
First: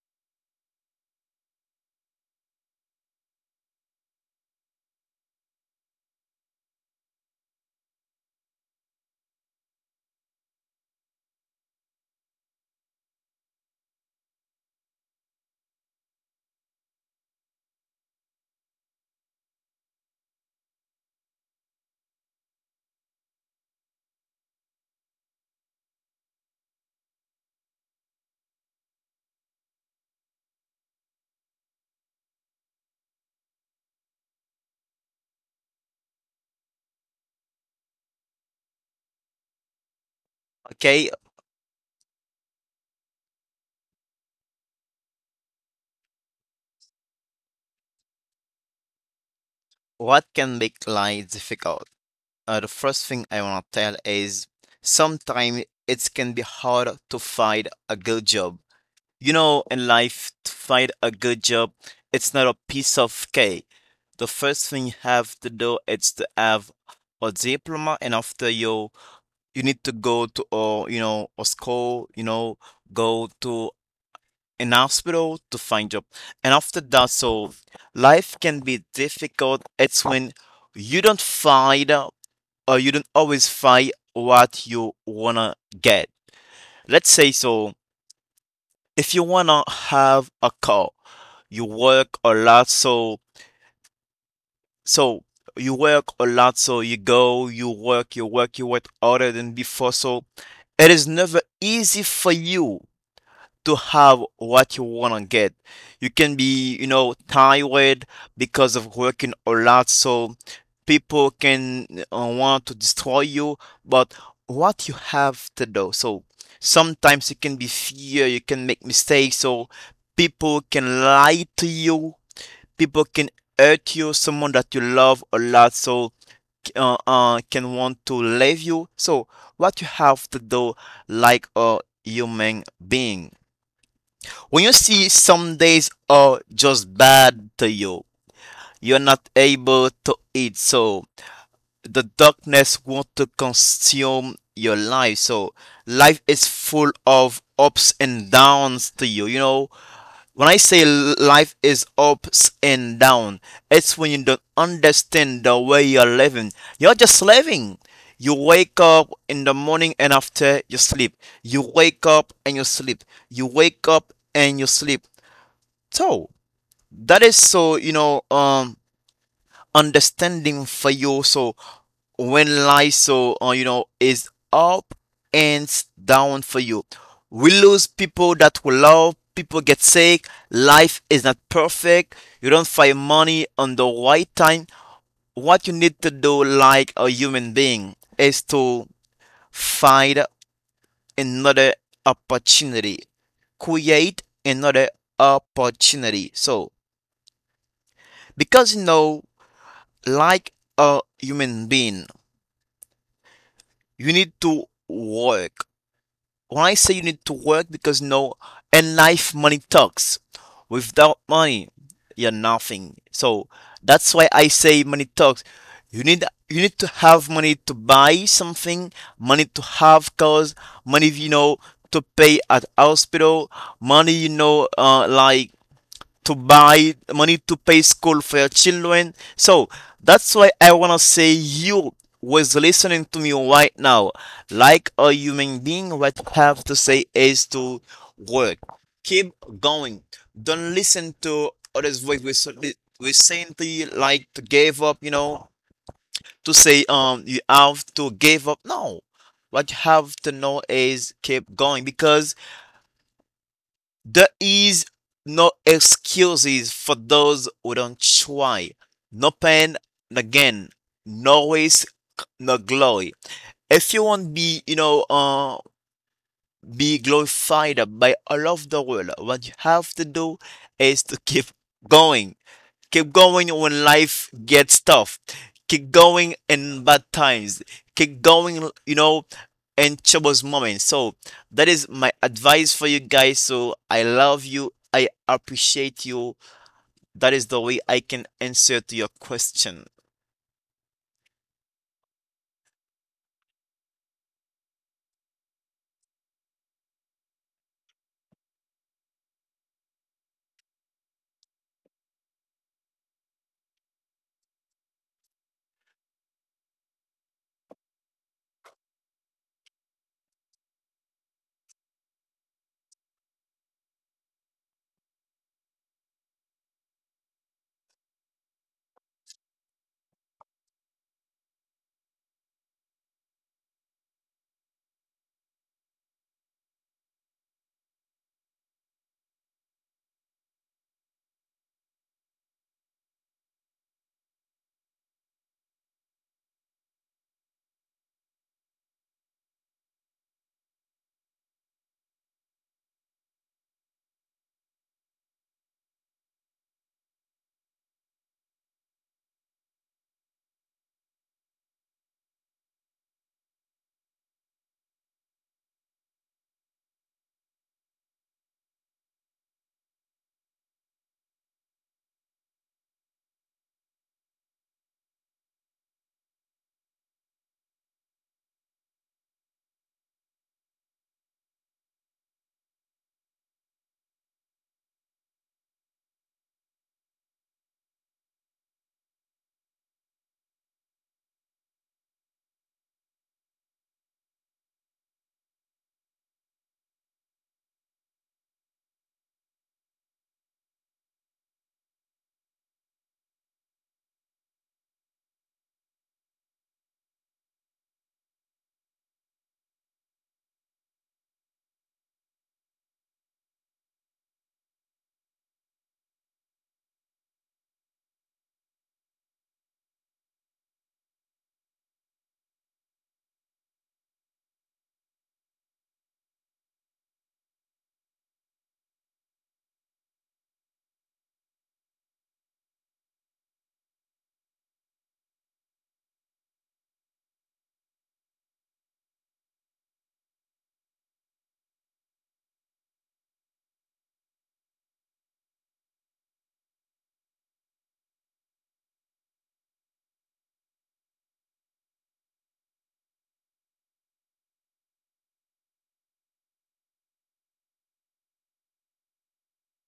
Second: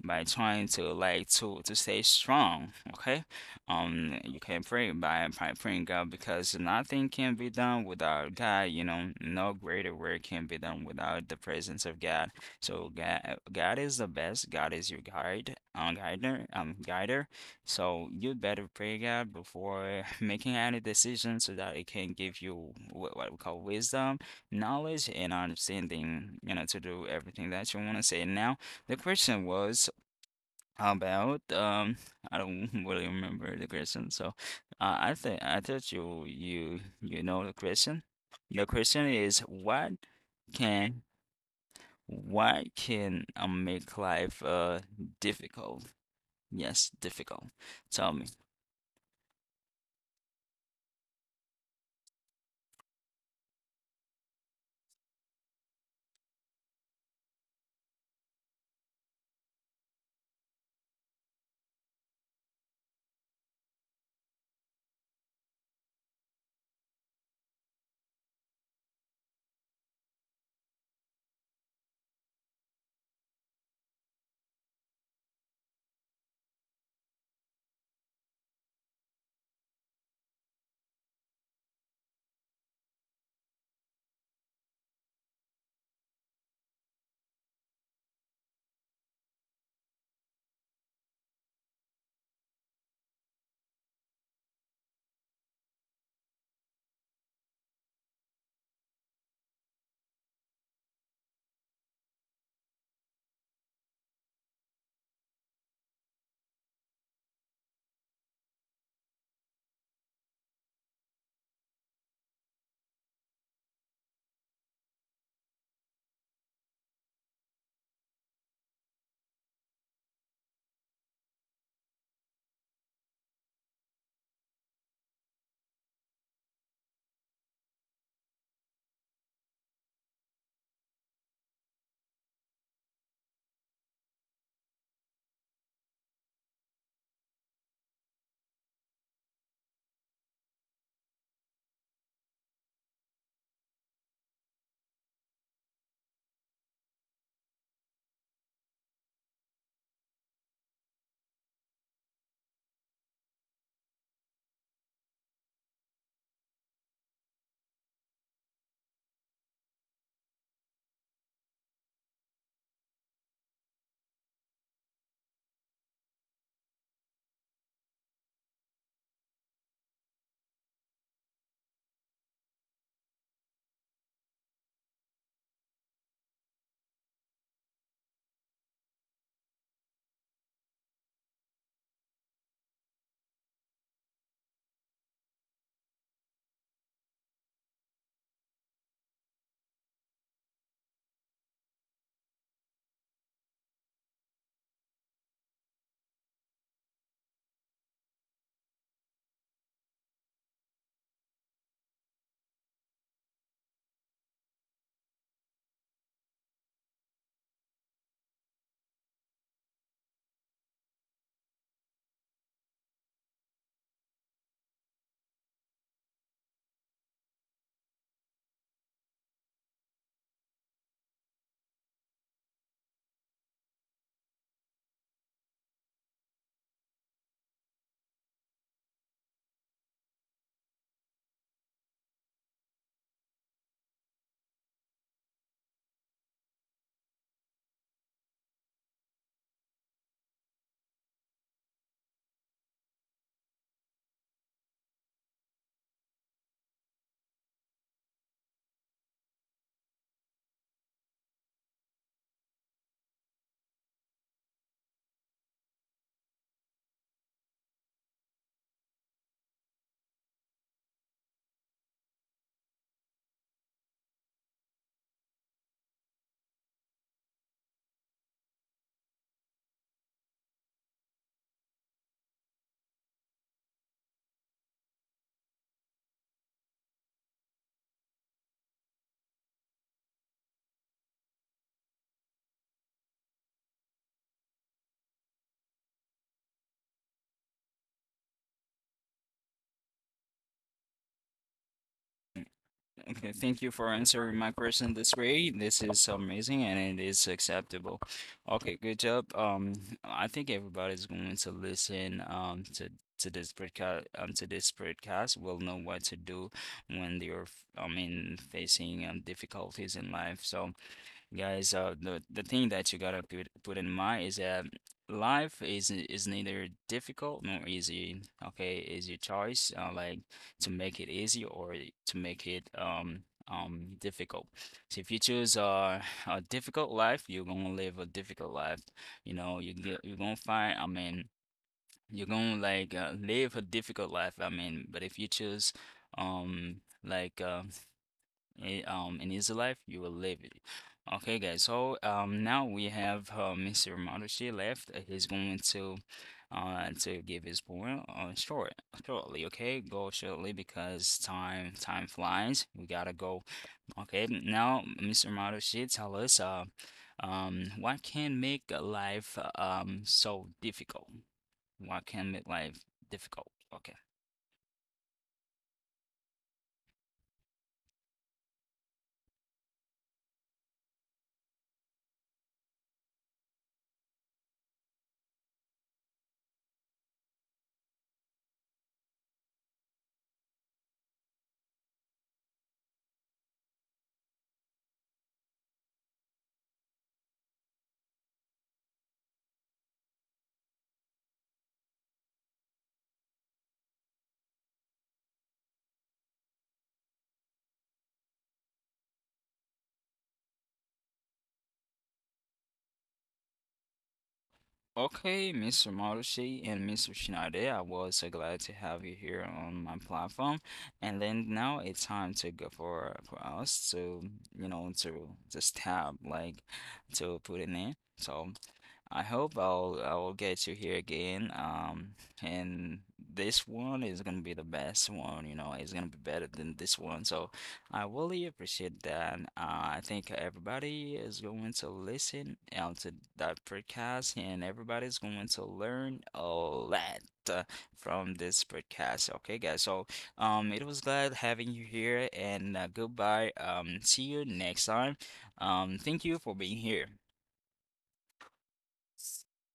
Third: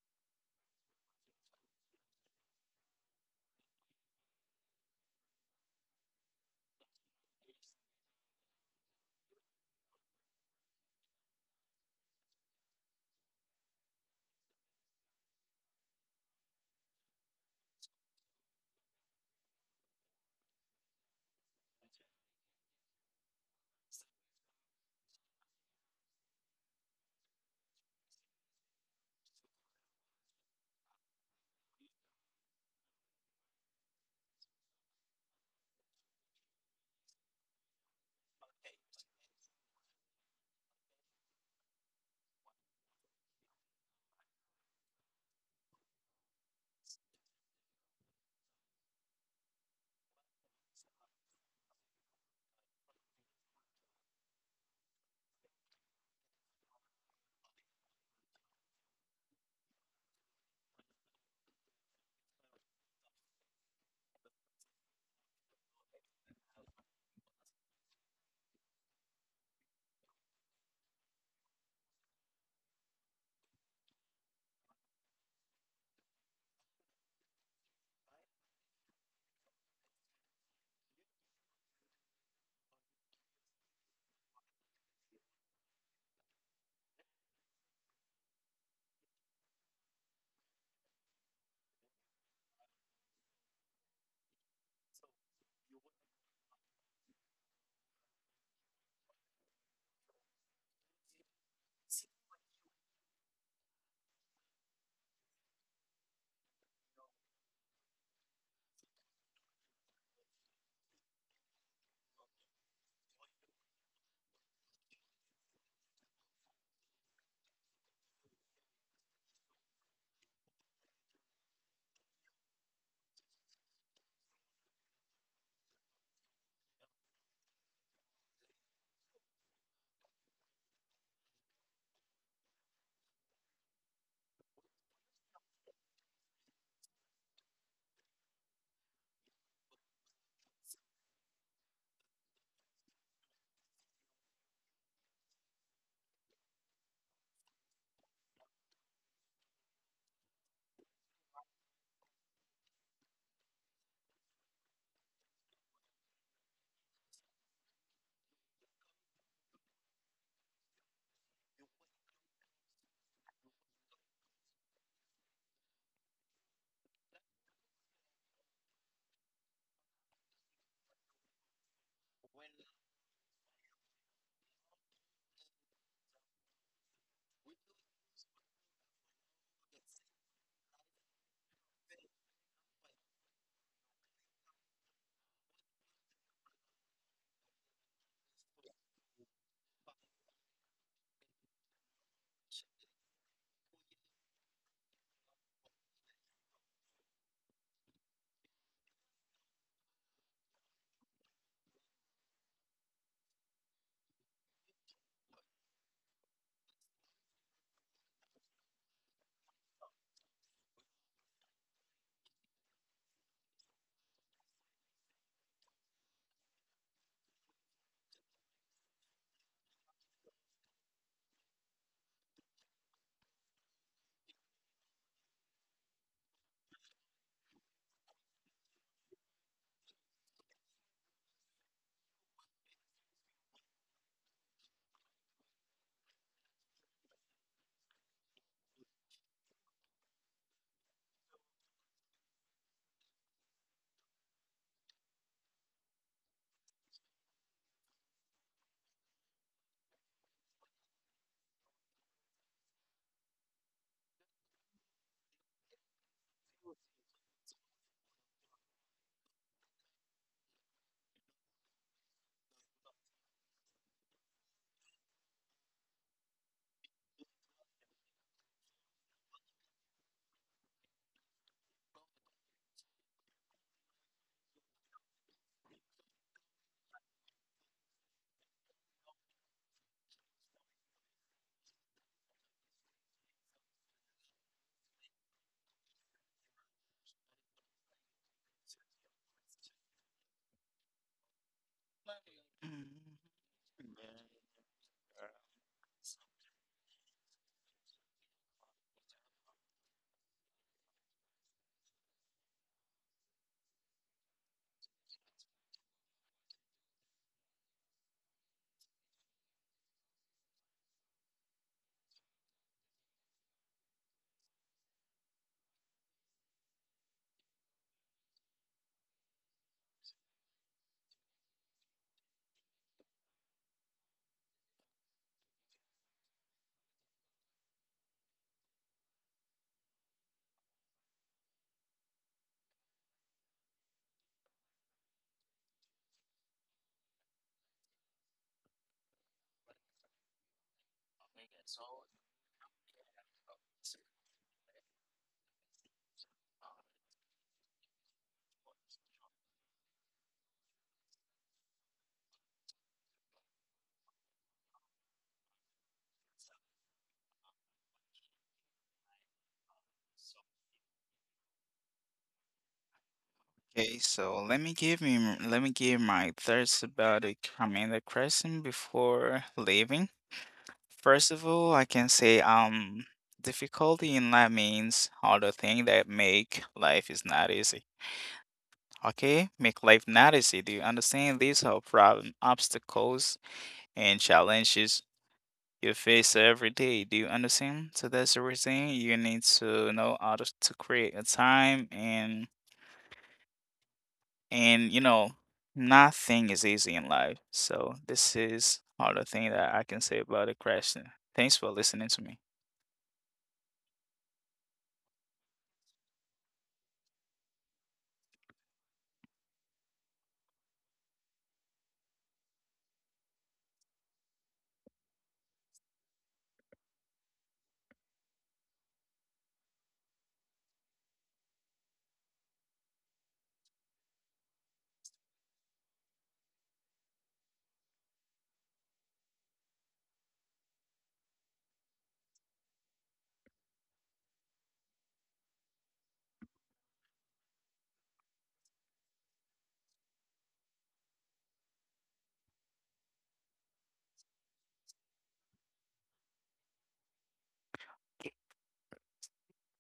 [SPEAKER 1] by trying to like to to stay strong. Okay, um, you can pray by by praying God because nothing can be done without God. You know, no greater work can be done without the presence of God. So God, God is the best. God is your guide, um, guider, um, guider. So you better pray God before *laughs* making any decision, so that it can give you what, what we call wisdom, knowledge, and understanding. You know, to do everything that you want to say. Now, the question was. How about um I don't *laughs* really remember the question, so uh, I think I thought you you you know the question. The question is what can
[SPEAKER 3] Okay,
[SPEAKER 1] what can uh, make life uh difficult? Yes, difficult. Tell me.
[SPEAKER 3] what can make life difficult? Uh, the first thing I want to tell is sometimes it can be hard to find a good job. You know, in life, to find a good job, it's not a piece of cake. The first thing you have to do is to have a diploma, and after you, you need to go to a, you know, a school, you know, go to an hospital to find job. And after that, so life can be difficult. It's when you don't find uh, or you don't always find what you wanna get, let's say. So if you wanna have a car, you work a lot. So So you work a lot, so you go, you work, you work, you work harder than before. So it is never easy for you to have what you want to get. You can be, you know, tired because of working a lot. So people can uh, want to destroy you, but what you have to do. So sometimes you can be fear, you can make mistakes. So people can lie to you, people can hurt you, someone that you love a lot, so uh, uh, can want to leave you. So what you have to do, like a human being, when you see some days are just bad to you, you're not able to eat, so the darkness want to consume your life. So life is full of ups and downs to you, you know. When I say life is ups and down, it's when you don't understand the way you're living. You're just living. You wake up in the morning and after you sleep. You wake up and you sleep. You wake up and you sleep. So that is so you know um understanding for you. So when life, so uh, you know, is up and down for you, we lose people that we love. People get sick. Life is not perfect. You don't find money on the right time. What you need to do, like a human being, is to find another opportunity, create another opportunity. So because you know, like a human being, you need to work. When I say you need to work, because no, in life, money talks. Without money, you're nothing. So that's why I say money talks. You need you need to have money to buy something, money to have cars, money you know to pay at hospital, money you know uh, like to buy money to pay school for your children. So that's why I want to say you was listening to me right now, like a human being, what I have to say is to work, keep going, don't listen to others voice, we're, so- we're saying to you like to give up, you know, to say um you have to give up. No, what you have to know is keep going, because there is no excuses for those who don't try. No pain, no gain, no waste, no glory. If you want to be, you know, uh, be glorified by all of the world, what you have to do is to keep going. Keep going when life gets tough. Keep going in bad times. Keep going, you know, in troubles moments. So that is my advice for you guys. So I love you. I appreciate you. That is the way I can answer to your question.
[SPEAKER 1] Okay, thank you for answering my question this way. This is amazing and it is acceptable. Okay, good job. Um, I think everybody's going to listen um to to this podcast um to this podcast will know what to do when they're f- I mean facing um difficulties in life. So guys, uh, the the thing that you gotta put put in mind is that life is is neither difficult nor easy. Okay, is your choice uh, like to make it easy or to make it um um difficult. So if you choose uh, a difficult life, you're gonna live a difficult life. You know, you get, you're gonna find. I mean, you're gonna like uh, live a difficult life. I mean, but if you choose um like uh eh, um an easy life, you will live it. Okay, guys. So um now we have uh, mister Marushi left. Uh, He's going to uh to give his point uh, short shortly. Okay, go shortly because time time flies. We gotta go. Okay, now mister Marushi, tell us uh um what can make a life uh, um so difficult? What can make life difficult? Okay.
[SPEAKER 2] Okay, so let me give me m- let me give my thoughts about the commander question before leaving. First of all, I can say, um difficulty in life means all the things that make life is not easy. Okay, make life not easy. Do you understand? These are problem, obstacles, and challenges you face every day. Do you understand? So that's the reason you need to know how to, to create a time and and you know, nothing is easy in life. So this is all the thing that I can say about the question. Thanks for listening to me.
[SPEAKER 1] Okay, mister Marushi and mister Shinade, I was so glad to have you here on my platform. And then now it's time to go for for us to, you know, to just tab like to put in there. So I hope I'll I'll get you here again. Um, and This one is gonna be the best one, you know, it's gonna be better than this one. So I really appreciate that. Uh, I think everybody is going to listen uh, to that podcast, and everybody's going to learn a lot uh, from this podcast, okay, guys. So, um, it was glad having you here, and uh, goodbye. Um, see you next time. Um, thank you for being here.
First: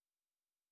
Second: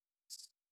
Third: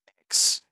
[SPEAKER 2] Thanks.